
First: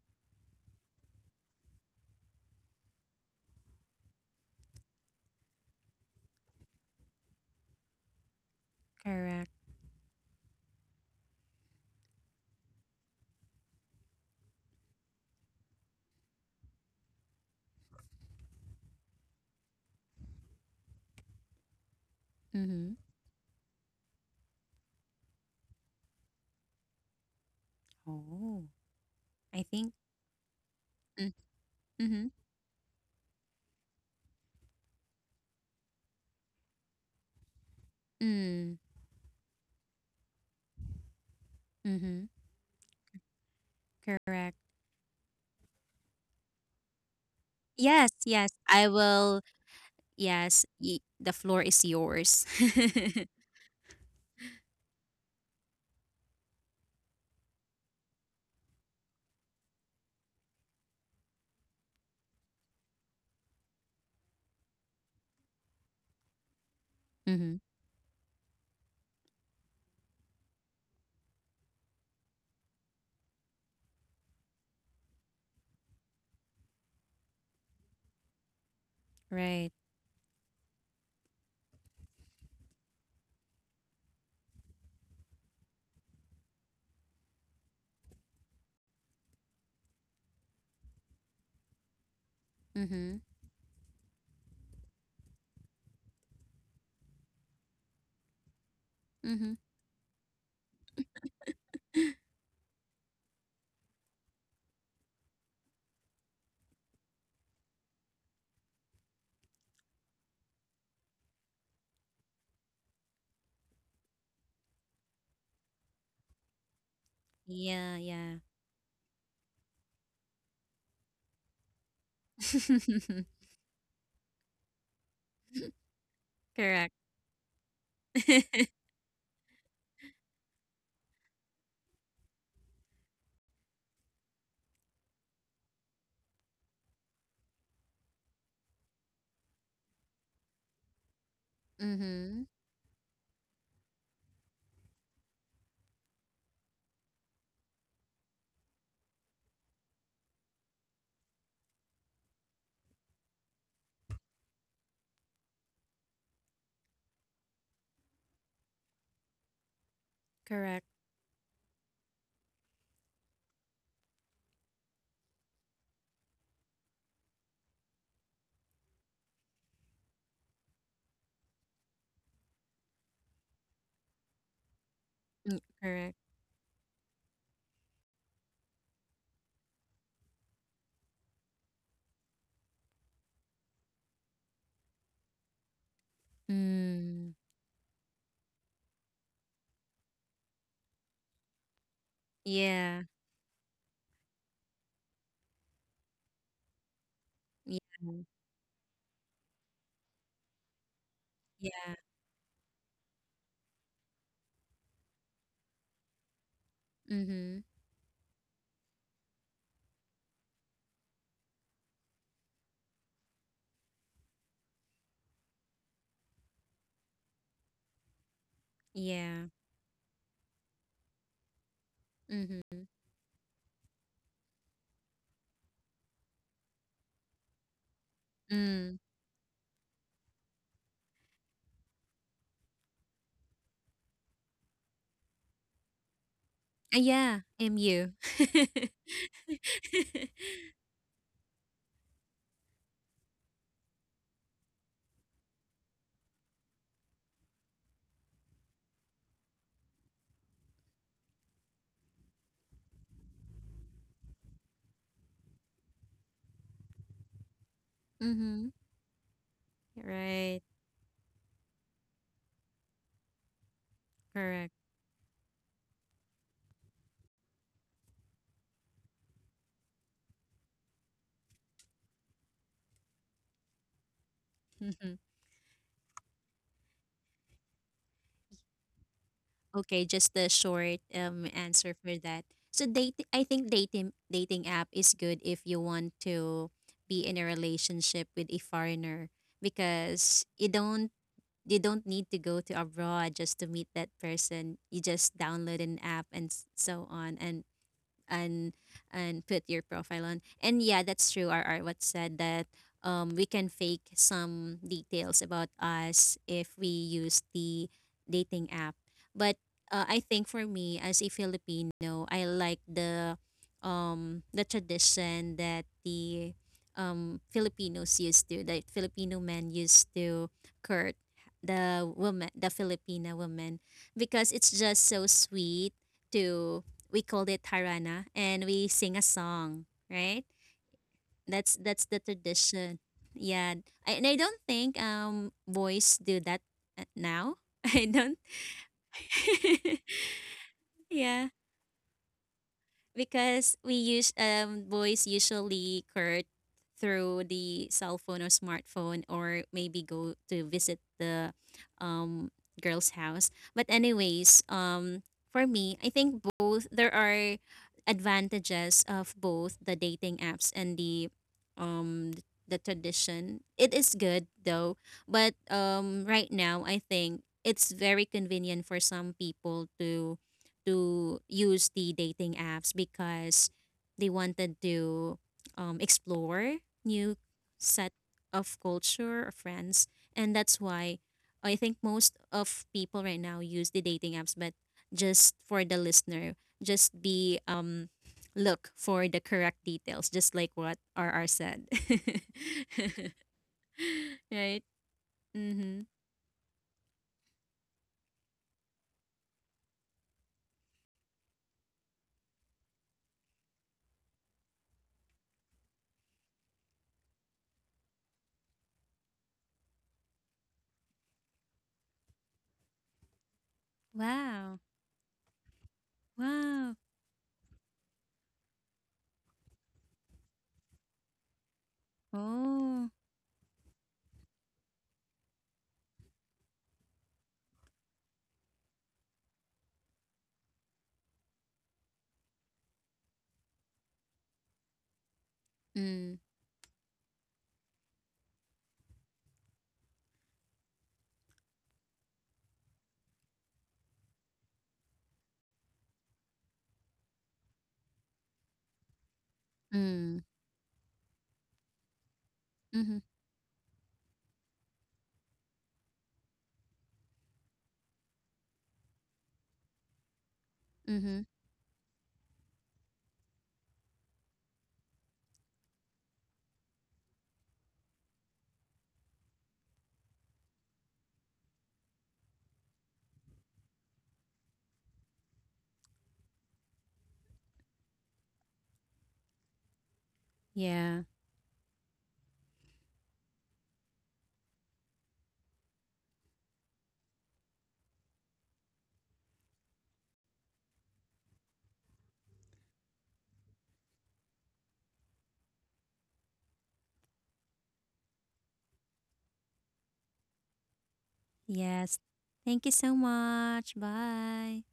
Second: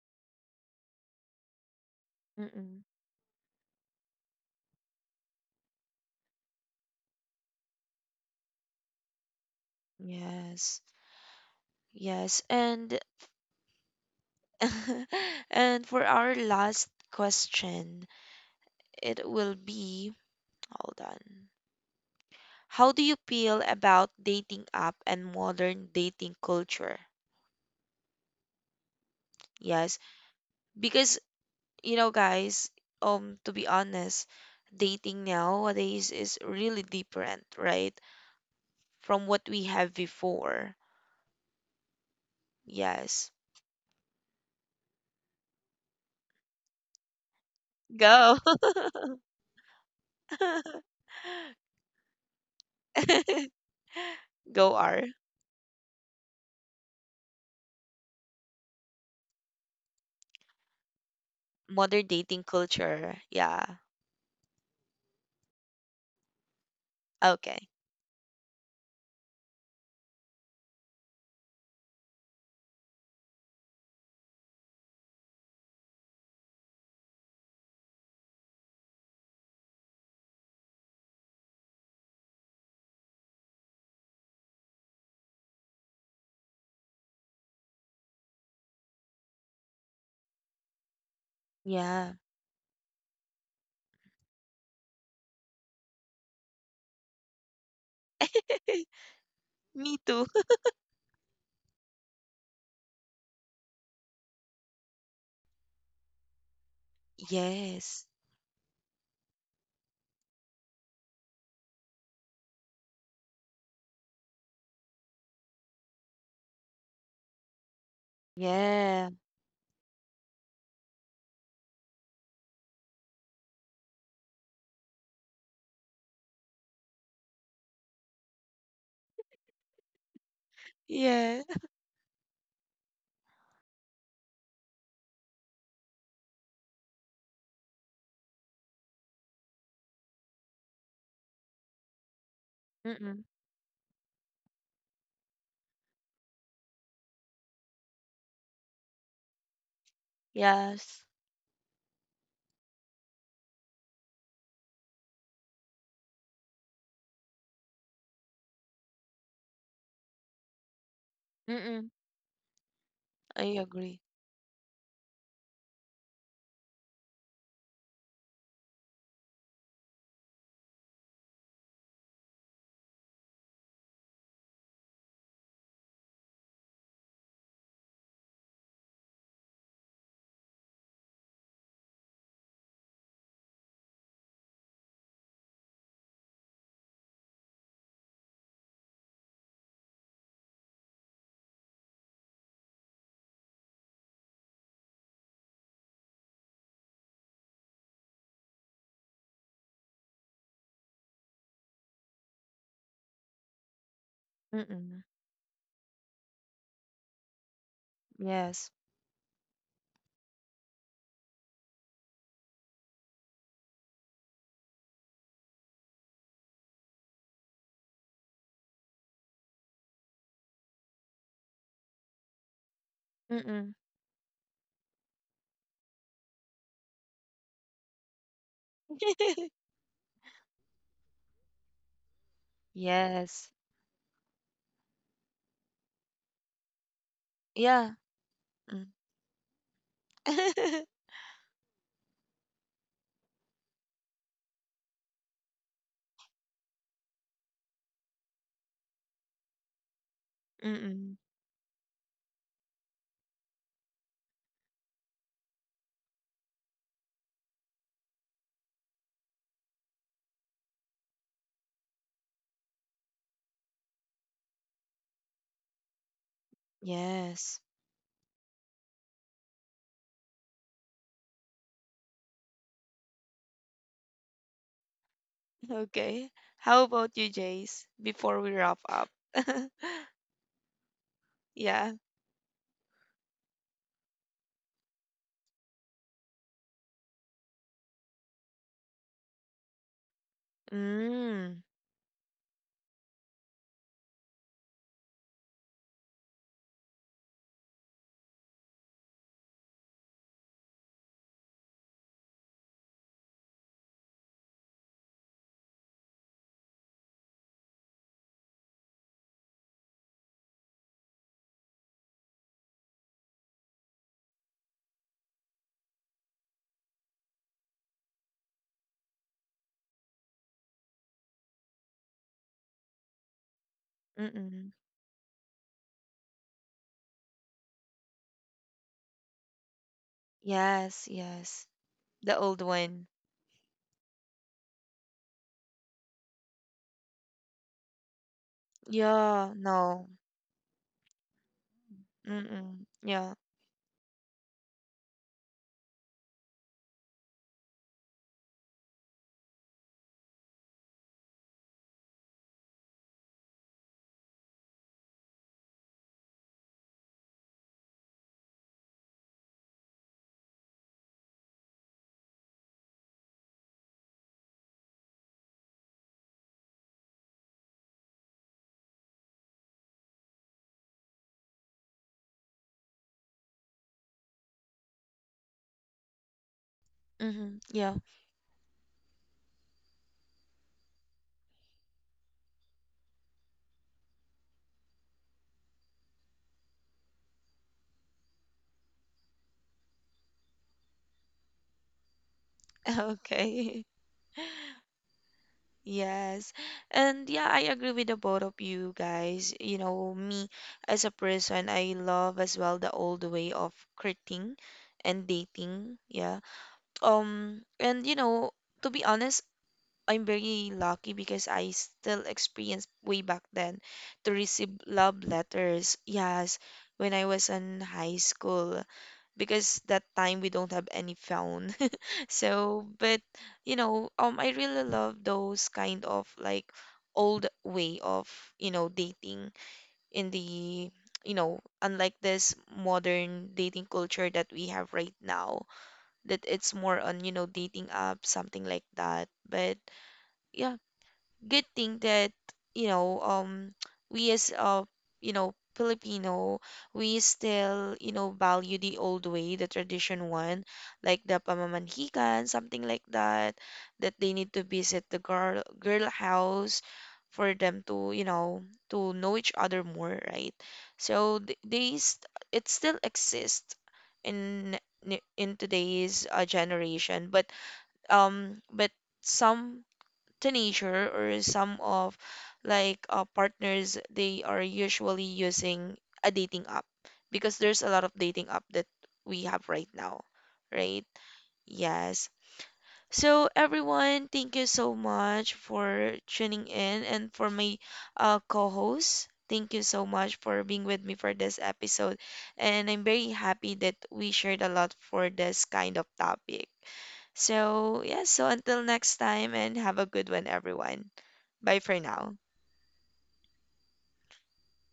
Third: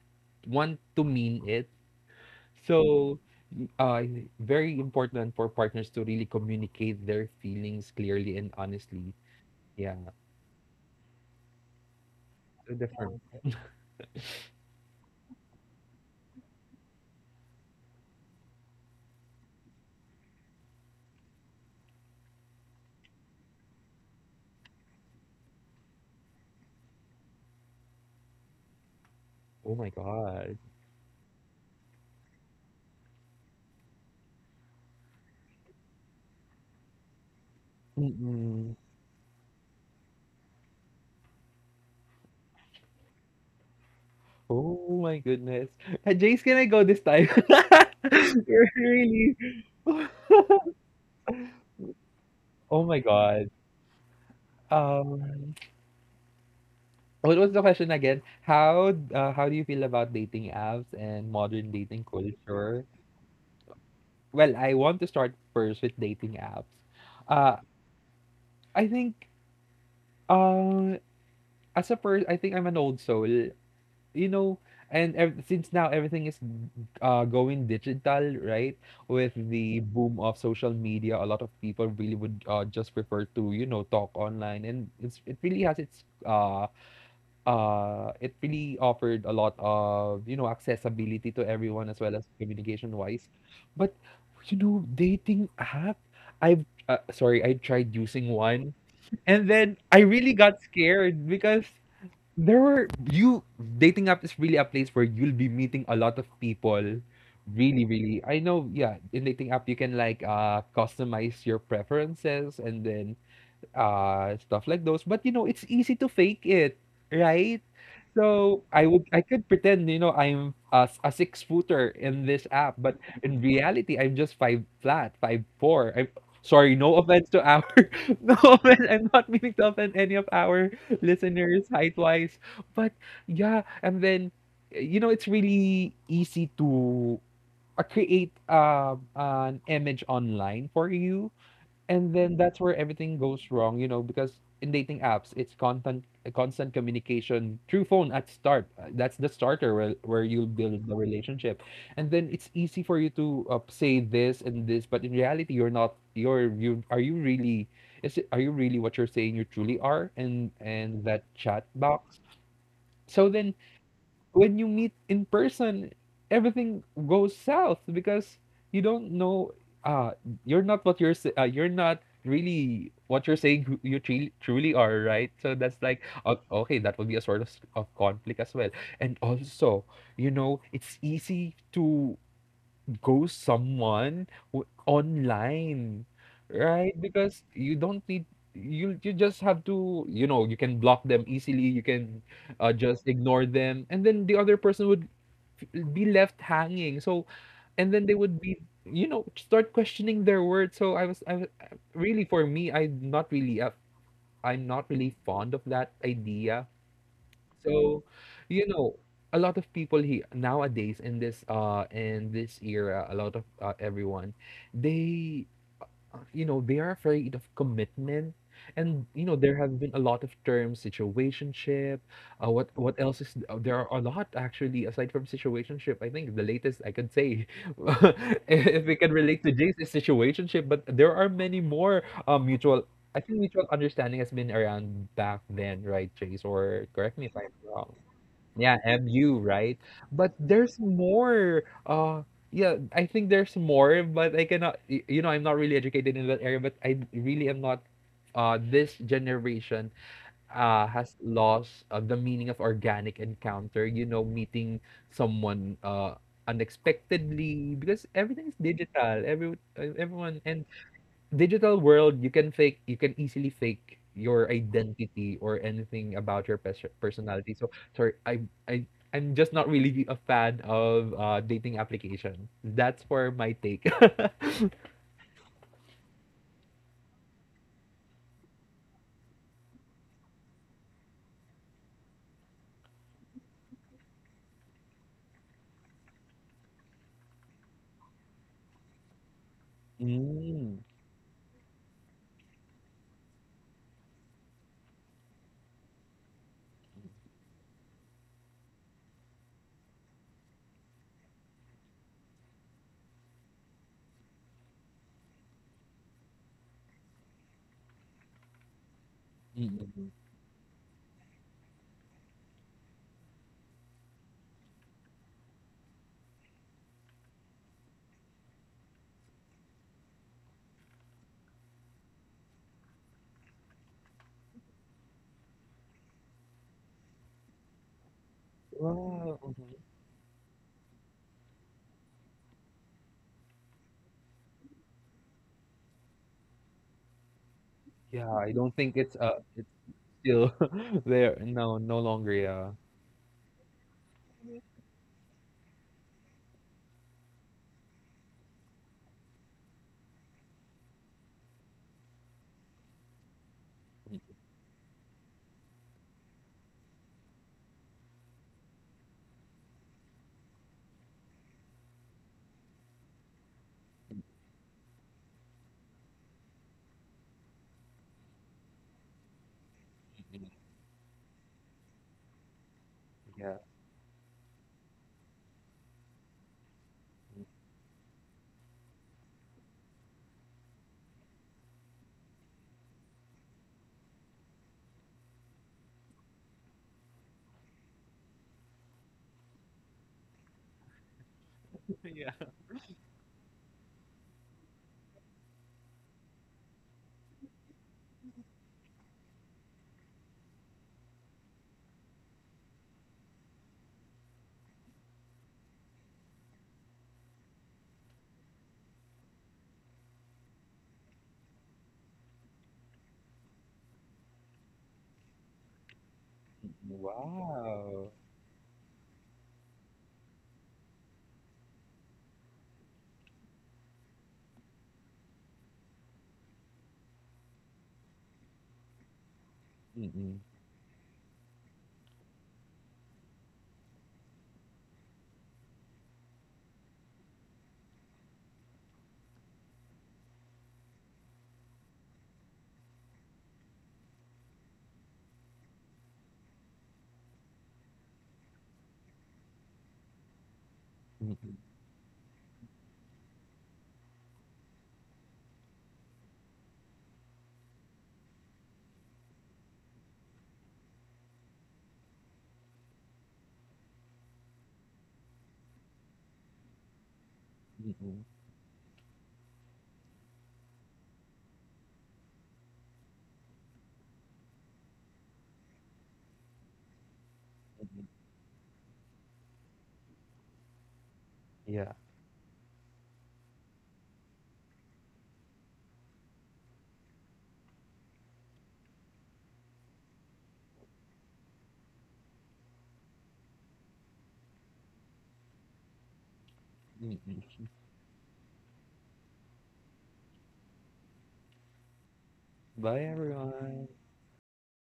S3: want to mean it.
S1: Mm-mm.
S3: So uh very important for partners to really communicate their feelings clearly and honestly.
S2: Correct.
S3: Yeah.
S1: Yes, yes,
S3: So
S1: and
S3: different.
S1: and for our last question, it will be, hold on. How
S2: Mm-hmm.
S1: do you feel about dating app and modern dating culture?
S2: Oh. I
S3: Oh my
S2: think.
S1: Yes,
S3: god.
S1: because you know,
S2: Mm-hmm.
S1: guys, to be honest, dating nowadays is really different, right?
S3: Mm-mm.
S2: Mm.
S1: From what we have before.
S2: Mm-hmm.
S1: Yes.
S2: Correct.
S3: Oh my goodness. Jace, can I go this time?
S2: Yes,
S1: Go.
S2: yes.
S3: You're
S2: I
S3: really.
S2: will. Yes, the floor is yours.
S3: Oh my god.
S1: Go, R.
S3: um What was the question again? How do you feel about dating apps and modern dating
S1: Modern dating
S3: culture?
S1: culture. Yeah.
S3: Well, I want to start first with dating apps.
S2: Mm-hmm.
S3: Uh,
S1: Okay.
S3: I think, uh, as a person, I think I'm an old soul, you know, and ev since now everything is going digital, right? With
S2: Right.
S3: the boom of social media, a lot of people really would just prefer to, talk online, and it's it really has its it really offered a lot of, accessibility to everyone, as
S1: Yeah.
S3: well as communication
S2: Mm-hmm.
S3: wise. But, dating app, sorry, I tried using one, and
S2: Mm-hmm.
S3: then
S1: Me
S3: I
S1: too.
S3: really got scared because there were, you, dating app is really a place where you'll be meeting a lot of people. Really,
S1: Yes.
S3: really. I know, yeah, in dating app, you can like customize your preferences, and then stuff like those, but it's easy to fake it, right?
S2: Yeah, yeah.
S3: So i would
S1: Yeah.
S3: i could pretend, I'm a six footer in this app, but in reality I'm just five flat, five four. I'm sorry,
S2: Correct.
S3: no offense to our no offense, I'm not meaning to offend any of our
S1: Yeah.
S3: listeners, height wise, but yeah. And then it's really easy to create an image online for you, and then
S2: mm-hmm.
S3: that's where everything
S1: Mm-mm.
S3: goes wrong, because in dating apps, it's constant, constant communication through phone at start. That's the starter where, you build the
S1: Yes.
S3: relationship. And then it's easy for you to say this and this, but in reality, you're not you're you are you really is it, are you really what you're saying you truly are, and
S2: Correct.
S3: and that chat
S1: Mm-mm.
S3: box. So
S1: I
S3: then
S1: agree.
S3: when you meet in person, everything goes south because you don't know. Uh, you're you're not really what you're saying, who you truly truly are, right. So that's like
S2: Correct.
S3: okay. That will be a sort of conflict as well. And also, it's easy to ghost someone online, right?
S2: Mm.
S3: Because you don't need you you just have to, you can block them easily. You can
S2: Yeah,
S3: just ignore them, and then the other person would be left hanging. So,
S2: yeah,
S3: and then they would be, start questioning their words. So I was
S2: yeah.
S3: really for me, I'm not really a, I'm not
S1: Mm-mm.
S3: really fond of that idea.
S2: Mhm.
S3: So, you
S1: Yes.
S3: know, a lot of people he nowadays, in this era, a lot of everyone, they they are afraid of commitment. And
S2: Yeah.
S3: there have been a lot of terms, situationship. Uh, what
S2: Mhm.
S3: what else is, there
S1: Mm-mm.
S3: are a lot actually aside from situationship. I think the latest I could say, if
S2: Mm.
S3: we can relate to Jace, is situationship. But there are many more, mutual. I think
S1: Yes.
S3: mutual understanding has been around back then, right, Jace? Or correct me
S2: Yeah,
S3: if I'm
S1: Yeah.
S3: wrong.
S2: MU.
S3: Yeah,
S1: Mm.
S3: MU, right? But there's more. Yeah, I think there's more, but I cannot. You know, I'm not really educated in that area, but I really am not. This generation has
S1: Mm-mm.
S3: lost, the meaning of organic encounter. You know, meeting someone unexpectedly, because everything is
S2: Mhm.
S3: digital. Everyone
S2: Right.
S3: and digital world, you can easily fake your
S2: Correct.
S3: identity or anything about your personality.
S1: Yes.
S3: So, sorry, I, I'm just not really a fan of dating application. That's for my take.
S2: Mhm.
S1: Okay. How about you, Jace, before we wrap up?
S2: Okay, just a short answer
S1: Yeah.
S2: for that. So date, I think dating app is good if you want to be in a relationship with a foreigner because you don't,
S1: Mm.
S2: you don't need to go to abroad just to meet that person. You just download an app and so on and and and put your profile on. And yeah, that's true. R R what said that we can fake some details about us if we use the dating app. But I think for me as a Filipino, I like the tradition that the Filipinos used to, that Filipino men used to court the woman, the Filipina woman, because it's
S1: Mm-mm.
S2: just so sweet to, we called it Harana, and we sing a
S3: Wow. Mhm.
S2: song, right?
S1: Yes, yes.
S2: That's the
S1: The old
S2: tradition.
S1: one.
S2: Yeah, I, and I don't think boys do that now. I
S3: Yeah,
S2: don't.
S3: I don't think it's uh,
S1: Yeah,
S3: it's
S1: no.
S3: still there.
S2: Yeah.
S3: No, no longer. Yeah.
S1: Mm-mm. Yeah.
S2: Because we use boys usually court through the cell phone or smartphone, or maybe go to visit the um girl's house. But anyways, for me, I think both, there are advantages of both the dating apps and um the tradition, it is good though, but right now I think it's very convenient for some people to use the dating apps because they wanted to explore new
S1: Mm-hmm. Yeah.
S2: set of culture or friends, and that's why I think most of people right now use the dating apps. But just for the listener, just be look for the correct details, just like what RR said.
S1: Okay.
S2: Right. Mm-hmm.
S1: Yes. And yeah, I agree with the both of you guys. You know, me as a person, I love as well the old way of courting and dating. Yeah. And you know, to be honest, I'm very lucky because I still experienced way back then to receive
S2: Wow.
S1: love letters. Yes,
S2: Wow.
S1: when I was in
S3: Wow.
S1: high school because that time we don't have any phone. So,
S2: Oh.
S1: but you know, I really love those kind of like old way of, you know, dating in the, you know, unlike this modern dating culture that we have right now, that
S2: Mm.
S1: it's more on, you know, dating app, something like that. But yeah, good thing that you know we as you know Filipino, we still, you know, value the old way, the tradition
S2: Mm.
S1: one, like the pamamanhikan, something like
S2: Mm-hmm.
S1: that, that they need to visit the girl house for them to, you know, to know each other more, right? So
S2: Mm-hmm.
S1: it still exists in in today's generation, but some teenager or some of like partners, they are usually using a dating app because there's a lot of dating app that we have right now, right?
S2: Yeah.
S3: Yeah.
S1: Yes. So, everyone, thank you so much for tuning in and for my co host. Thank you so much for being with me for this episode. And I'm very happy that we shared a lot for this kind of topic. So, yeah, so until next time and have a good one, everyone. Bye for
S2: Yes.
S1: now.
S2: Thank you
S3: Bye,
S2: so
S3: everyone.
S2: much. Bye.